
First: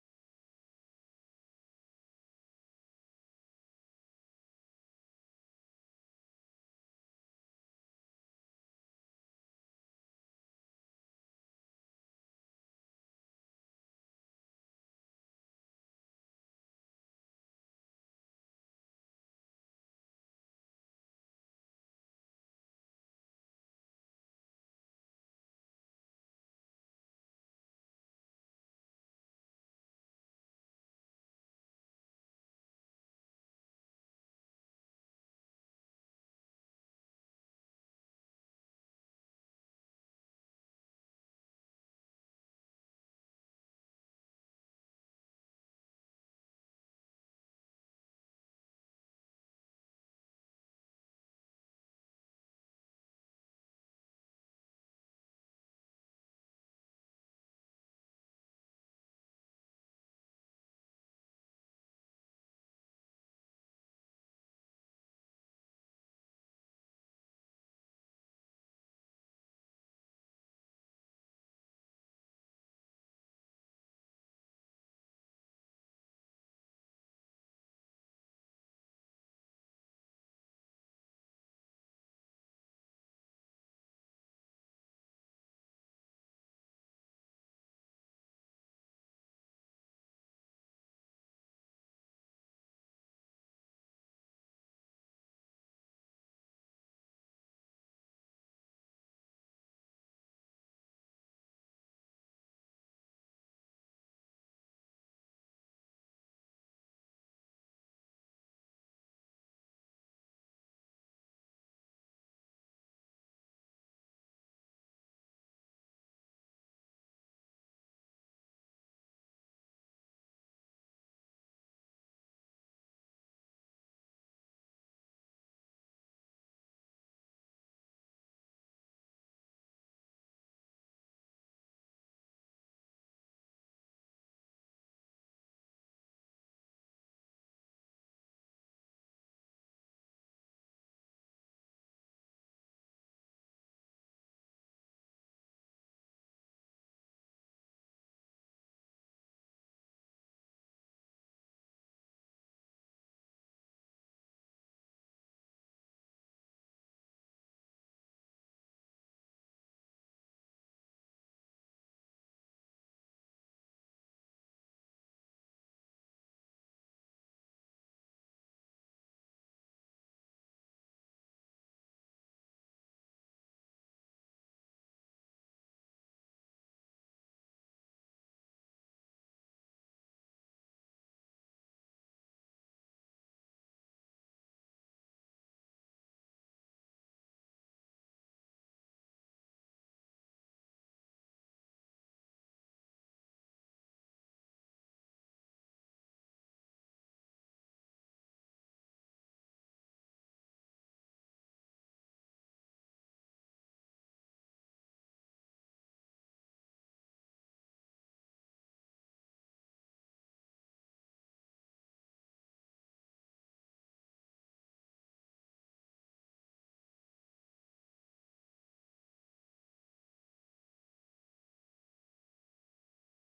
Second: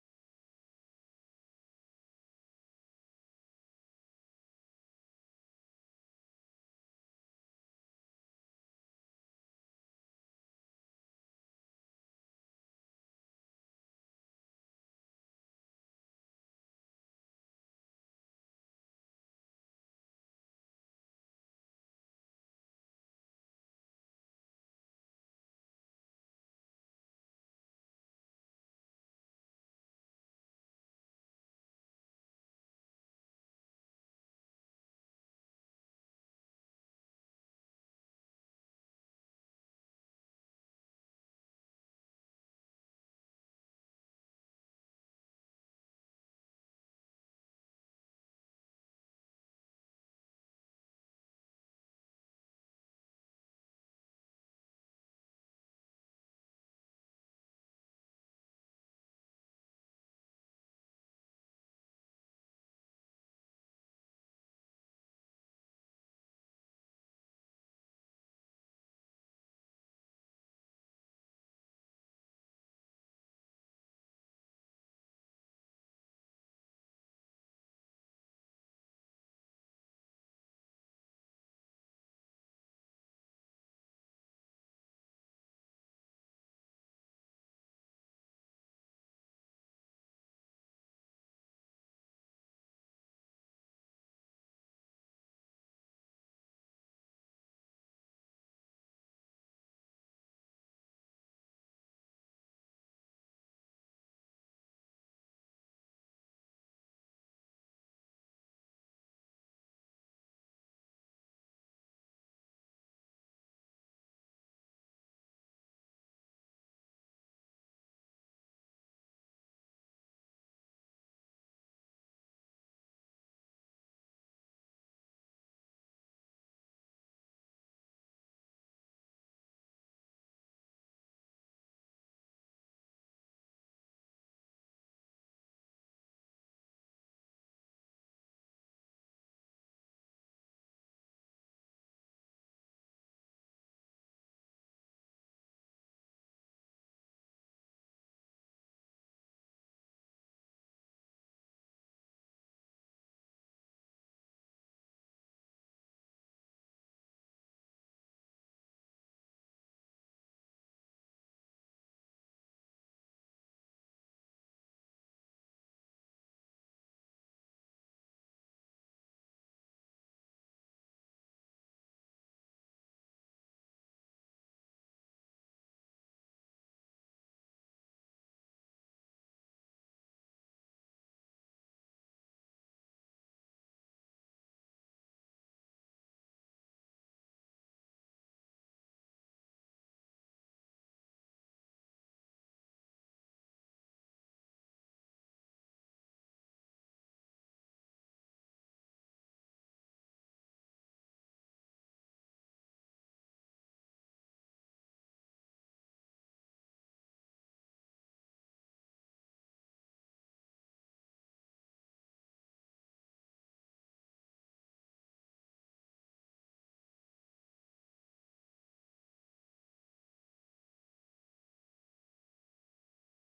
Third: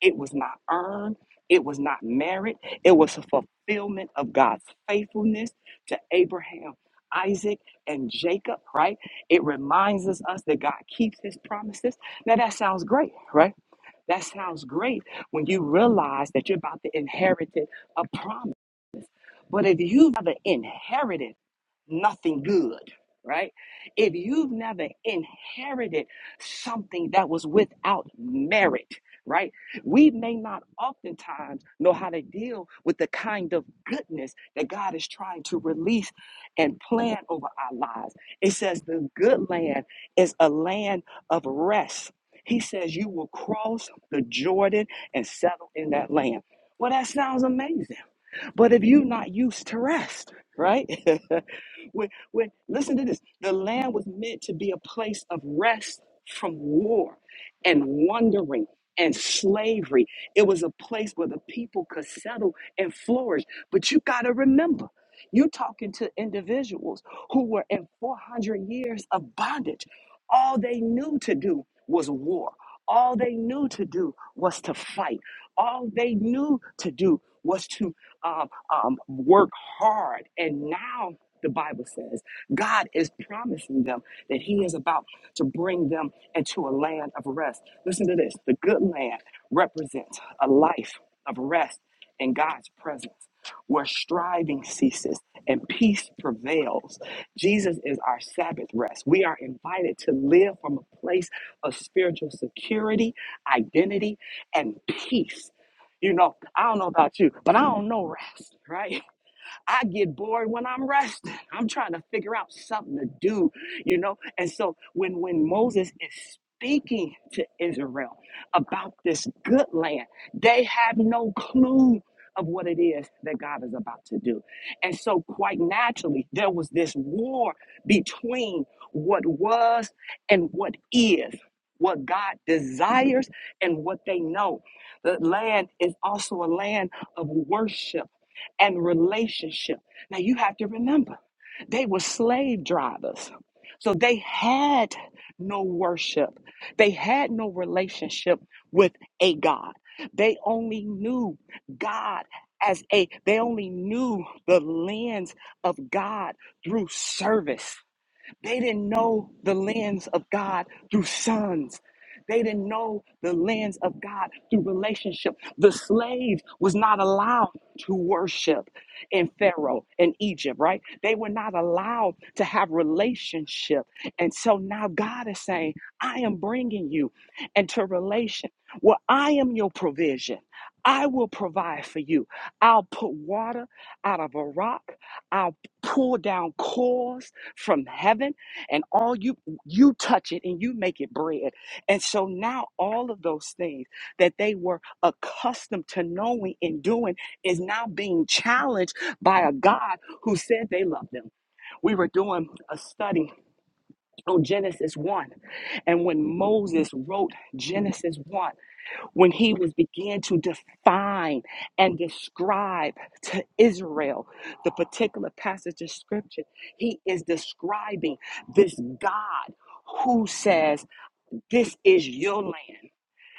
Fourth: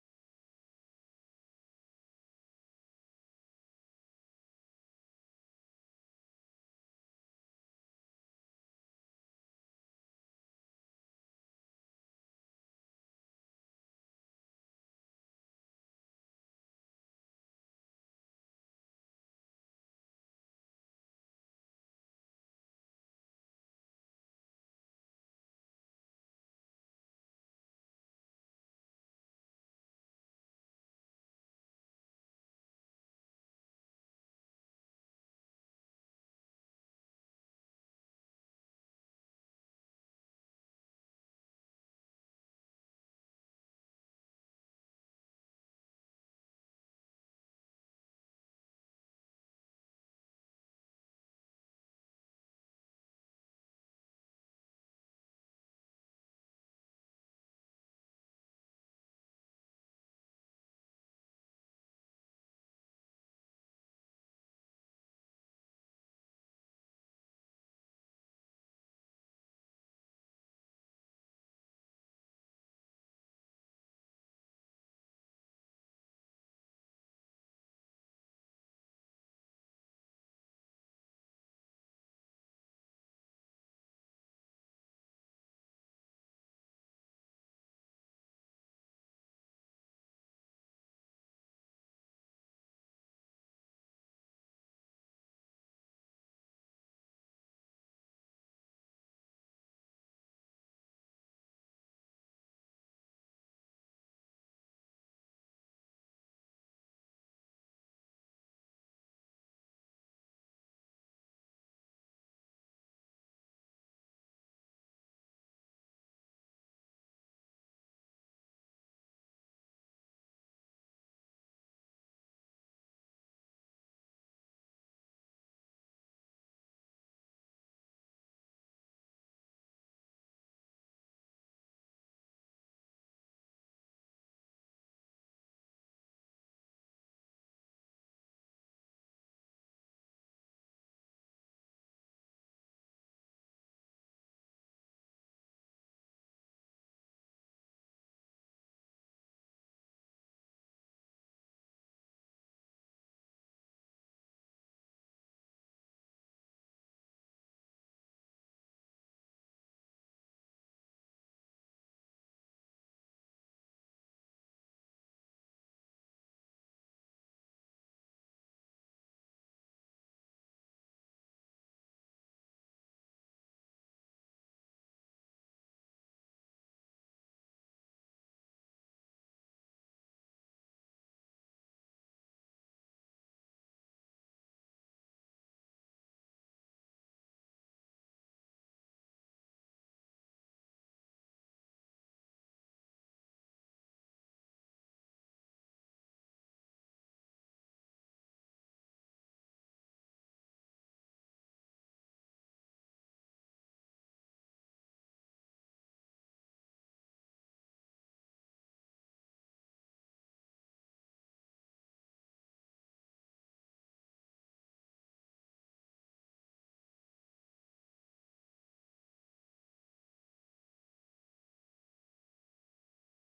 Speaker 2: It was not earned. It was not merit. It was a fulfillment of God's faithfulness to Abraham, Isaac, and Jacob, right? It reminds us, us that God keeps his promises. Now that sounds great, right? That sounds great when you realize that you're about to inherit a promise. But if you've never inherited nothing good, right? If you've never inherited something that was without merit, right? We may not oftentimes know how to deal with the kind of goodness that God is trying to release and plan over our lives. It says the good land is a land of rest. He says you will cross the Jordan and settle in that land. Well, that sounds amazing but if you're not used to rest, right? [laughs] when, when, listen to this the land was meant to be a place of rest from war and wandering and slavery. It was a place where the people could settle and flourish. But you got to remember, you're talking to individuals who were in 400 years of bondage. All they knew to do was war. All they knew to do was to fight. All they knew to do was to um, um, work hard. And now the Bible says God is promising them that He is about to bring them into a land of rest. Listen to this the good land represents a life of rest in God's presence where striving ceases and peace prevails. Jesus is our Sabbath rest. We are invited to live from a place of spiritual security, identity, and peace you know, I don't know about you, but I don't know rest, right? I get bored when I'm resting. I'm trying to figure out something to do, you know? And so when when Moses is speaking to Israel about this good land, they have no clue of what it is that God is about to do. And so quite naturally, there was this war between what was and what is. What God desires and what they know. The land is also a land of worship and relationship. Now you have to remember, they were slave drivers. So they had no worship. They had no relationship with a God. They only knew God as a, they only knew the lens of God through service. They didn't know the lens of God through sons. They didn't know the lens of God through relationship. The slave was not allowed to worship in Pharaoh in Egypt, right? They were not allowed to have relationship. And so now God is saying, I am bringing you into relation. Well, I am your provision. I will provide for you. I'll put water out of a rock. I'll pull down cores from heaven and all you you touch it and you make it bread and so now all of those things that they were accustomed to knowing and doing is now being challenged by a god who said they loved them we were doing a study on genesis 1 and when moses wrote genesis 1 when he was began to define and describe to Israel the particular passage of scripture he is describing this God who says this is your land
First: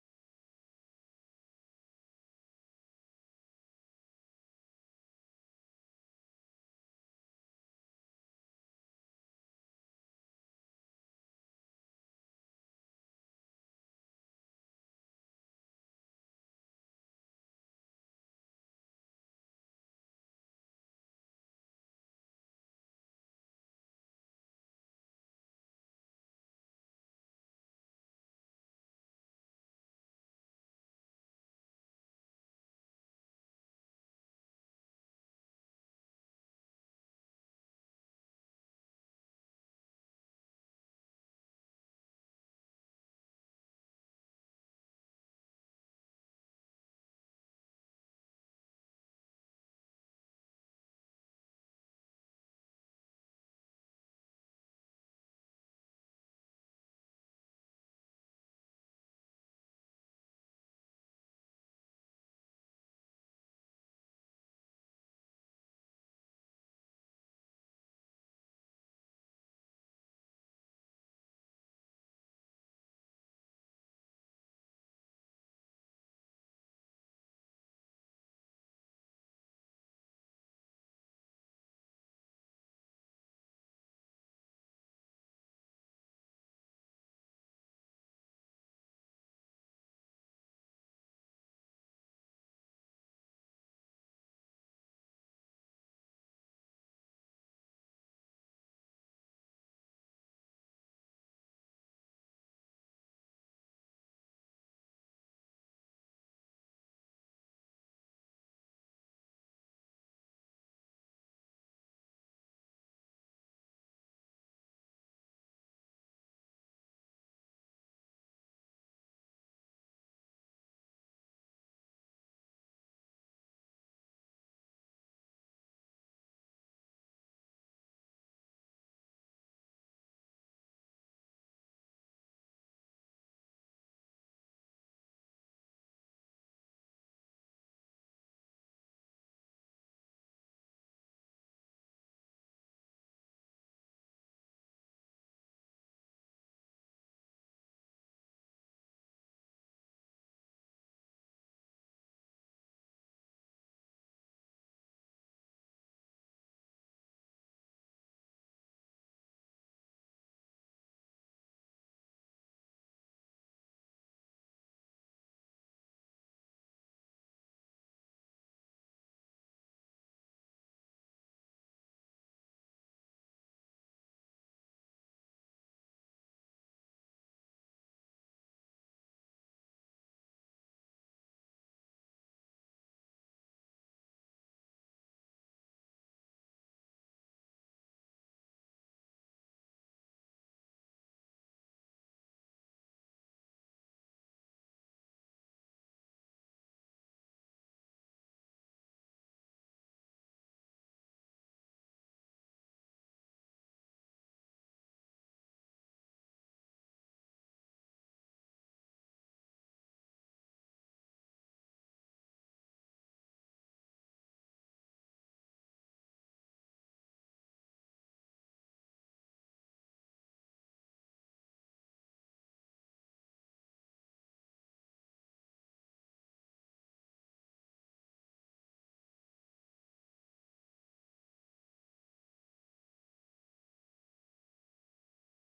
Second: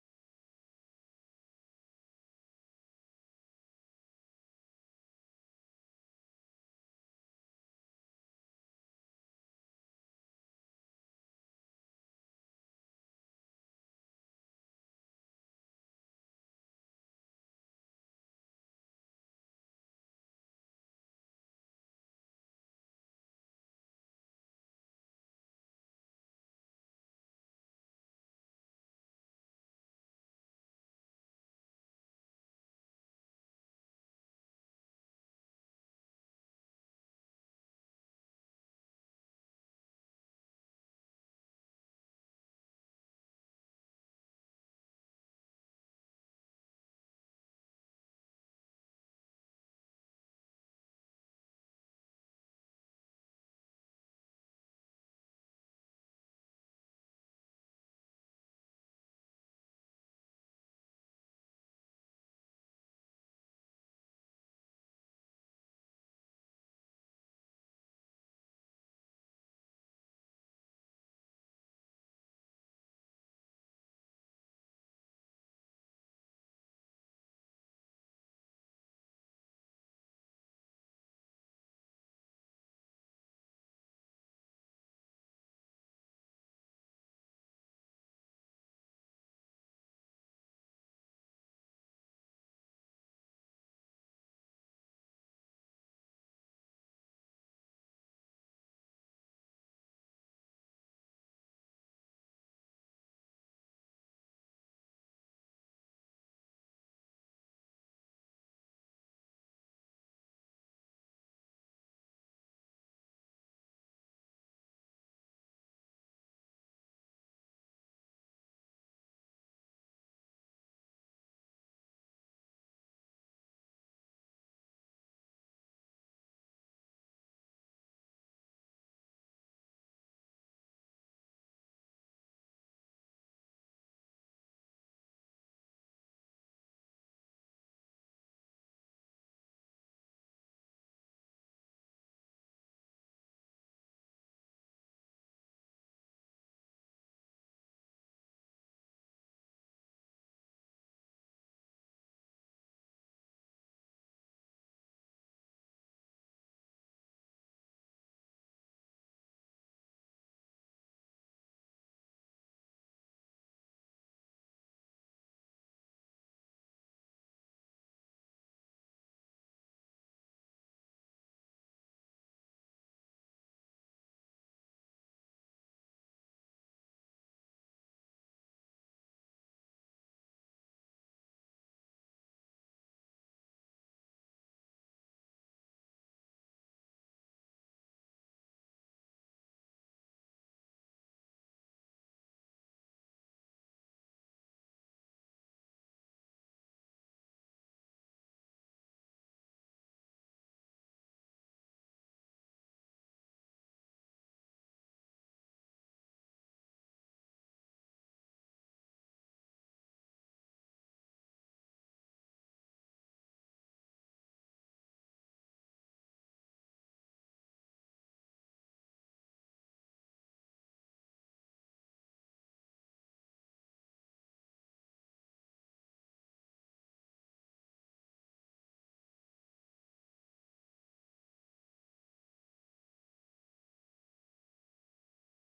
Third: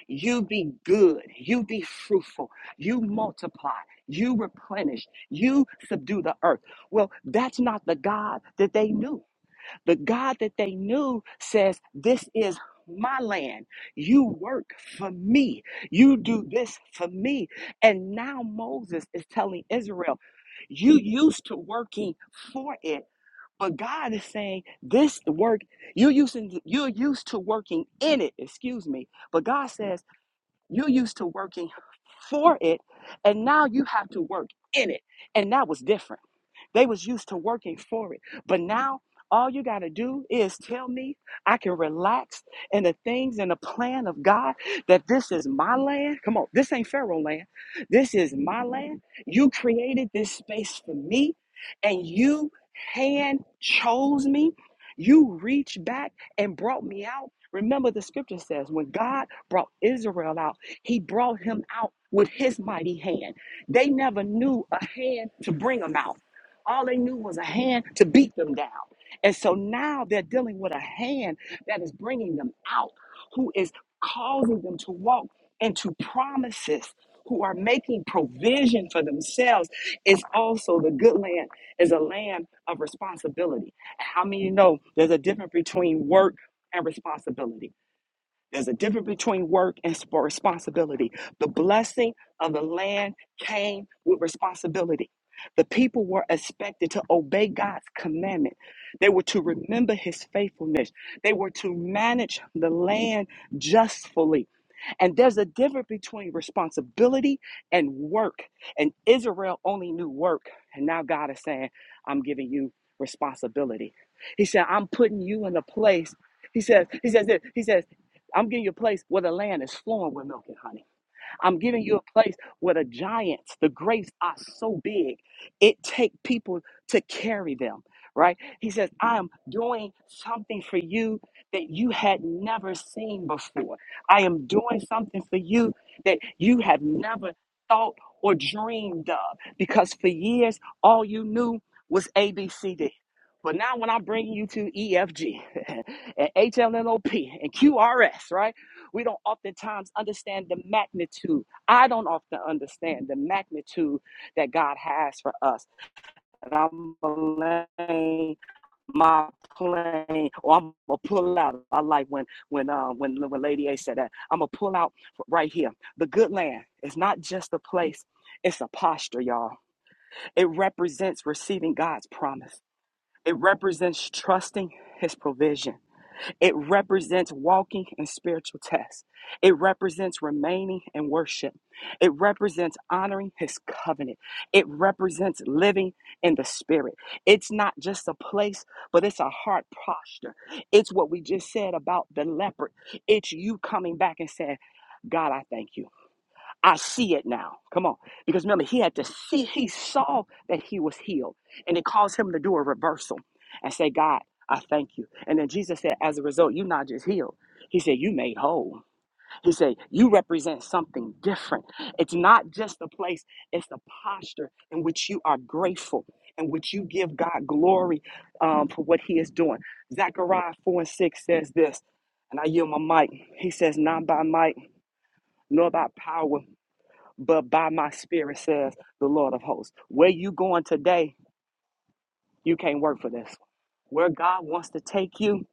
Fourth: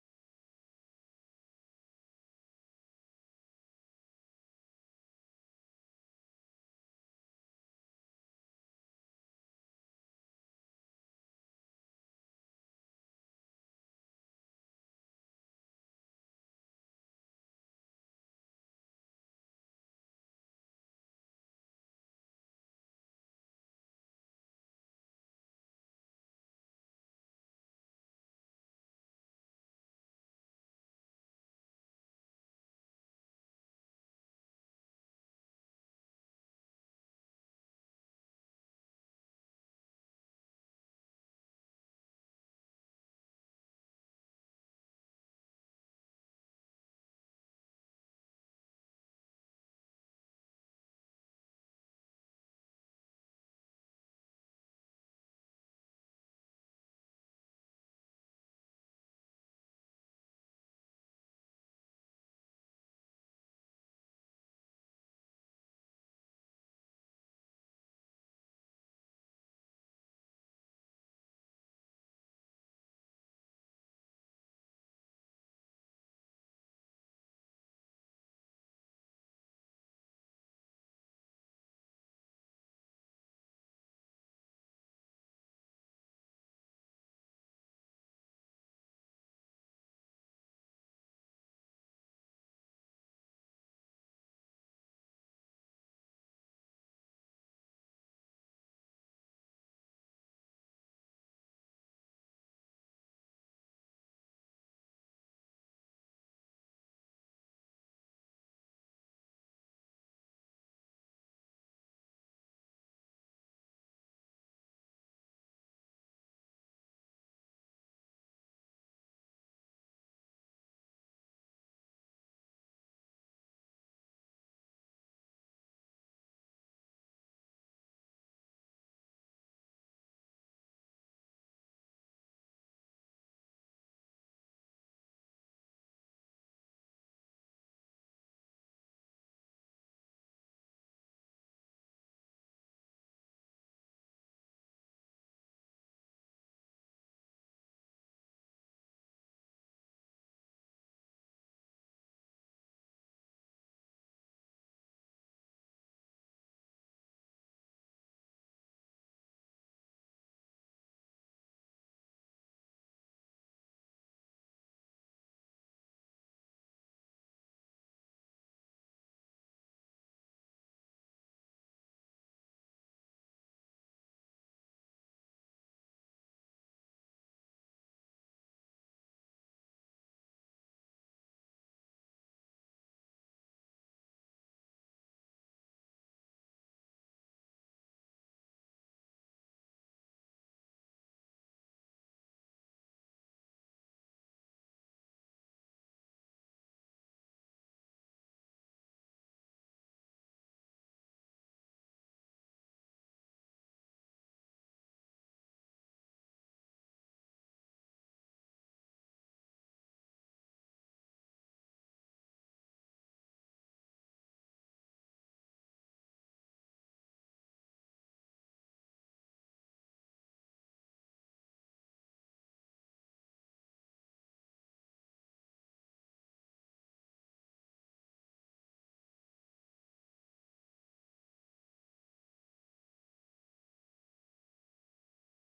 Speaker 2: you be good you be fruitful you multiply you replenish you subdue the earth well that's not the God that they knew the God that they knew says, This is my land. You work for me. You do this for me. And now Moses is telling Israel, You used to working for it. But God is saying this work you're using you're used to working in it, excuse me. But God says you're used to working for it and now you have to work in it. And that was different. They was used to working for it. But now all you got to do is tell me I can relax in the things and the plan of God that this is my land. Come on, this ain't Pharaoh land. This is my land. You created this space for me and you hand chose me. You reached back and brought me out. Remember, the scripture says when God brought Israel out, he brought him out with his mighty hand. They never knew a hand to bring them out. All they knew was a hand to beat them down. And so now they're dealing with a hand that is bringing them out, who is causing them to walk into promises, who are making provision for themselves. It's also the good land is a land of responsibility. And how many know there's a difference between work and responsibility? There's a difference between work and sp- responsibility. The blessing of the land came with responsibility. The people were expected to obey God's commandment. They were to remember his faithfulness. They were to manage the land justly. And there's a difference between responsibility and work. And Israel only knew work. And now God is saying, I'm giving you responsibility. He said, I'm putting you in a place. He says, He says, this, He says, I'm giving you a place where the land is flowing with milk and honey. I'm giving you a place where the giants, the grapes are so big, it take people to carry them, right? He says, I am doing something for you that you had never seen before. I am doing something for you that you have never thought or dreamed of because for years, all you knew was ABCD. But now, when I'm bringing you to EFG [laughs] and HLNOP and QRS, right? We don't oftentimes understand the magnitude. I don't often understand the magnitude that God has for us. And I'm gonna land my plane, or I'm gonna pull out. I like when when uh, when when Lady A said that. I'm gonna pull out right here. The good land is not just a place; it's a posture, y'all. It represents receiving God's promise. It represents trusting His provision. It represents walking in spiritual tests. It represents remaining in worship. It represents honoring his covenant. It represents living in the spirit. It's not just a place, but it's a heart posture. It's what we just said about the leopard. It's you coming back and saying, God, I thank you. I see it now. Come on. Because remember, he had to see, he saw that he was healed. And it caused him to do a reversal and say, God, I thank you. And then Jesus said, as a result, you're not just healed. He said, You made whole. He said, You represent something different. It's not just the place, it's the posture in which you are grateful, in which you give God glory um, for what He is doing. Zechariah 4 and 6 says this, and I yield my mic. He says, Not by might, nor by power but by my spirit says the Lord of hosts. Where you going today, you can't work for this. Where God wants to take you,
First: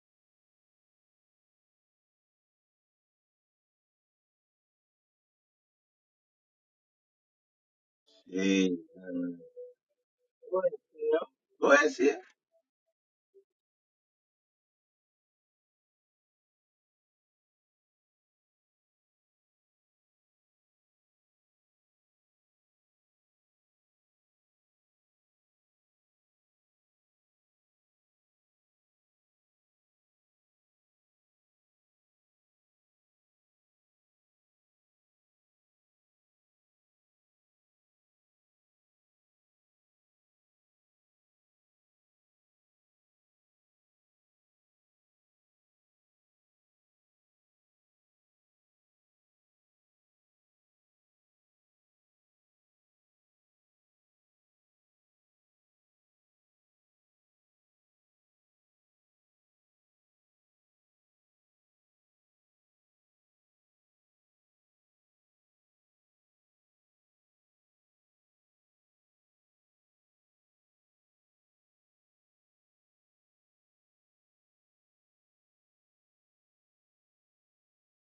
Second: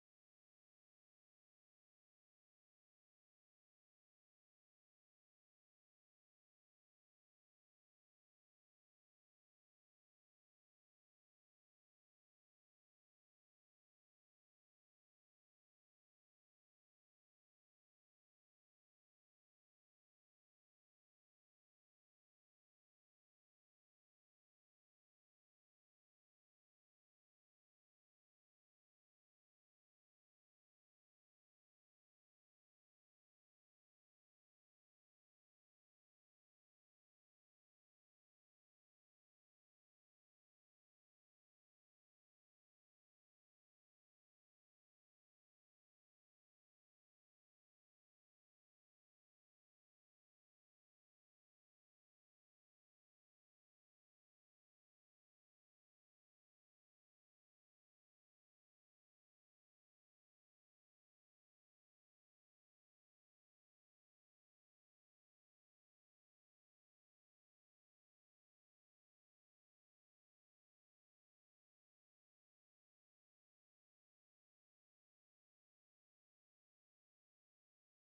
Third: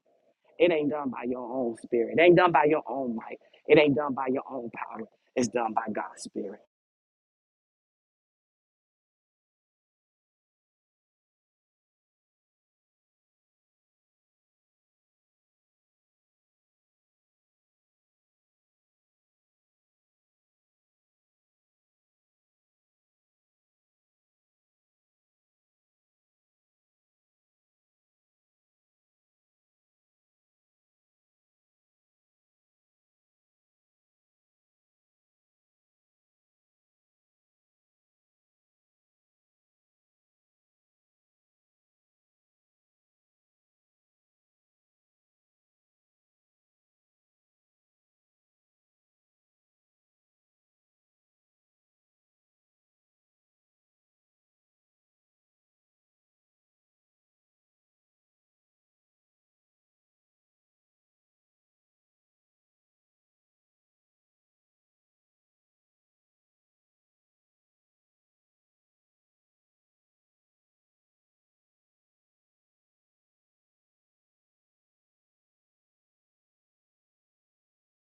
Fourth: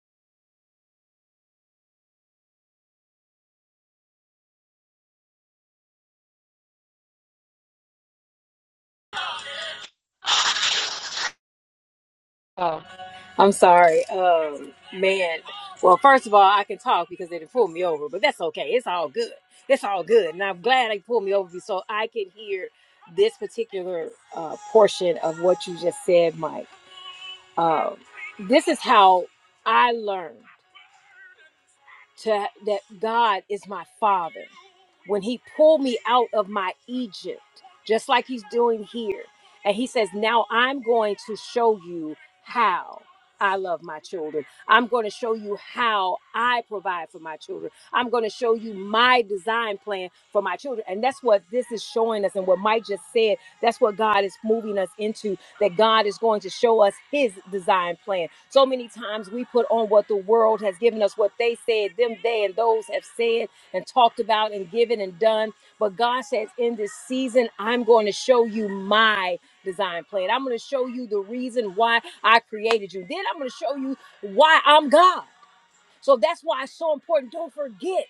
Speaker 2: it ain't done by your own spirit. It ain't done by your own might. It ain't done by your own power. It's done by God's spirit.
Speaker 1: Hey, uh, Go ahead, Sia. Go ahead, Sia.
Speaker 3: I'm sorry, um, man. Well, first of all, I can talk because they didn't pull me over, but that's okay. It's all good. It's all good, and I'm glad they pulled me over so I can hear this particular uh, portion of what you just said, Mike. Um, this is how I learn. to that God is my father. When he pulled me out of my Egypt, just like he's doing here, and he says, "Now I'm going to show you how I love my children. I'm going to show you how I provide for my children. I'm going to show you my design plan for my children." And that's what this is showing us and what Mike just said, that's what God is moving us into that God is going to show us his design plan. So many times we put on what the world has given us, what they said, them, they, and those have said and talked about and given and done. But God says, in this season, I'm going to show you my design plan. I'm going to show you the reason why I created you. Then I'm going to show you why I'm God. So that's why it's so important. Don't forget.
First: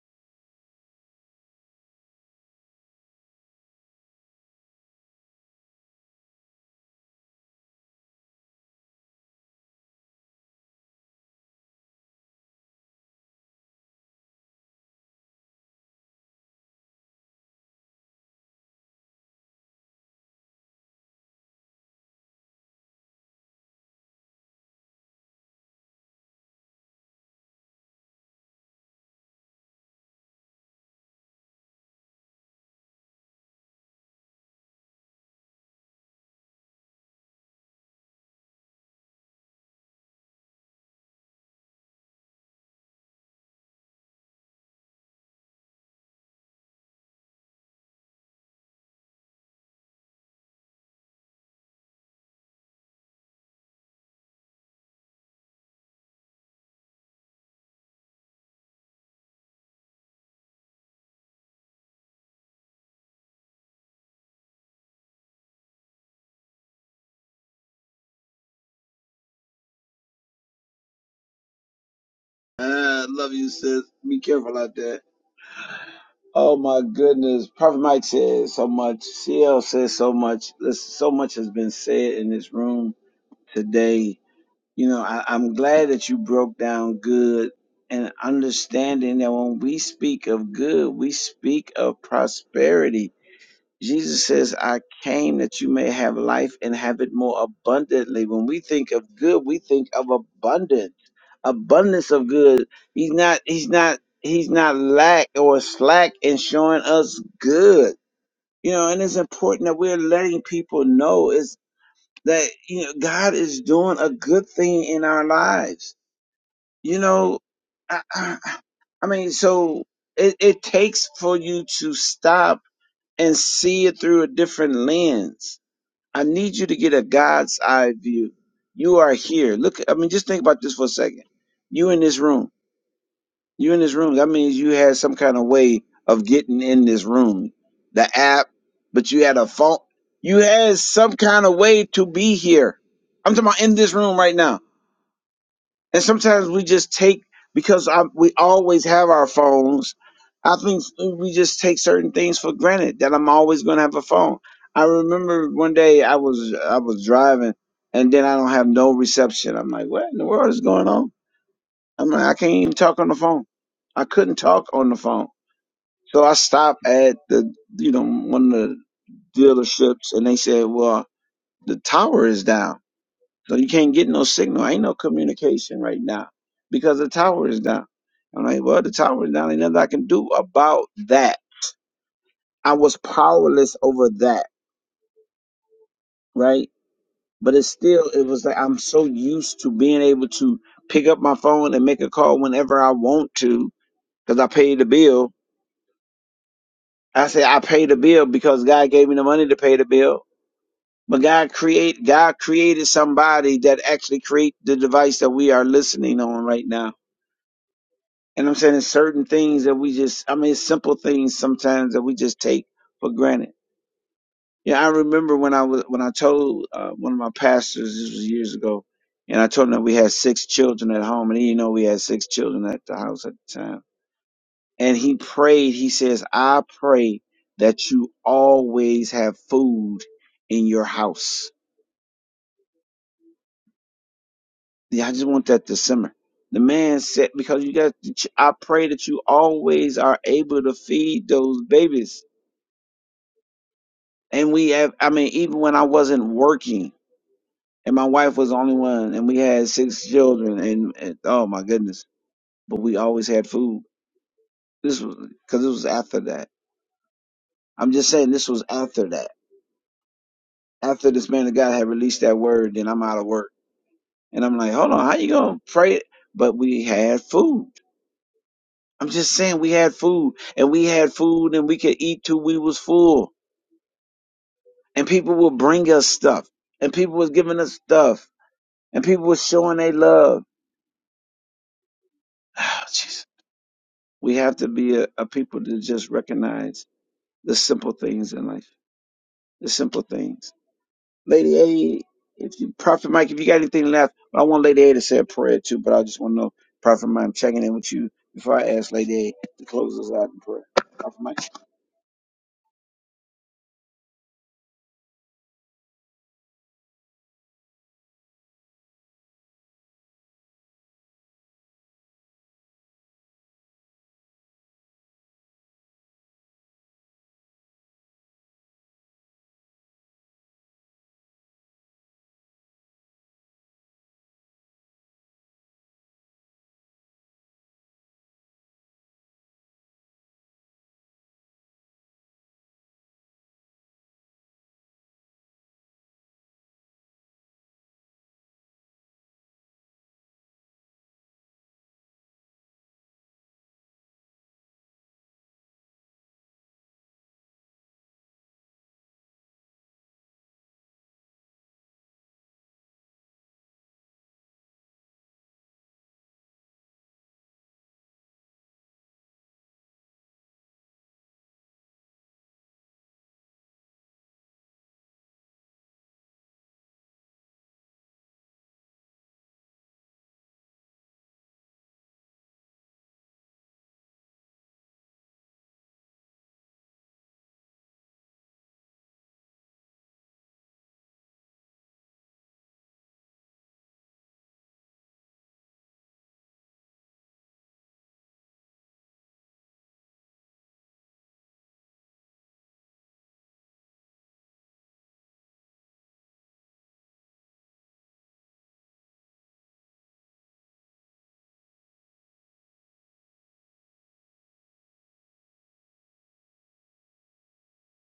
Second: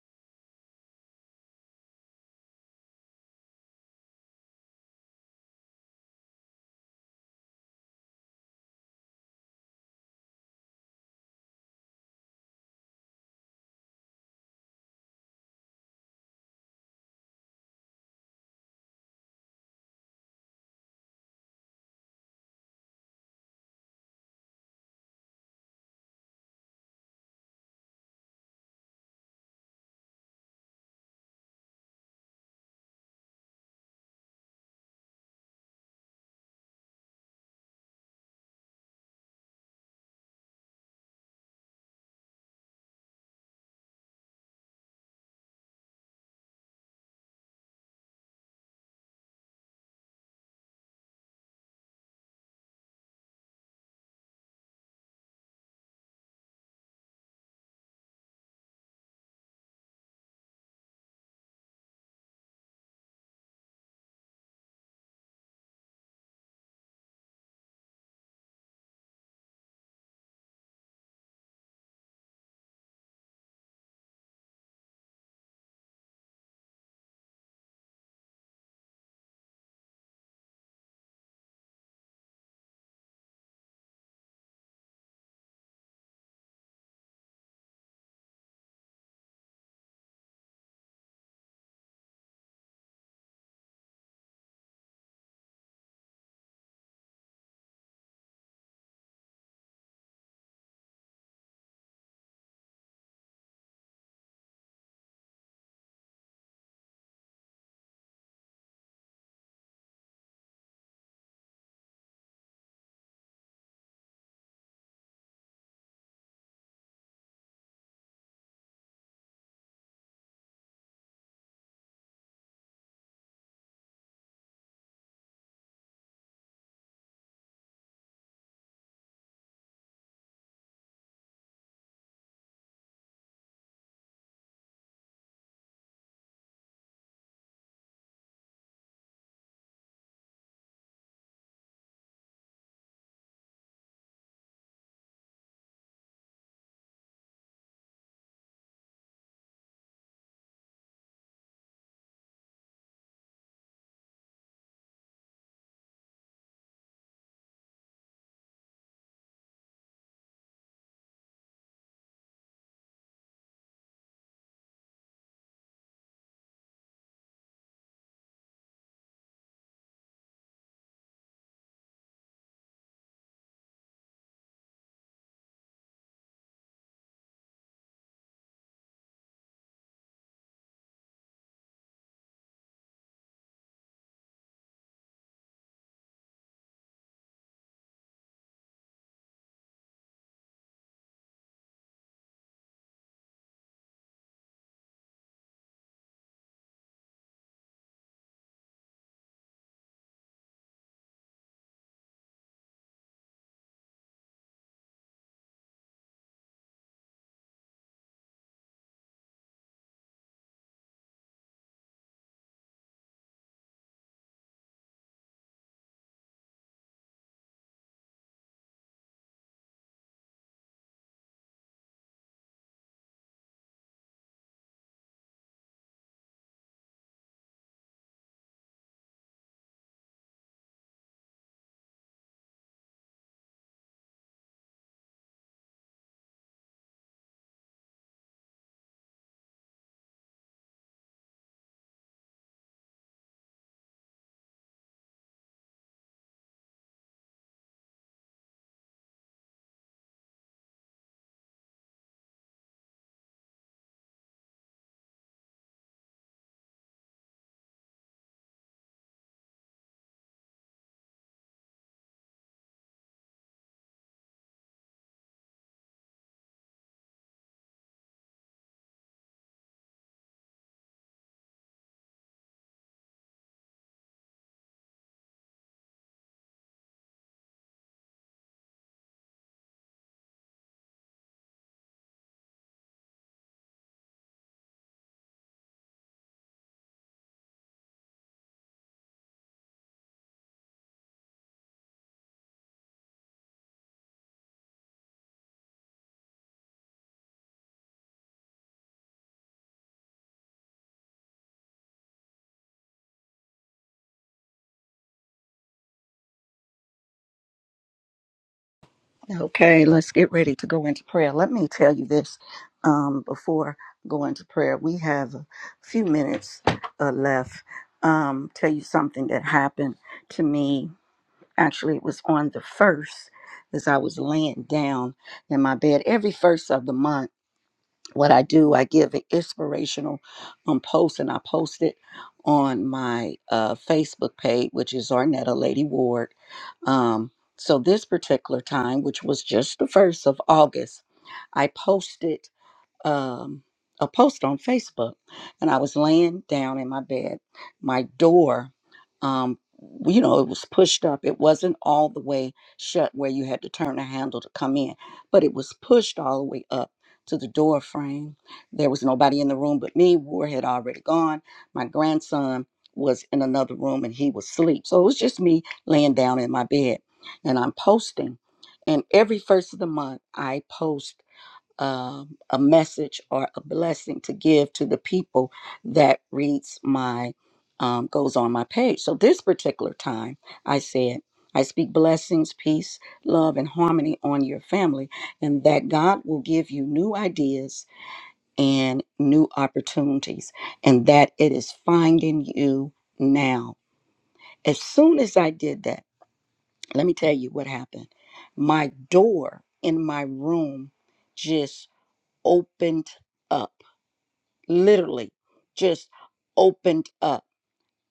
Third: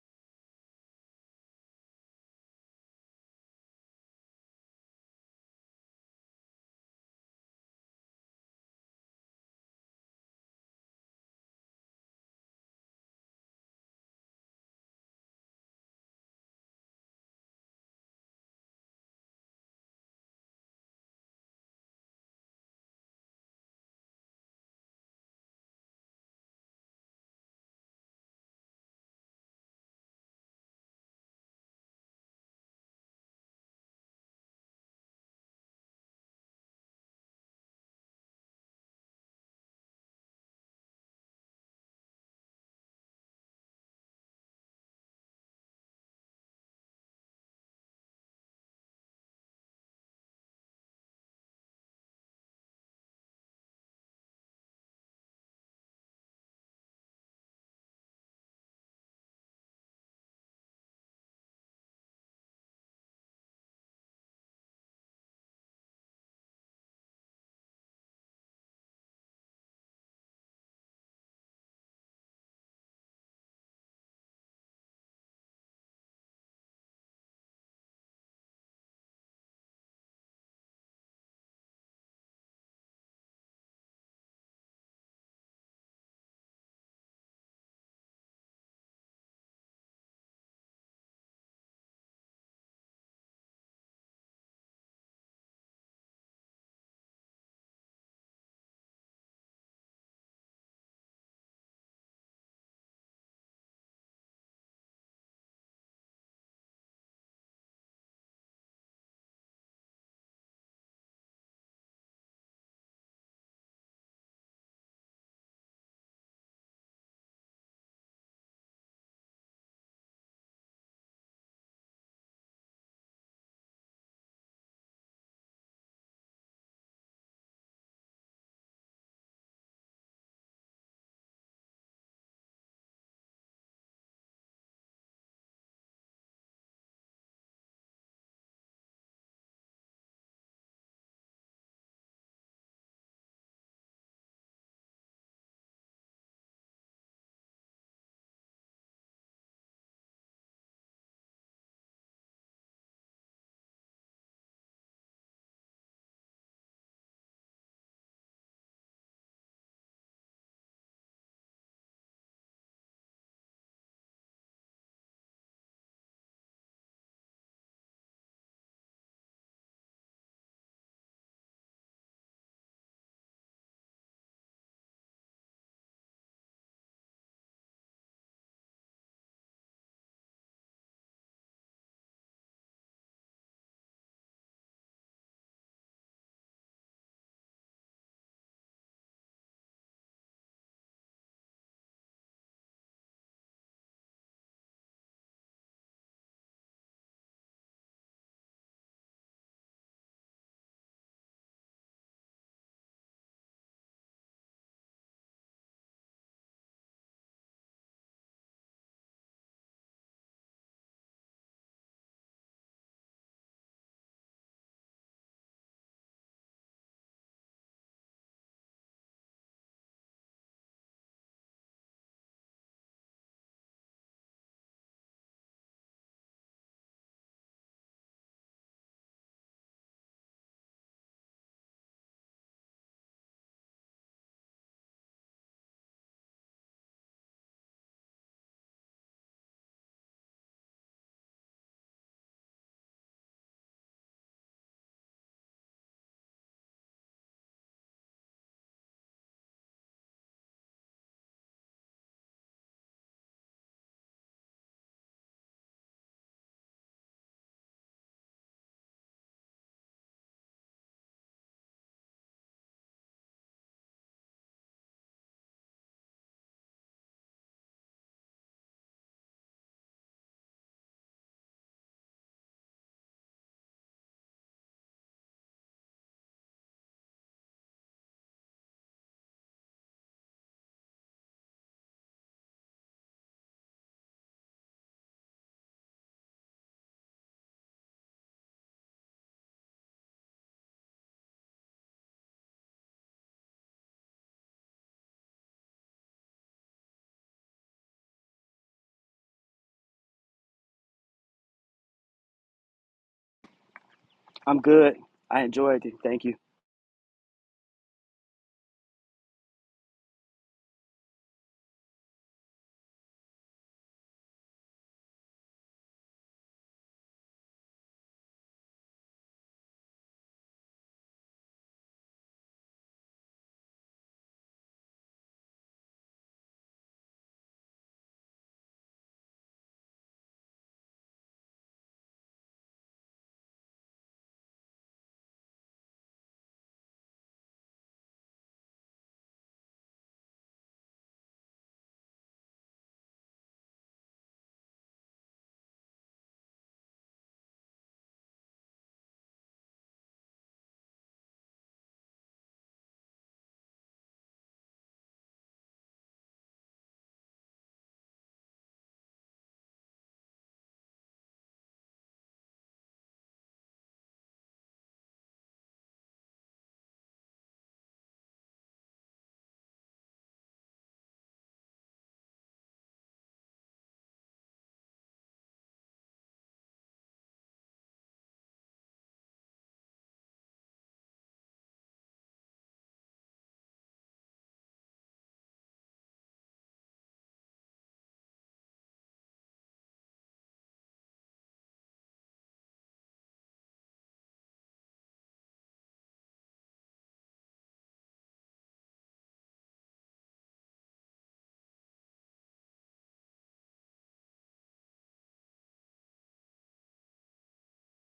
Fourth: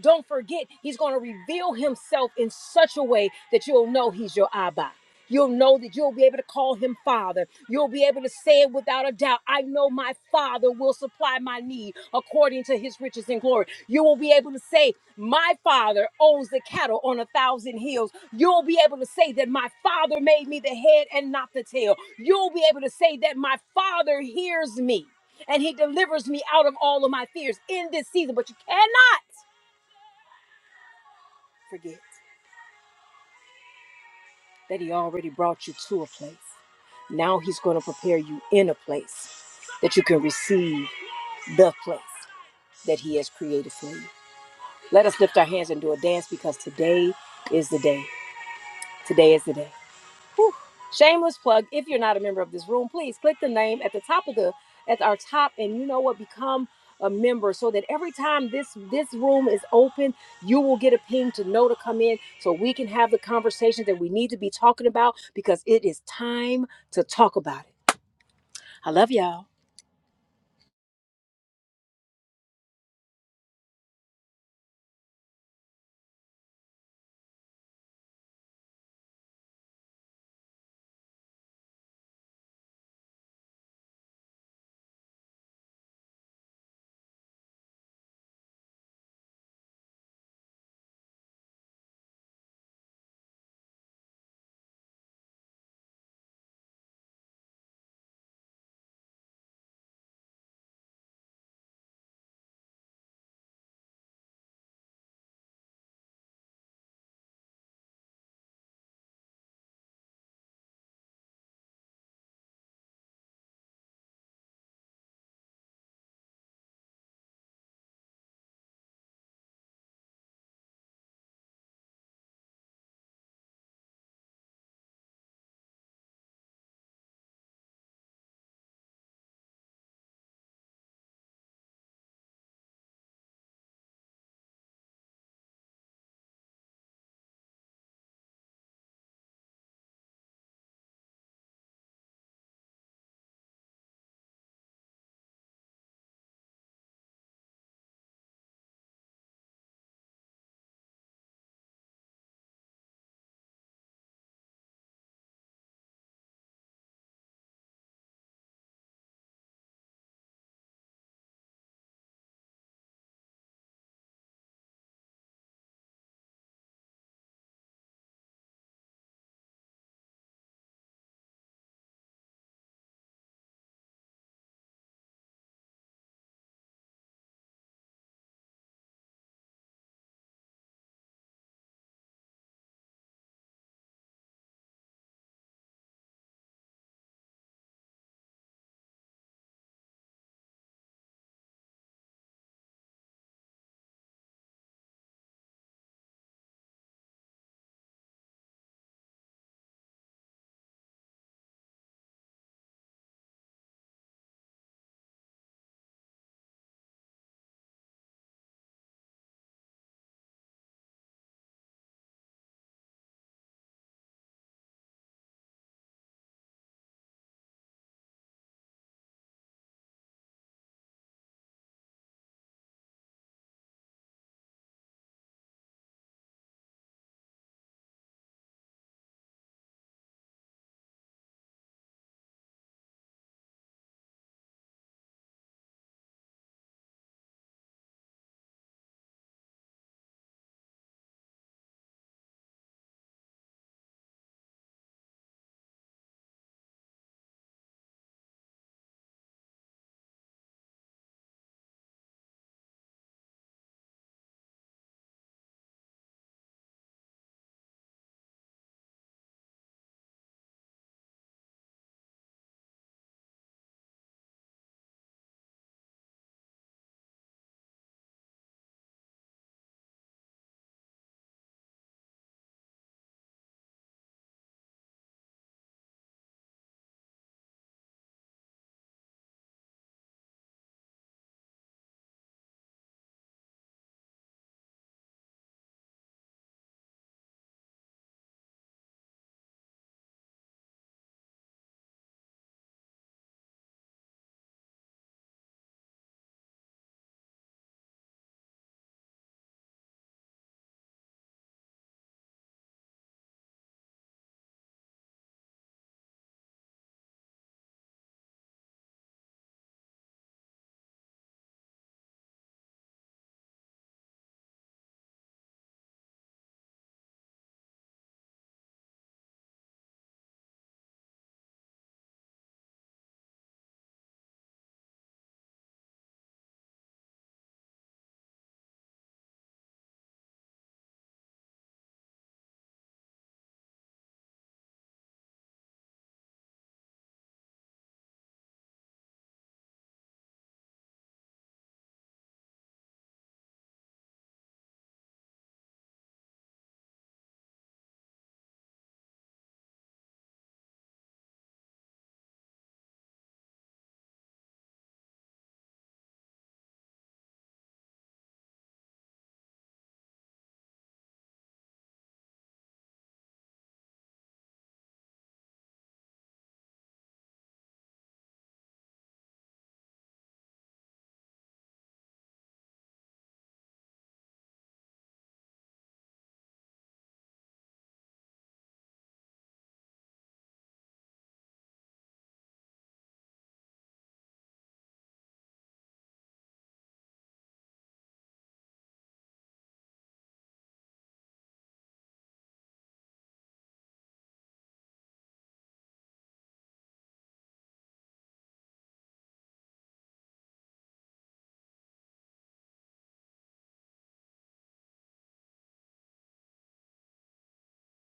Speaker 3: Don't forget, he's going to reveal himself in such a way that you'll know he's your Abba. You'll know that you'll be able to call him Father. You'll be able to say it without a doubt. I know my Father will supply my need according to his riches and glory. You will be able to say, My Father owns the cattle on a thousand hills. You'll be able to say that my Father made me the head and not the tail. You'll be able to say that my Father hears me and he delivers me out of all of my fears in this season. But you cannot Forget that He already brought you to a place. Now He's going to prepare you in a place that you can receive the place that He has created for you. Let us lift our hands and do a dance because today is the day. Today is the day. Whew. Shameless plug. If you're not a member of this room, please click the name at the top of the at our top, and you know what? Become a member so that every time this this room is open, you will get a ping to know to come in, so we can have the conversation that we need to be talking about because it is time to talk about it. I love y'all.
Speaker 1: I love you, sis. Be careful out there. Oh my goodness. Prophet Mike said so much. CL said so much. Listen, so much has been said in this room today. You know, I, I'm glad that you broke down good and understanding that when we speak of good, we speak of prosperity. Jesus says, I came that you may have life and have it more abundantly. When we think of good, we think of abundance, abundance of good. He's not, he's not, he's not lack or slack in showing us good. You know, and it's important that we're letting people know that you know God is doing a good thing in our lives. You know, I, I, I mean, so it, it takes for you to stop and see it through a different lens. I need you to get a God's eye view. You are here. Look, I mean, just think about this for a second. You in this room. You in this room. That means you had some kind of way of getting in this room. The app, but you had a phone. You had some kind of way to be here. I'm talking about in this room right now. And sometimes we just take because I, we always have our phones. I think we just take certain things for granted that I'm always going to have a phone. I remember one day I was I was driving and then I don't have no reception. I'm like, what in the world is going on? I'm like, I can't even talk on the phone. I couldn't talk on the phone. So I stopped at the, you know, one of the dealerships and they said, well, the tower is down. So you can't get no signal. Ain't no communication right now because the tower is down. I'm like, well, the tower is down. Ain't nothing I can do about that. I was powerless over that, right? But it's still, it was like, I'm so used to being able to pick up my phone and make a call whenever I want to because I paid the bill I said I paid the bill because God gave me the money to pay the bill. But God create God created somebody that actually create the device that we are listening on right now. And I'm saying it's certain things that we just I mean it's simple things sometimes that we just take for granted. Yeah, I remember when I was when I told uh, one of my pastors this was years ago, and I told him that we had six children at home, and he didn't know we had six children at the house at the time. And he prayed, he says, I pray that you always have food in your house. Yeah, I just want that to simmer. The man said, because you got, I pray that you always are able to feed those babies. And we have, I mean, even when I wasn't working and my wife was the only one and we had six children and, and oh my goodness, but we always had food. This was, cause it was after that. I'm just saying this was after that. After this man of God had released that word, then I'm out of work. And I'm like, hold on, how you gonna pray? But we had food. I'm just saying we had food and we had food and we could eat till we was full. And people would bring us stuff and people was giving us stuff and people was showing they love. [sighs] Oh, jeez. We have to be a, a people to just recognize the simple things in life, the simple things. Lady A, if you, Prophet Mike, if you got anything left, I want Lady A to say a prayer too, but I just want to know, Prophet Mike, I'm checking in with you before I ask Lady A to close us out in prayer. Prophet Mike.
Speaker 2: I'm good. I enjoyed it. Thank you.
Speaker 4: Okay, let's get ready to go into prayer. Let me tell you this um, before going to prayer. We have a few minutes uh, left. Um, tell you something that happened to me. Actually, it was on the first as I was laying down in my bed. Every first of the month what I do, I give an inspirational um, post, and I post it on my uh, Facebook page, which is Arnetta Lady Ward. Um, so this particular time, which was just the first of August, I posted um, a post on Facebook, and I was laying down in my bed. My door, um, you know, it was pushed up. It wasn't all the way shut where you had to turn the handle to come in, but it was pushed all the way up to the door frame. There was nobody in the room but me. War had already gone. My grandson was in another room and he was asleep. So it was just me laying down in my bed, and I'm posting. And every first of the month, I post um, a message or a blessing to give to the people that reads my um, goes on my page. So this particular time, I said, I speak blessings, peace, love, and harmony on your family, and that God will give you new ideas and new opportunities, and that it is finding you now. As soon as I did that, let me tell you what happened. My door in my room opened up, literally just opened up.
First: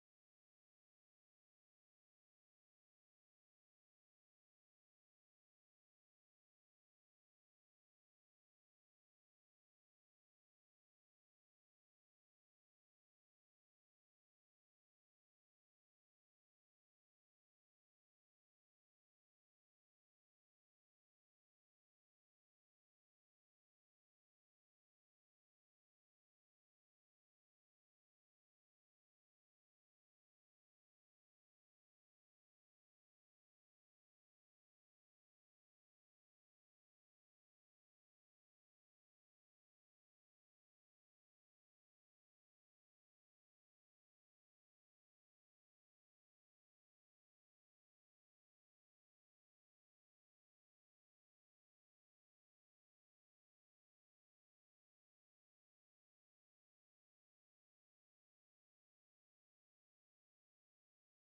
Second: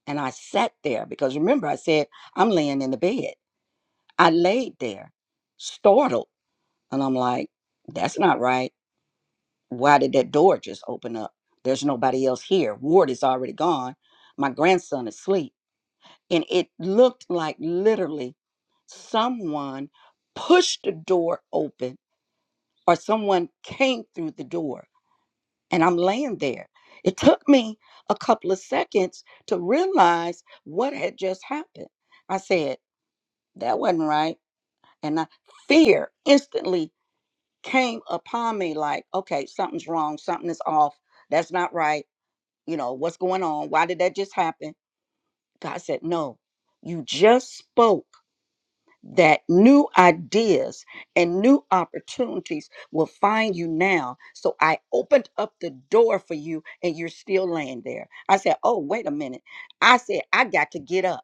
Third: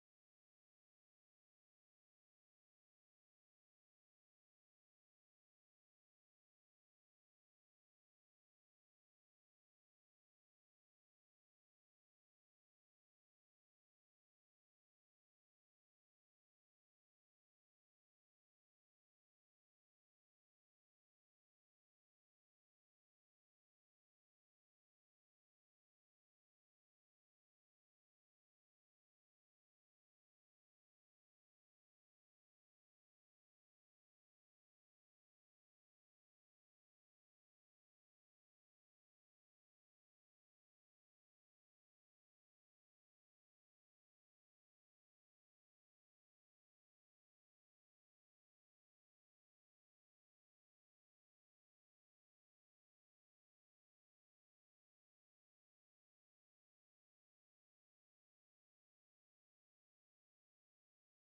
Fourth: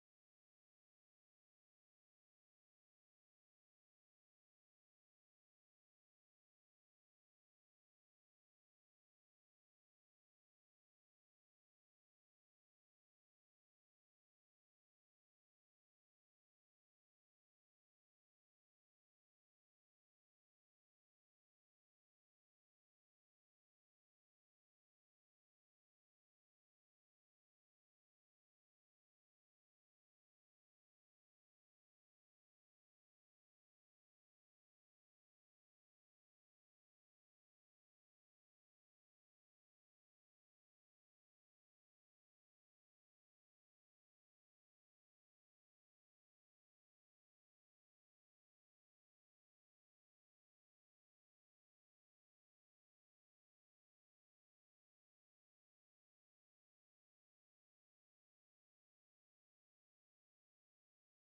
Speaker 4: And I sat there because remember, I said, I'm laying in the bed. I laid there, startled. And I'm like, that's not right. Why did that door just open up? There's nobody else here. Ward is already gone. My grandson is asleep. And it looked like literally someone pushed the door open or someone came through the door and I'm laying there. It took me a couple of seconds to realize what had just happened. I said, that wasn't right. And I, fear instantly came upon me like, okay, something's wrong. Something is off. That's not right. You know, what's going on? Why did that just happen? God said, no, you just spoke that new ideas and new opportunities will find you now. So I opened up the door for you and you're still laying there. I said, Oh, wait a minute. I said, I got to get up.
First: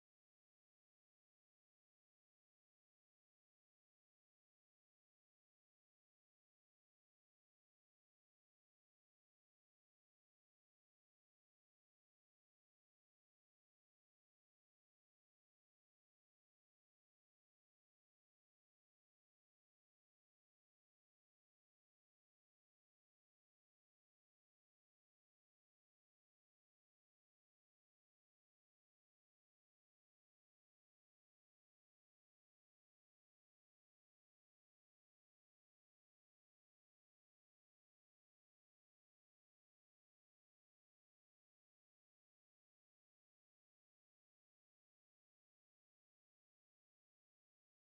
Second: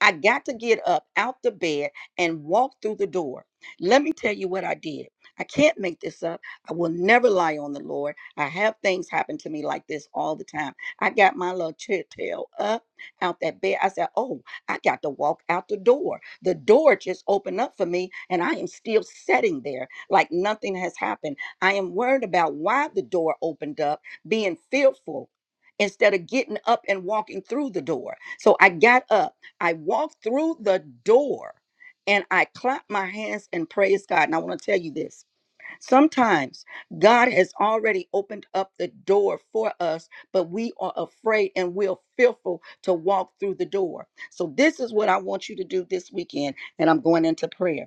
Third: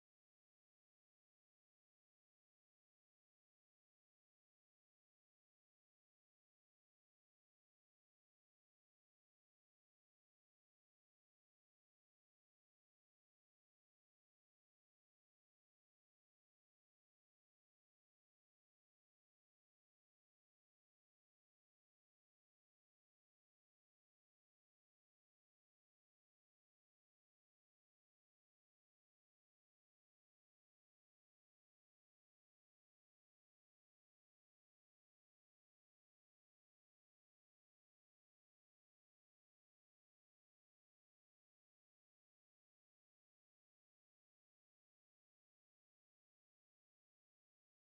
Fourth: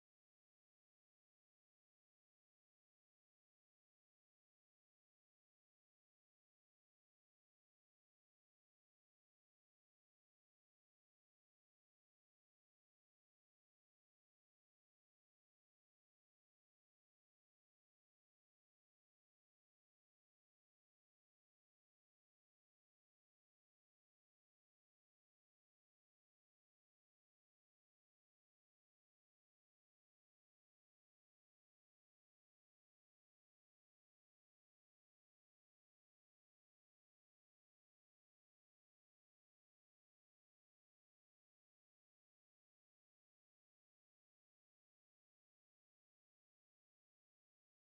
Speaker 4: I got to get up out the bed and walk through the door. Let me tell you what I did. I can't make this up. I will never lie on the Lord. I have things happen to me like this all the time. I got my little chair tail up out that bed. I said, Oh, I got to walk out the door. The door just opened up for me, and I am still sitting there like nothing has happened. I am worried about why the door opened up, being fearful instead of getting up and walking through the door. So I got up. I walked through the door and I clapped my hands and praised God. And I want to tell you this sometimes God has already opened up the door for us, but we are afraid and we're fearful to walk through the door. So, this is what I want you to do this weekend. And I'm going into prayer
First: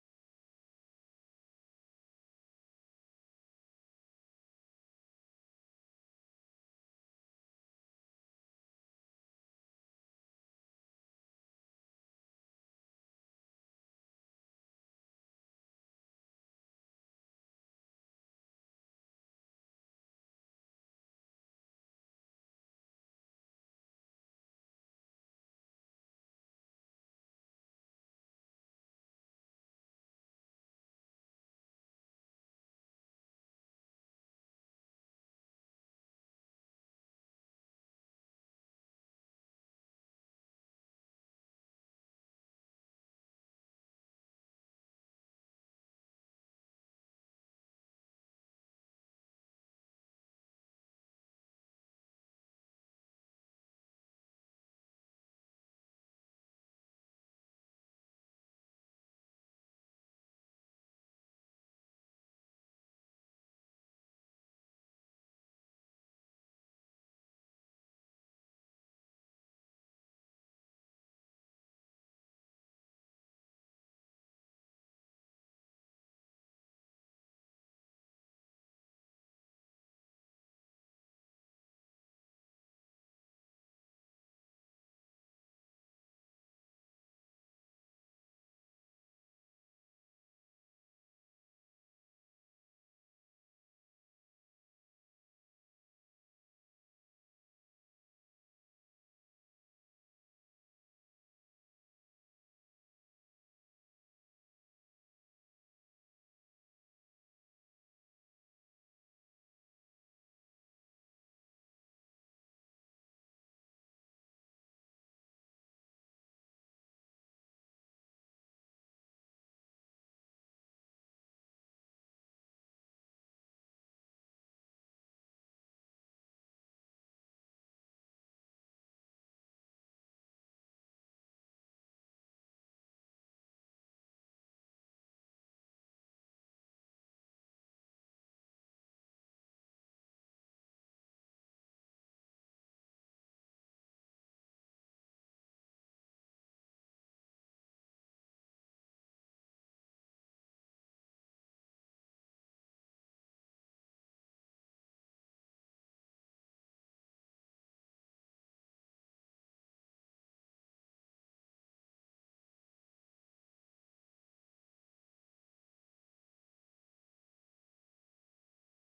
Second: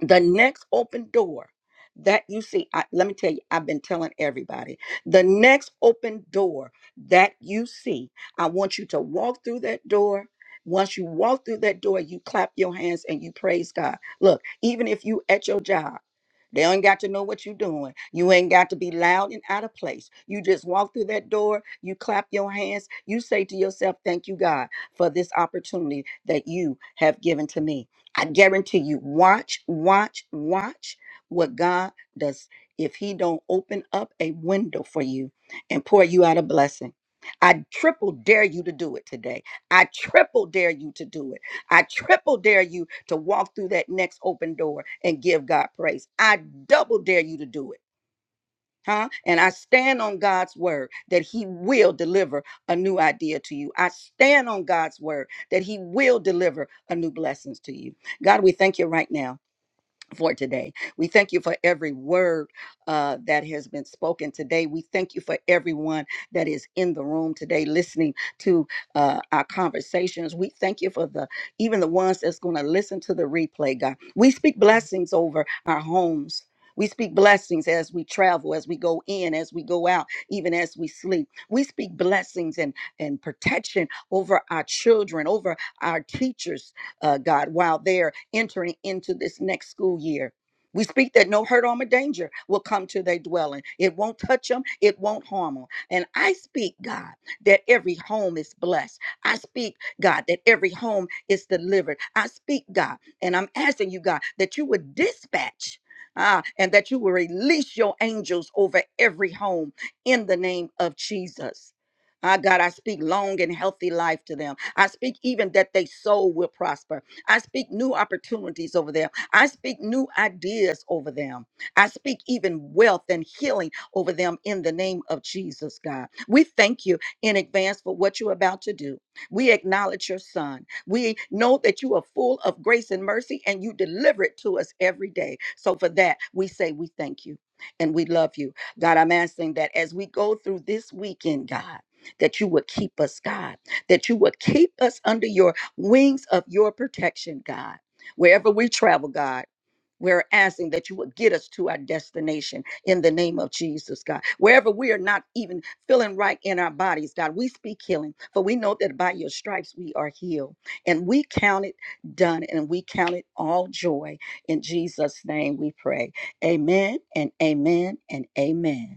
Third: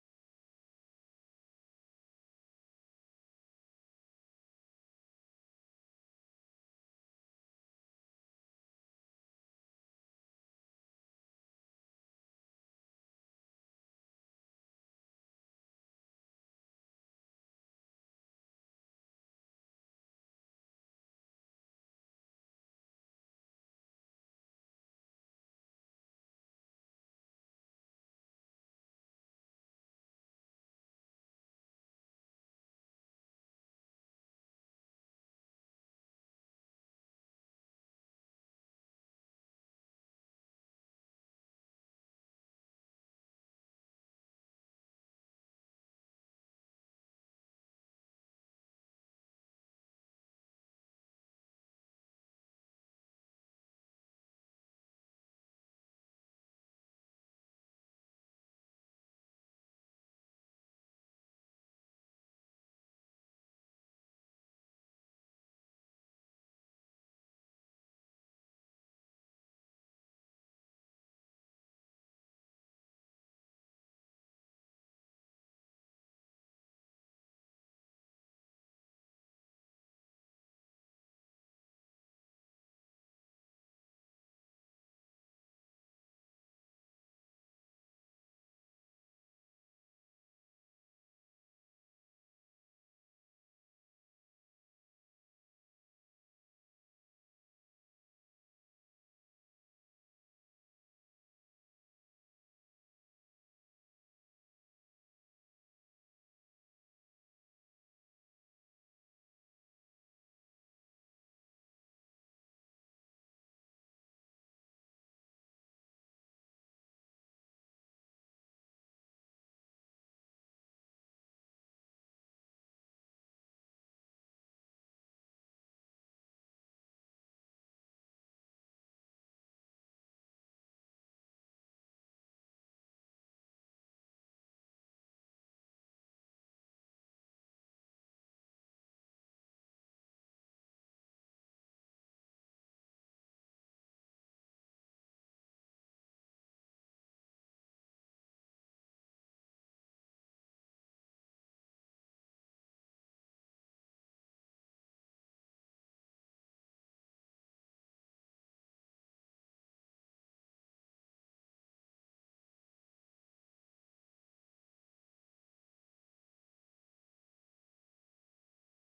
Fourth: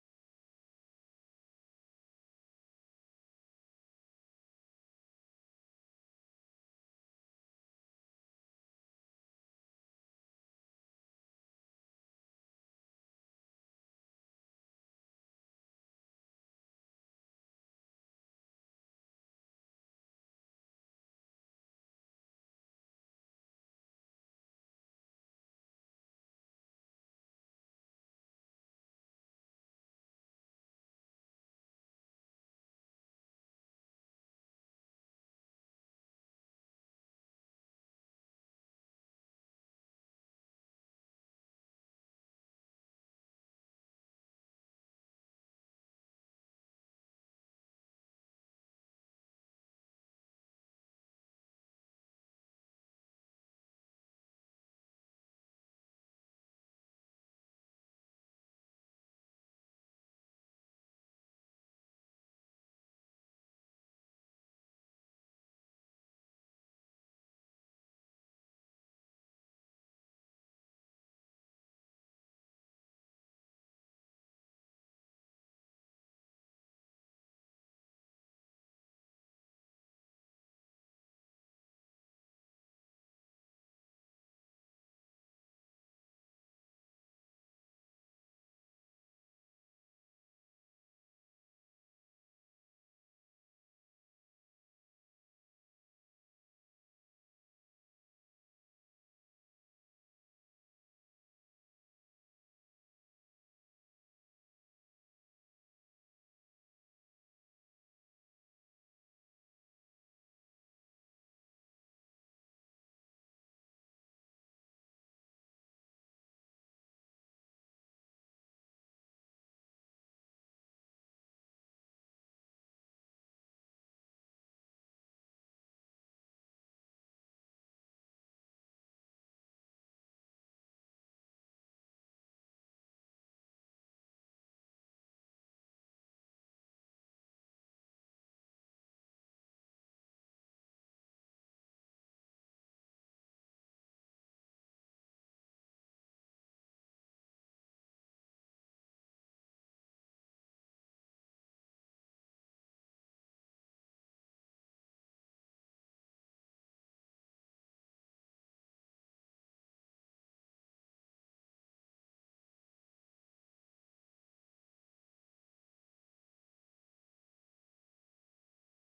Speaker 4: the next open door that you see I, let me tell you i've been telling everybody the next open door that you see i want you to walk through that door once you walk through that door you clap your hands and you praise god look even if you at your job they ain't got to know what you're doing. You ain't got to be loud and out of place. You just walk through that door, you clap your hands, you say to yourself, Thank you, God, for this opportunity that you have given to me. I guarantee you, watch, watch, watch what God does if He don't open up a window for you and pour you out a blessing. I triple dare you to do it today. I triple dare you to do it. I triple dare you to walk through that next open door and give God praise. I double dare you to do it huh? And I stand on God's word that He will deliver a new idea to you. I stand on God's word that He will deliver a new blessings to you. God, we thank you right now for today. We thank you for every word uh, that has been spoken today. We thank you for everyone that is in the room today listening to uh, our conversations. We thank you for the even the ones that's going to listen to the replay, God. We speak blessings over our homes. We speak blessings as we travel, as we go in, as we go out, even as we sleep. We speak blessings and, and protection over our children, over our teachers, uh, God, while they're entering into this next school year. We speak that no hurt, harm, or danger will come to their dwelling. It won't touch them. It won't harm them. And I speak, God, that every home is blessed. I speak, God, that every home is delivered. I speak, God, and I'm asking you, God, that you would dispatch. Ah, and that you will release your angels over every home in the name of Jesus. Ah, God, I speak long and healthy life to them. I speak even that they soul will prosper. I speak new opportunities over them. I speak new ideas over them. I speak even wealth and healing over them in the name of Jesus, God. We thank you in advance for what you're about to do. We acknowledge your son. We know that you are full of grace and mercy and you deliver it to us every day. So for that, we say we thank you and we love you. God, I'm asking that as we go through this weekend, God that you would keep us, God, that you would keep us under your wings of your protection, God. Wherever we travel, God, we're asking that you would get us to our destination in the name of Jesus, God. Wherever we are not even feeling right in our bodies, God, we speak healing, for we know that by your stripes we are healed. And we count it done, and we count it all joy. In Jesus' name we pray. Amen and amen and amen.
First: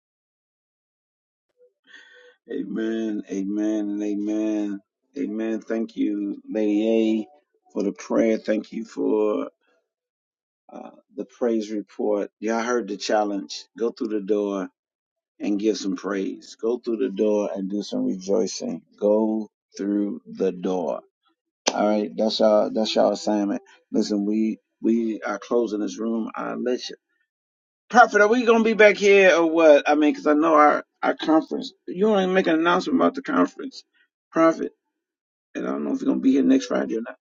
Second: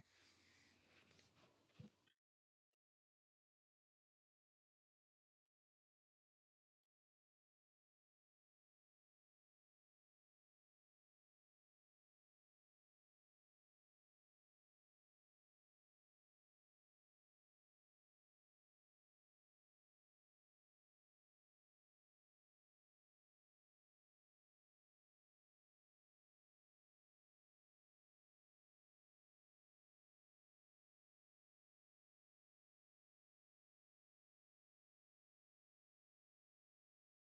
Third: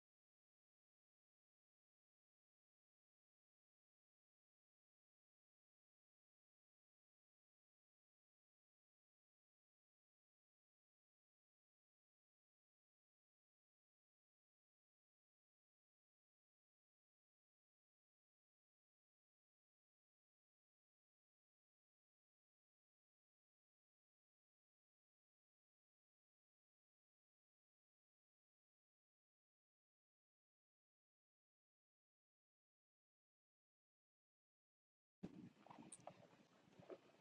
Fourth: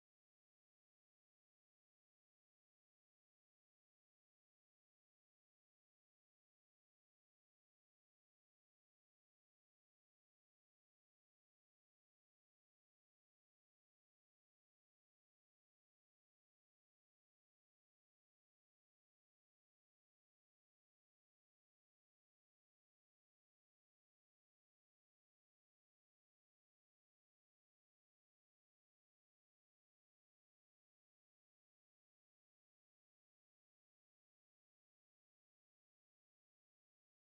Speaker 1: Amen, amen, and amen. Amen. Thank you, Lady A, for the prayer. Thank you for uh, the praise report. Y'all heard the challenge. Go through the door and give some praise. Go through the door and do some rejoicing. Go through the door. All right, that's y'all. That's y'all assignment. Listen, we we are closing this room. I let you, Prophet. Are we gonna be back here or what? I mean, cause I know our our conference. You want to make an announcement about the conference, Prophet? And I don't know if you're gonna be here next Friday or not.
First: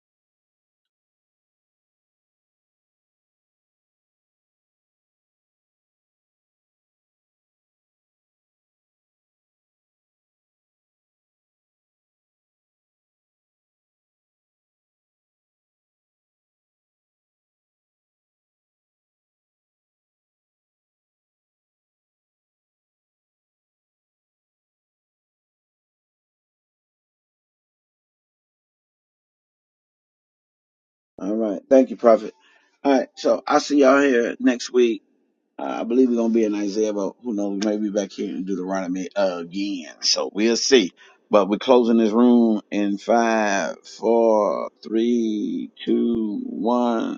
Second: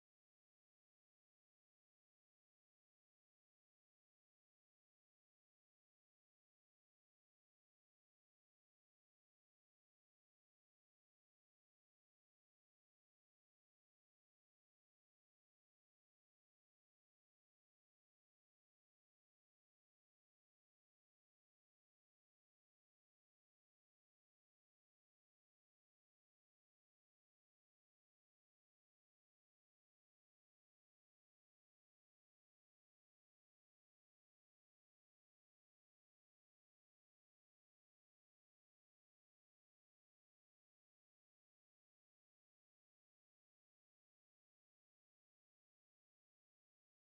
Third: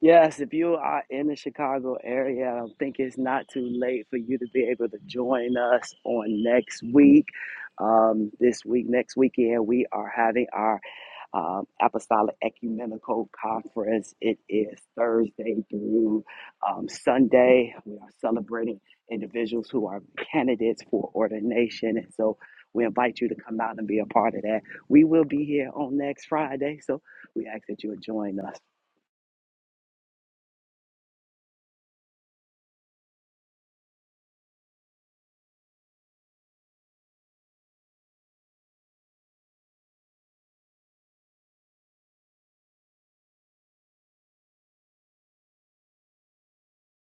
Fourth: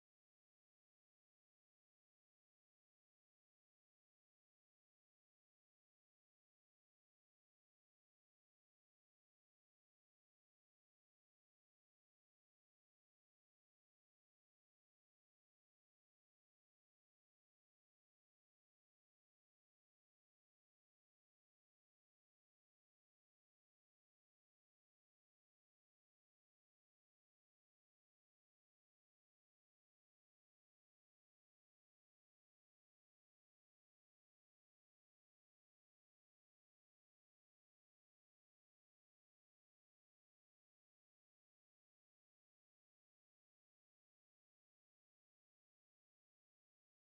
Speaker 2: Yes, if you are in the Chicago area, I don't think it's not too late for you to be able to join us on next week. Um, this week, next weekend, we are having our um, Apostolic Ecumenical Conference. It is Thursday through um, Sunday. We are celebrating individuals who are candidates for ordination. And so we invite you to come out and be a part of that. We will be here on next Friday. So we ask that you join us.
Speaker 1: All right. Thank you, Prophet. All right. So I'll see y'all here next week. Uh, I believe we're gonna be in Isaiah, but who knows? We may be back here in Deuteronomy again. So we'll see. But we're closing this room in five, four, three, two, one.